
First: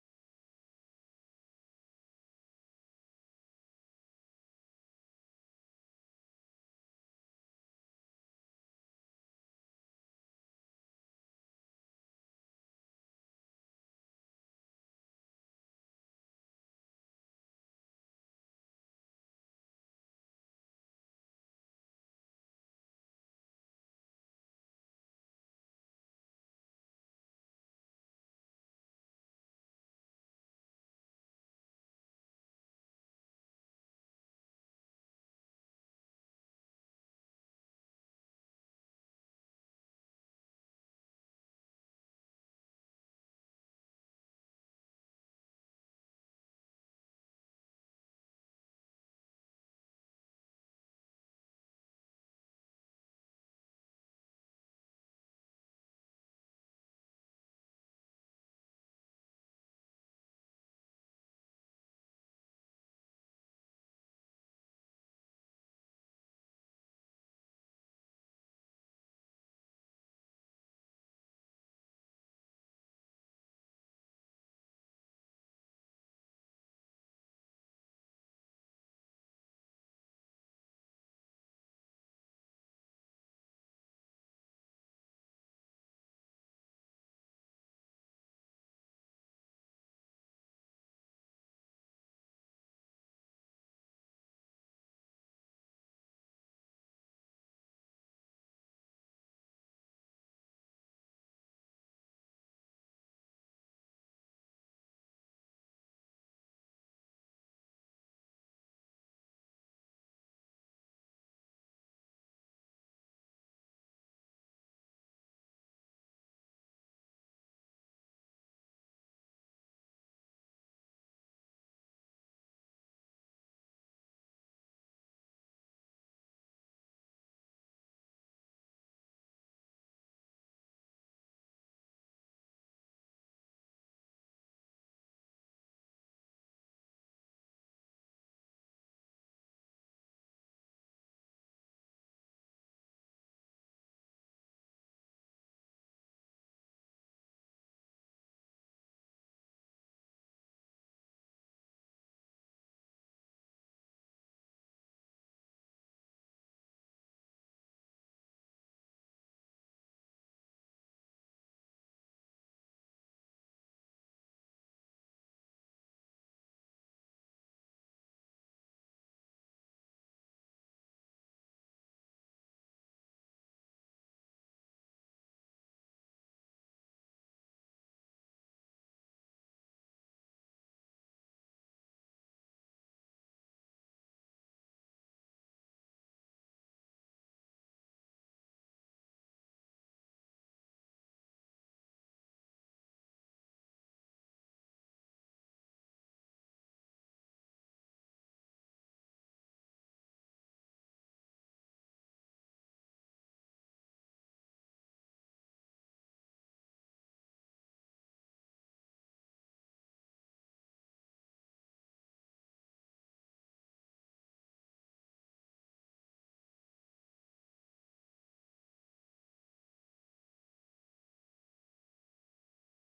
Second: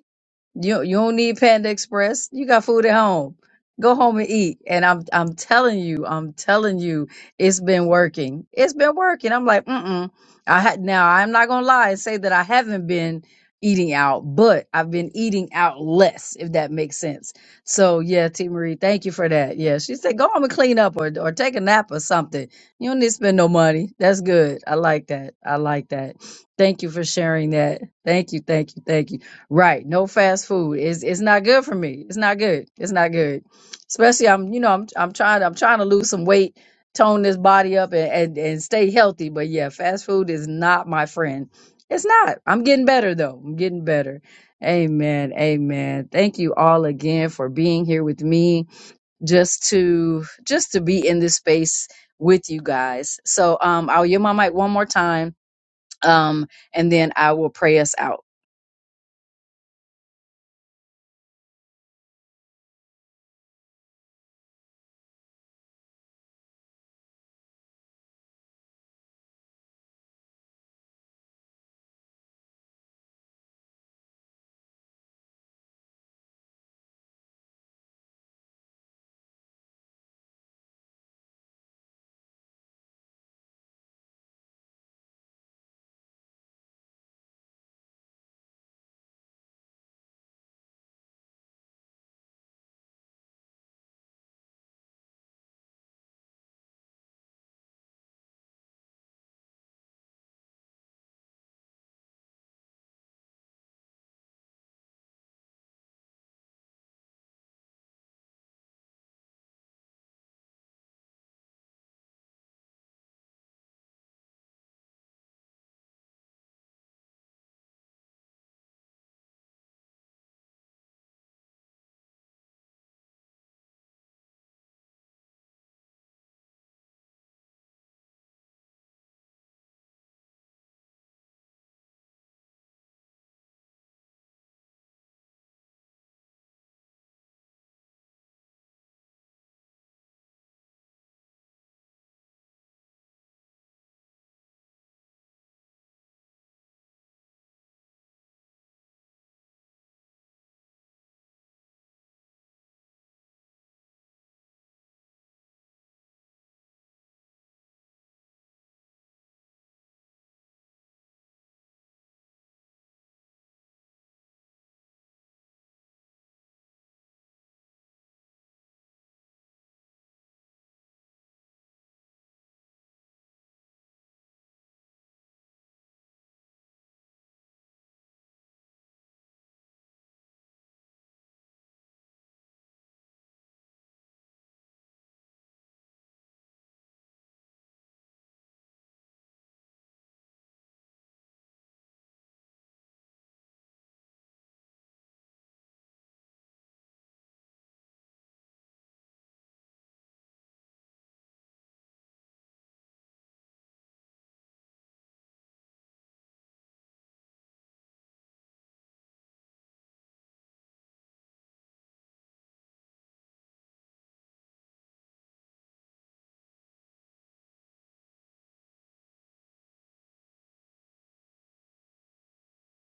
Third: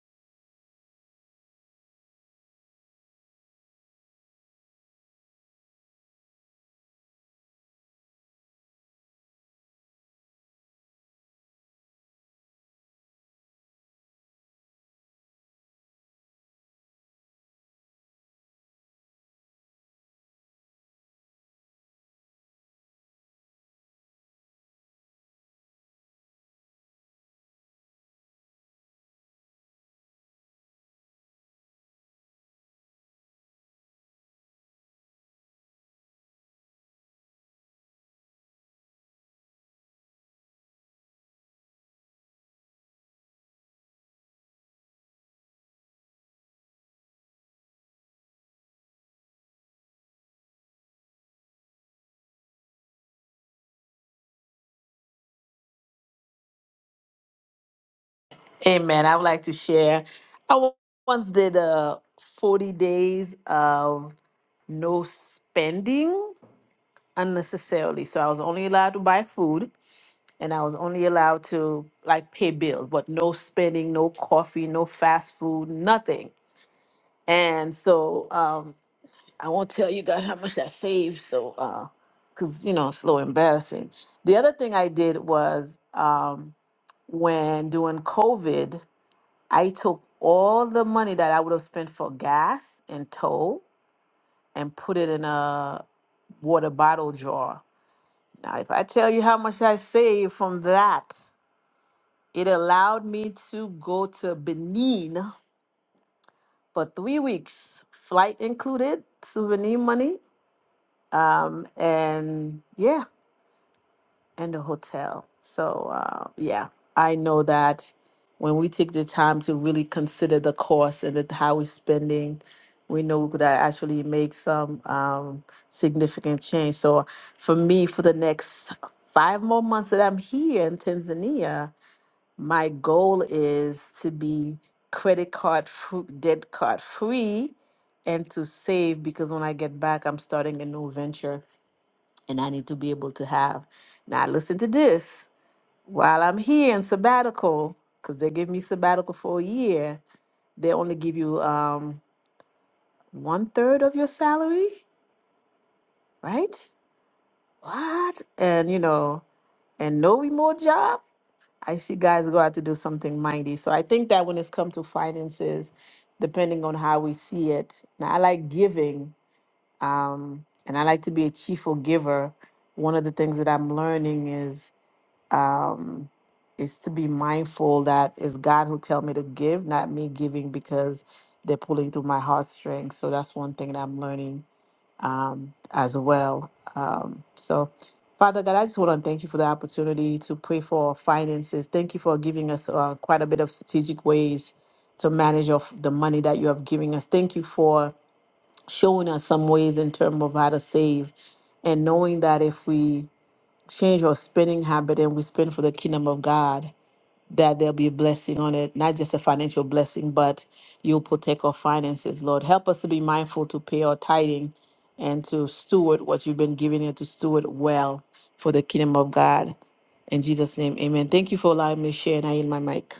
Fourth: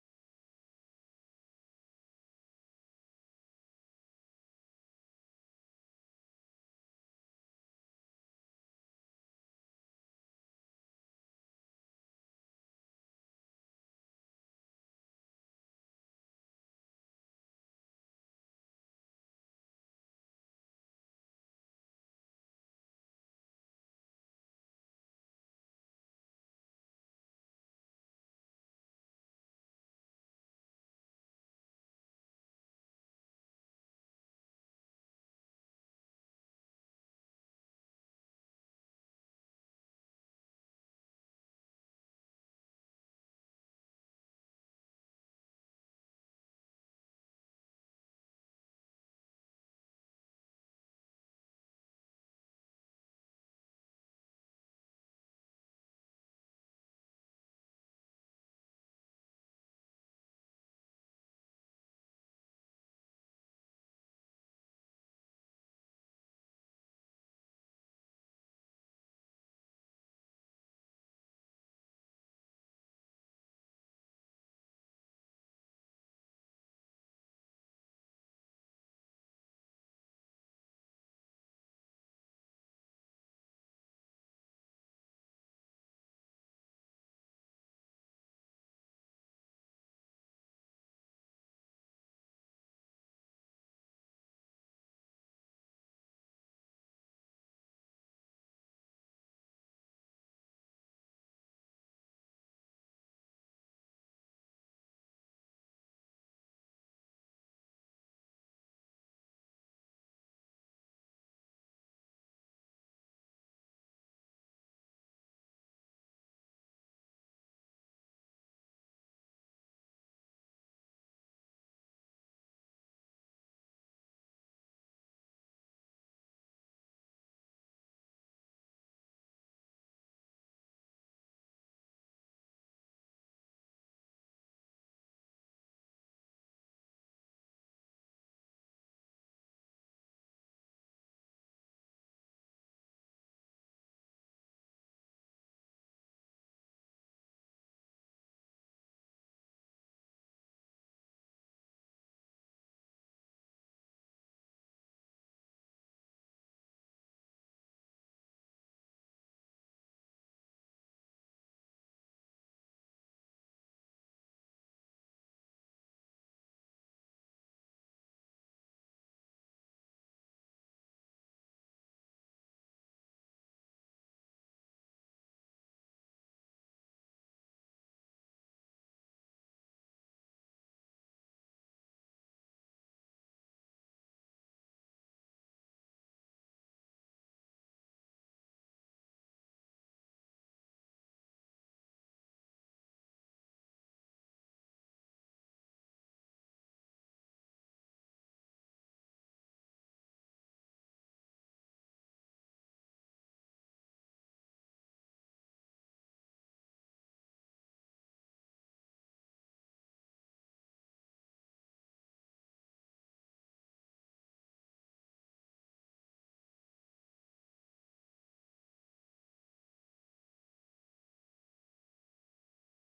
[SPEAKER 1] You you don't need Panda Express. You got food at home. Go home and eat. And I'm I'm telling you, I'm telling you, it's been working. It's been working. I'm like, mm-mm. I had now I'm not gonna lie and say that I haven't been eating out, but I've been eating out less, if that makes sense. So yeah, T Marie, thank you for that. Yeah. She said go home and clean up or or take a nap or something. You don't need to spend no money. That's good. I like that. I like that. Thank you for sharing that. Thank you, thank you, thank you. Right. No fast food. It's it's not good for me. It's not good. It's not good. Especially I'm you know, I'm I'm trying I'm trying to lose some weight, tone this body up and, and, and stay healthy. But yeah, fast food is not my friend. It's not. I'm getting better though. I'm getting better. Amen. Amen. Thank you all again for being here with me. Just to just to be in this space with you guys. So um I'll yield my mic one more time. Um and then I will pray us out.
[SPEAKER 3] Amen. I would like to share. I once did uh, 40 days of no spending unnecessarily. So I was only allowed to buy food and I was only allowed to like pay bills, but no spending, no coffee, no fast food, nothing. And so um, I won't tell you guys how much I saved. So, uh, because, you know, it's a little embarrassing. The other thing I did was um, when doing COVID. I took all the money that I would have spent for gas and tow and put it in a water bottle drawer. Now, if I tell you how much I saved from that, it allowed me to go to Benin for three weeks, flight included, souvenir money. Um, and yeah, and the hotel. So, uh, yeah, I know that when we take the time to really consider the cost and that how we're spending, we know we could actually make some um, significant change. So, for me, for the next five more months that I'm here in Tanzania, my goal is to be credit card, fr- debt card free, and to save because when I get back, I'm starting a new venture and I need to be able to have. Now, listen to this. While I'm here in sabbatical, because they give me sabbatical for a year, they only give you um, one third of your salary, right? What? And you know, and no remote job. I see guys go out to do something mighty. So I think that when it's come to finances, depending on how we see it, now I like giving, um, and I like to be a cheerful giver. One of the things that I'm learning is um, is to be mindful that it's God who tell me to give, not me giving because they're pulling through my heartstrings. So that's one thing that I'm learning um, as well. Um, so, Father God, I just want to thank you for the opportunity to pray for our finances. Thank you for giving us uh, quite a bit of strategic ways to manage of the money that you have given us. Thank you for showing us some ways in terms of how to save and knowing that if we change your spending habit and we spend for the kingdom of God, that there'll be a blessing on it, not just a financial blessing, but you'll protect our finances, Lord. Help us to be mindful to pay our tithing and to steward what you've been giving and to steward well for the kingdom of God. In Jesus' name, amen. Thank you for allowing me to share and I yield my mic.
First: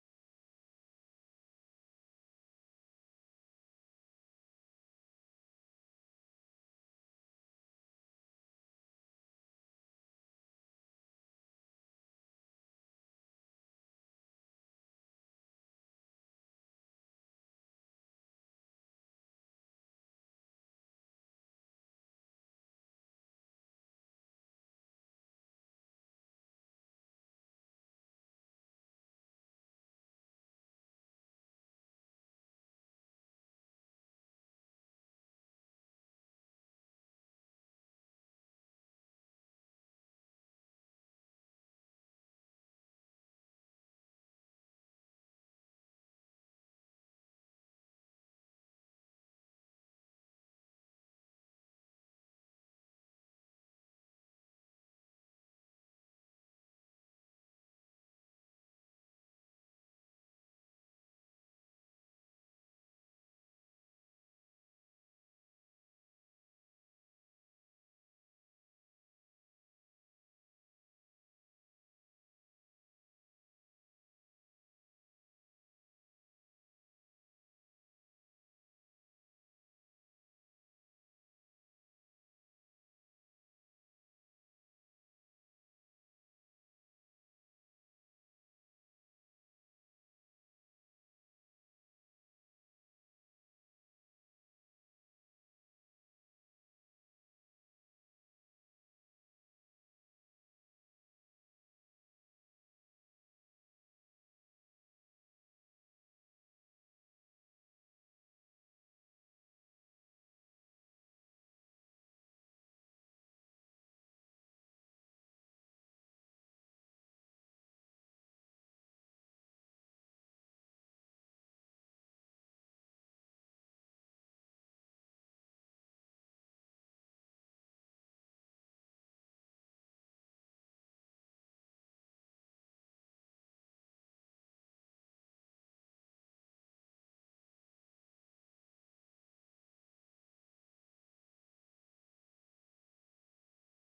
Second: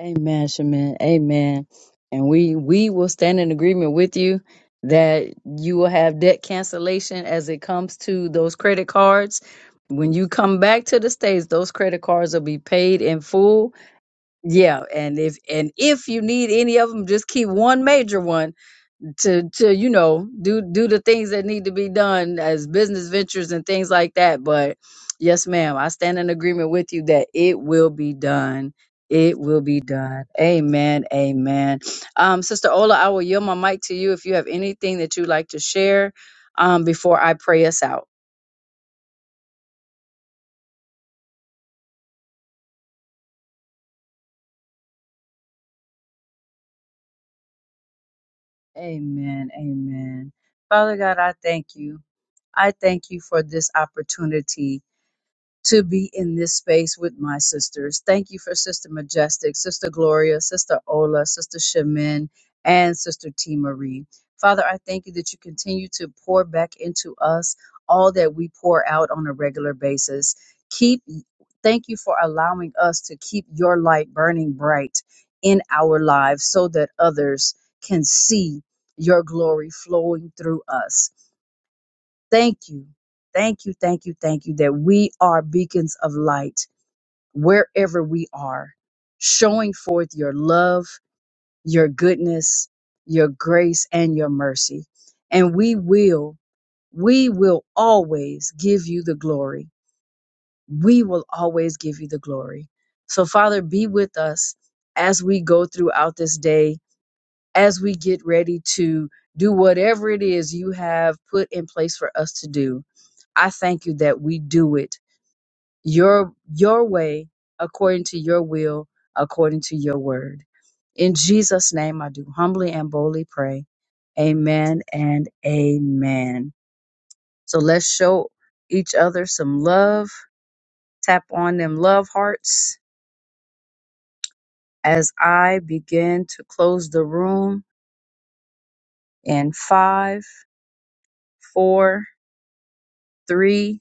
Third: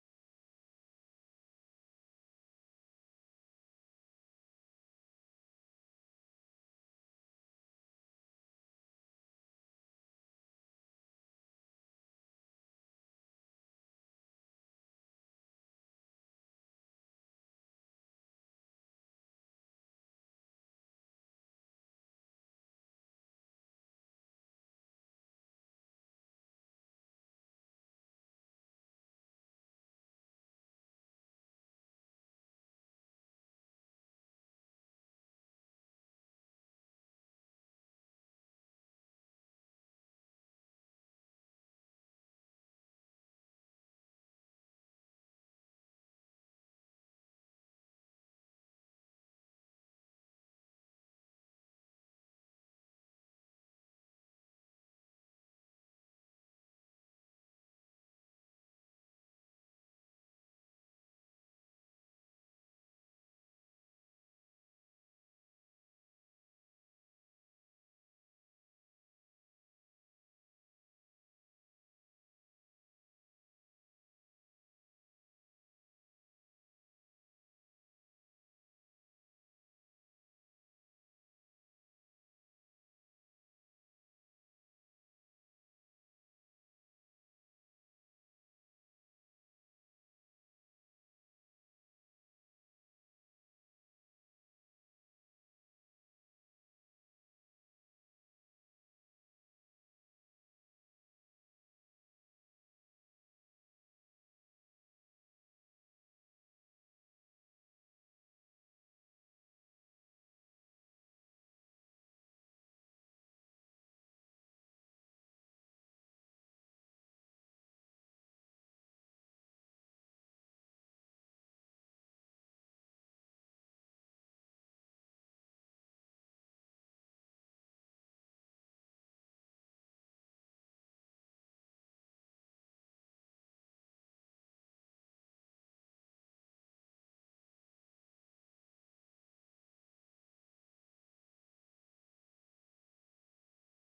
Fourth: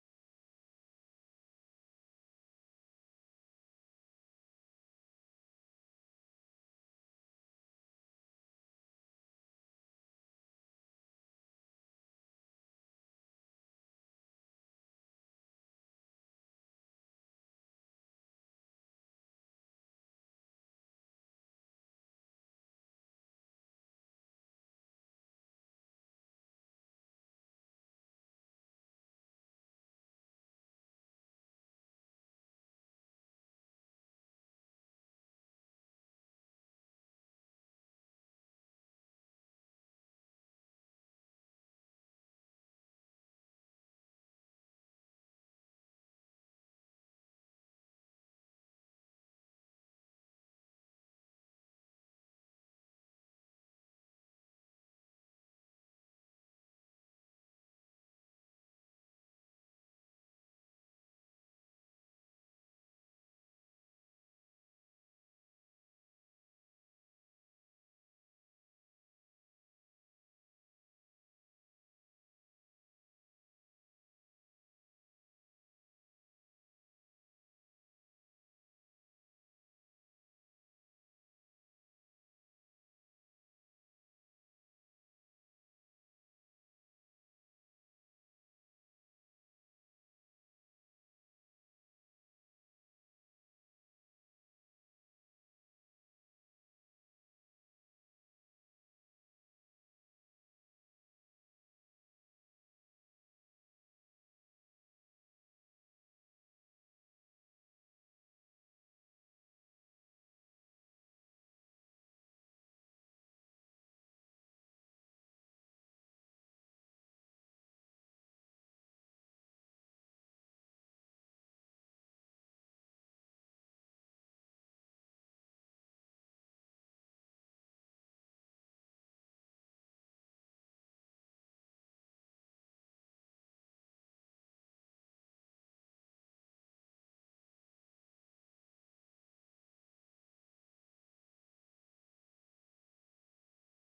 [SPEAKER 1] Amen, Shaman. Amen. And we we will stand in agreement with you that you will have debt cancellation as it comes to those credit cards. When you come back to the States, those credit cards will be paid in full. Yeah, and if and if you need any of them, just keep one major one to to you know do do the things that need to be done as business ventures and things like that but yes ma'am i stand in agreement with you that it will be done it will be done amen amen um sister ola i will yield my mic to you if you have anything that you'd like to share um before i pray us out amen amen father god i thank you i thank you for this opportunity to be in this space with my sisters. Thank you for Sister Majestic, Sister Gloria, Sister Ola, Sister Shemin, and Sister T. Marie. Father, I thank you that you continue to pour back into us all that we pour out on a regular basis. Keep thank you for allowing us to keep your light burning bright in our lives so that others can see your glory flowing through us. Thank you. Thank you, thank you, thank you that we are beacons of light wherever we are, showing forth your love, your goodness, your grace, and your mercy. And we will, we will always give you the glory. We will always give you the glory. So, Father, be with us as we go throughout this day, as we get ready to do whatever it is you have put in place for us to do I thank you that we do it your your way according to your will, according to your word. In Jesus name I do humbly and boldly pray. Amen and amen. So let's show each other some love. Tap on them love hearts as I begin to close the room in five, four, three,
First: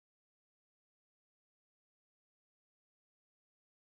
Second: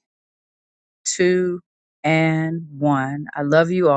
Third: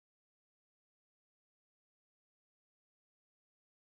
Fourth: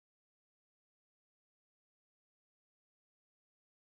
[SPEAKER 1] two, and one. I love you all.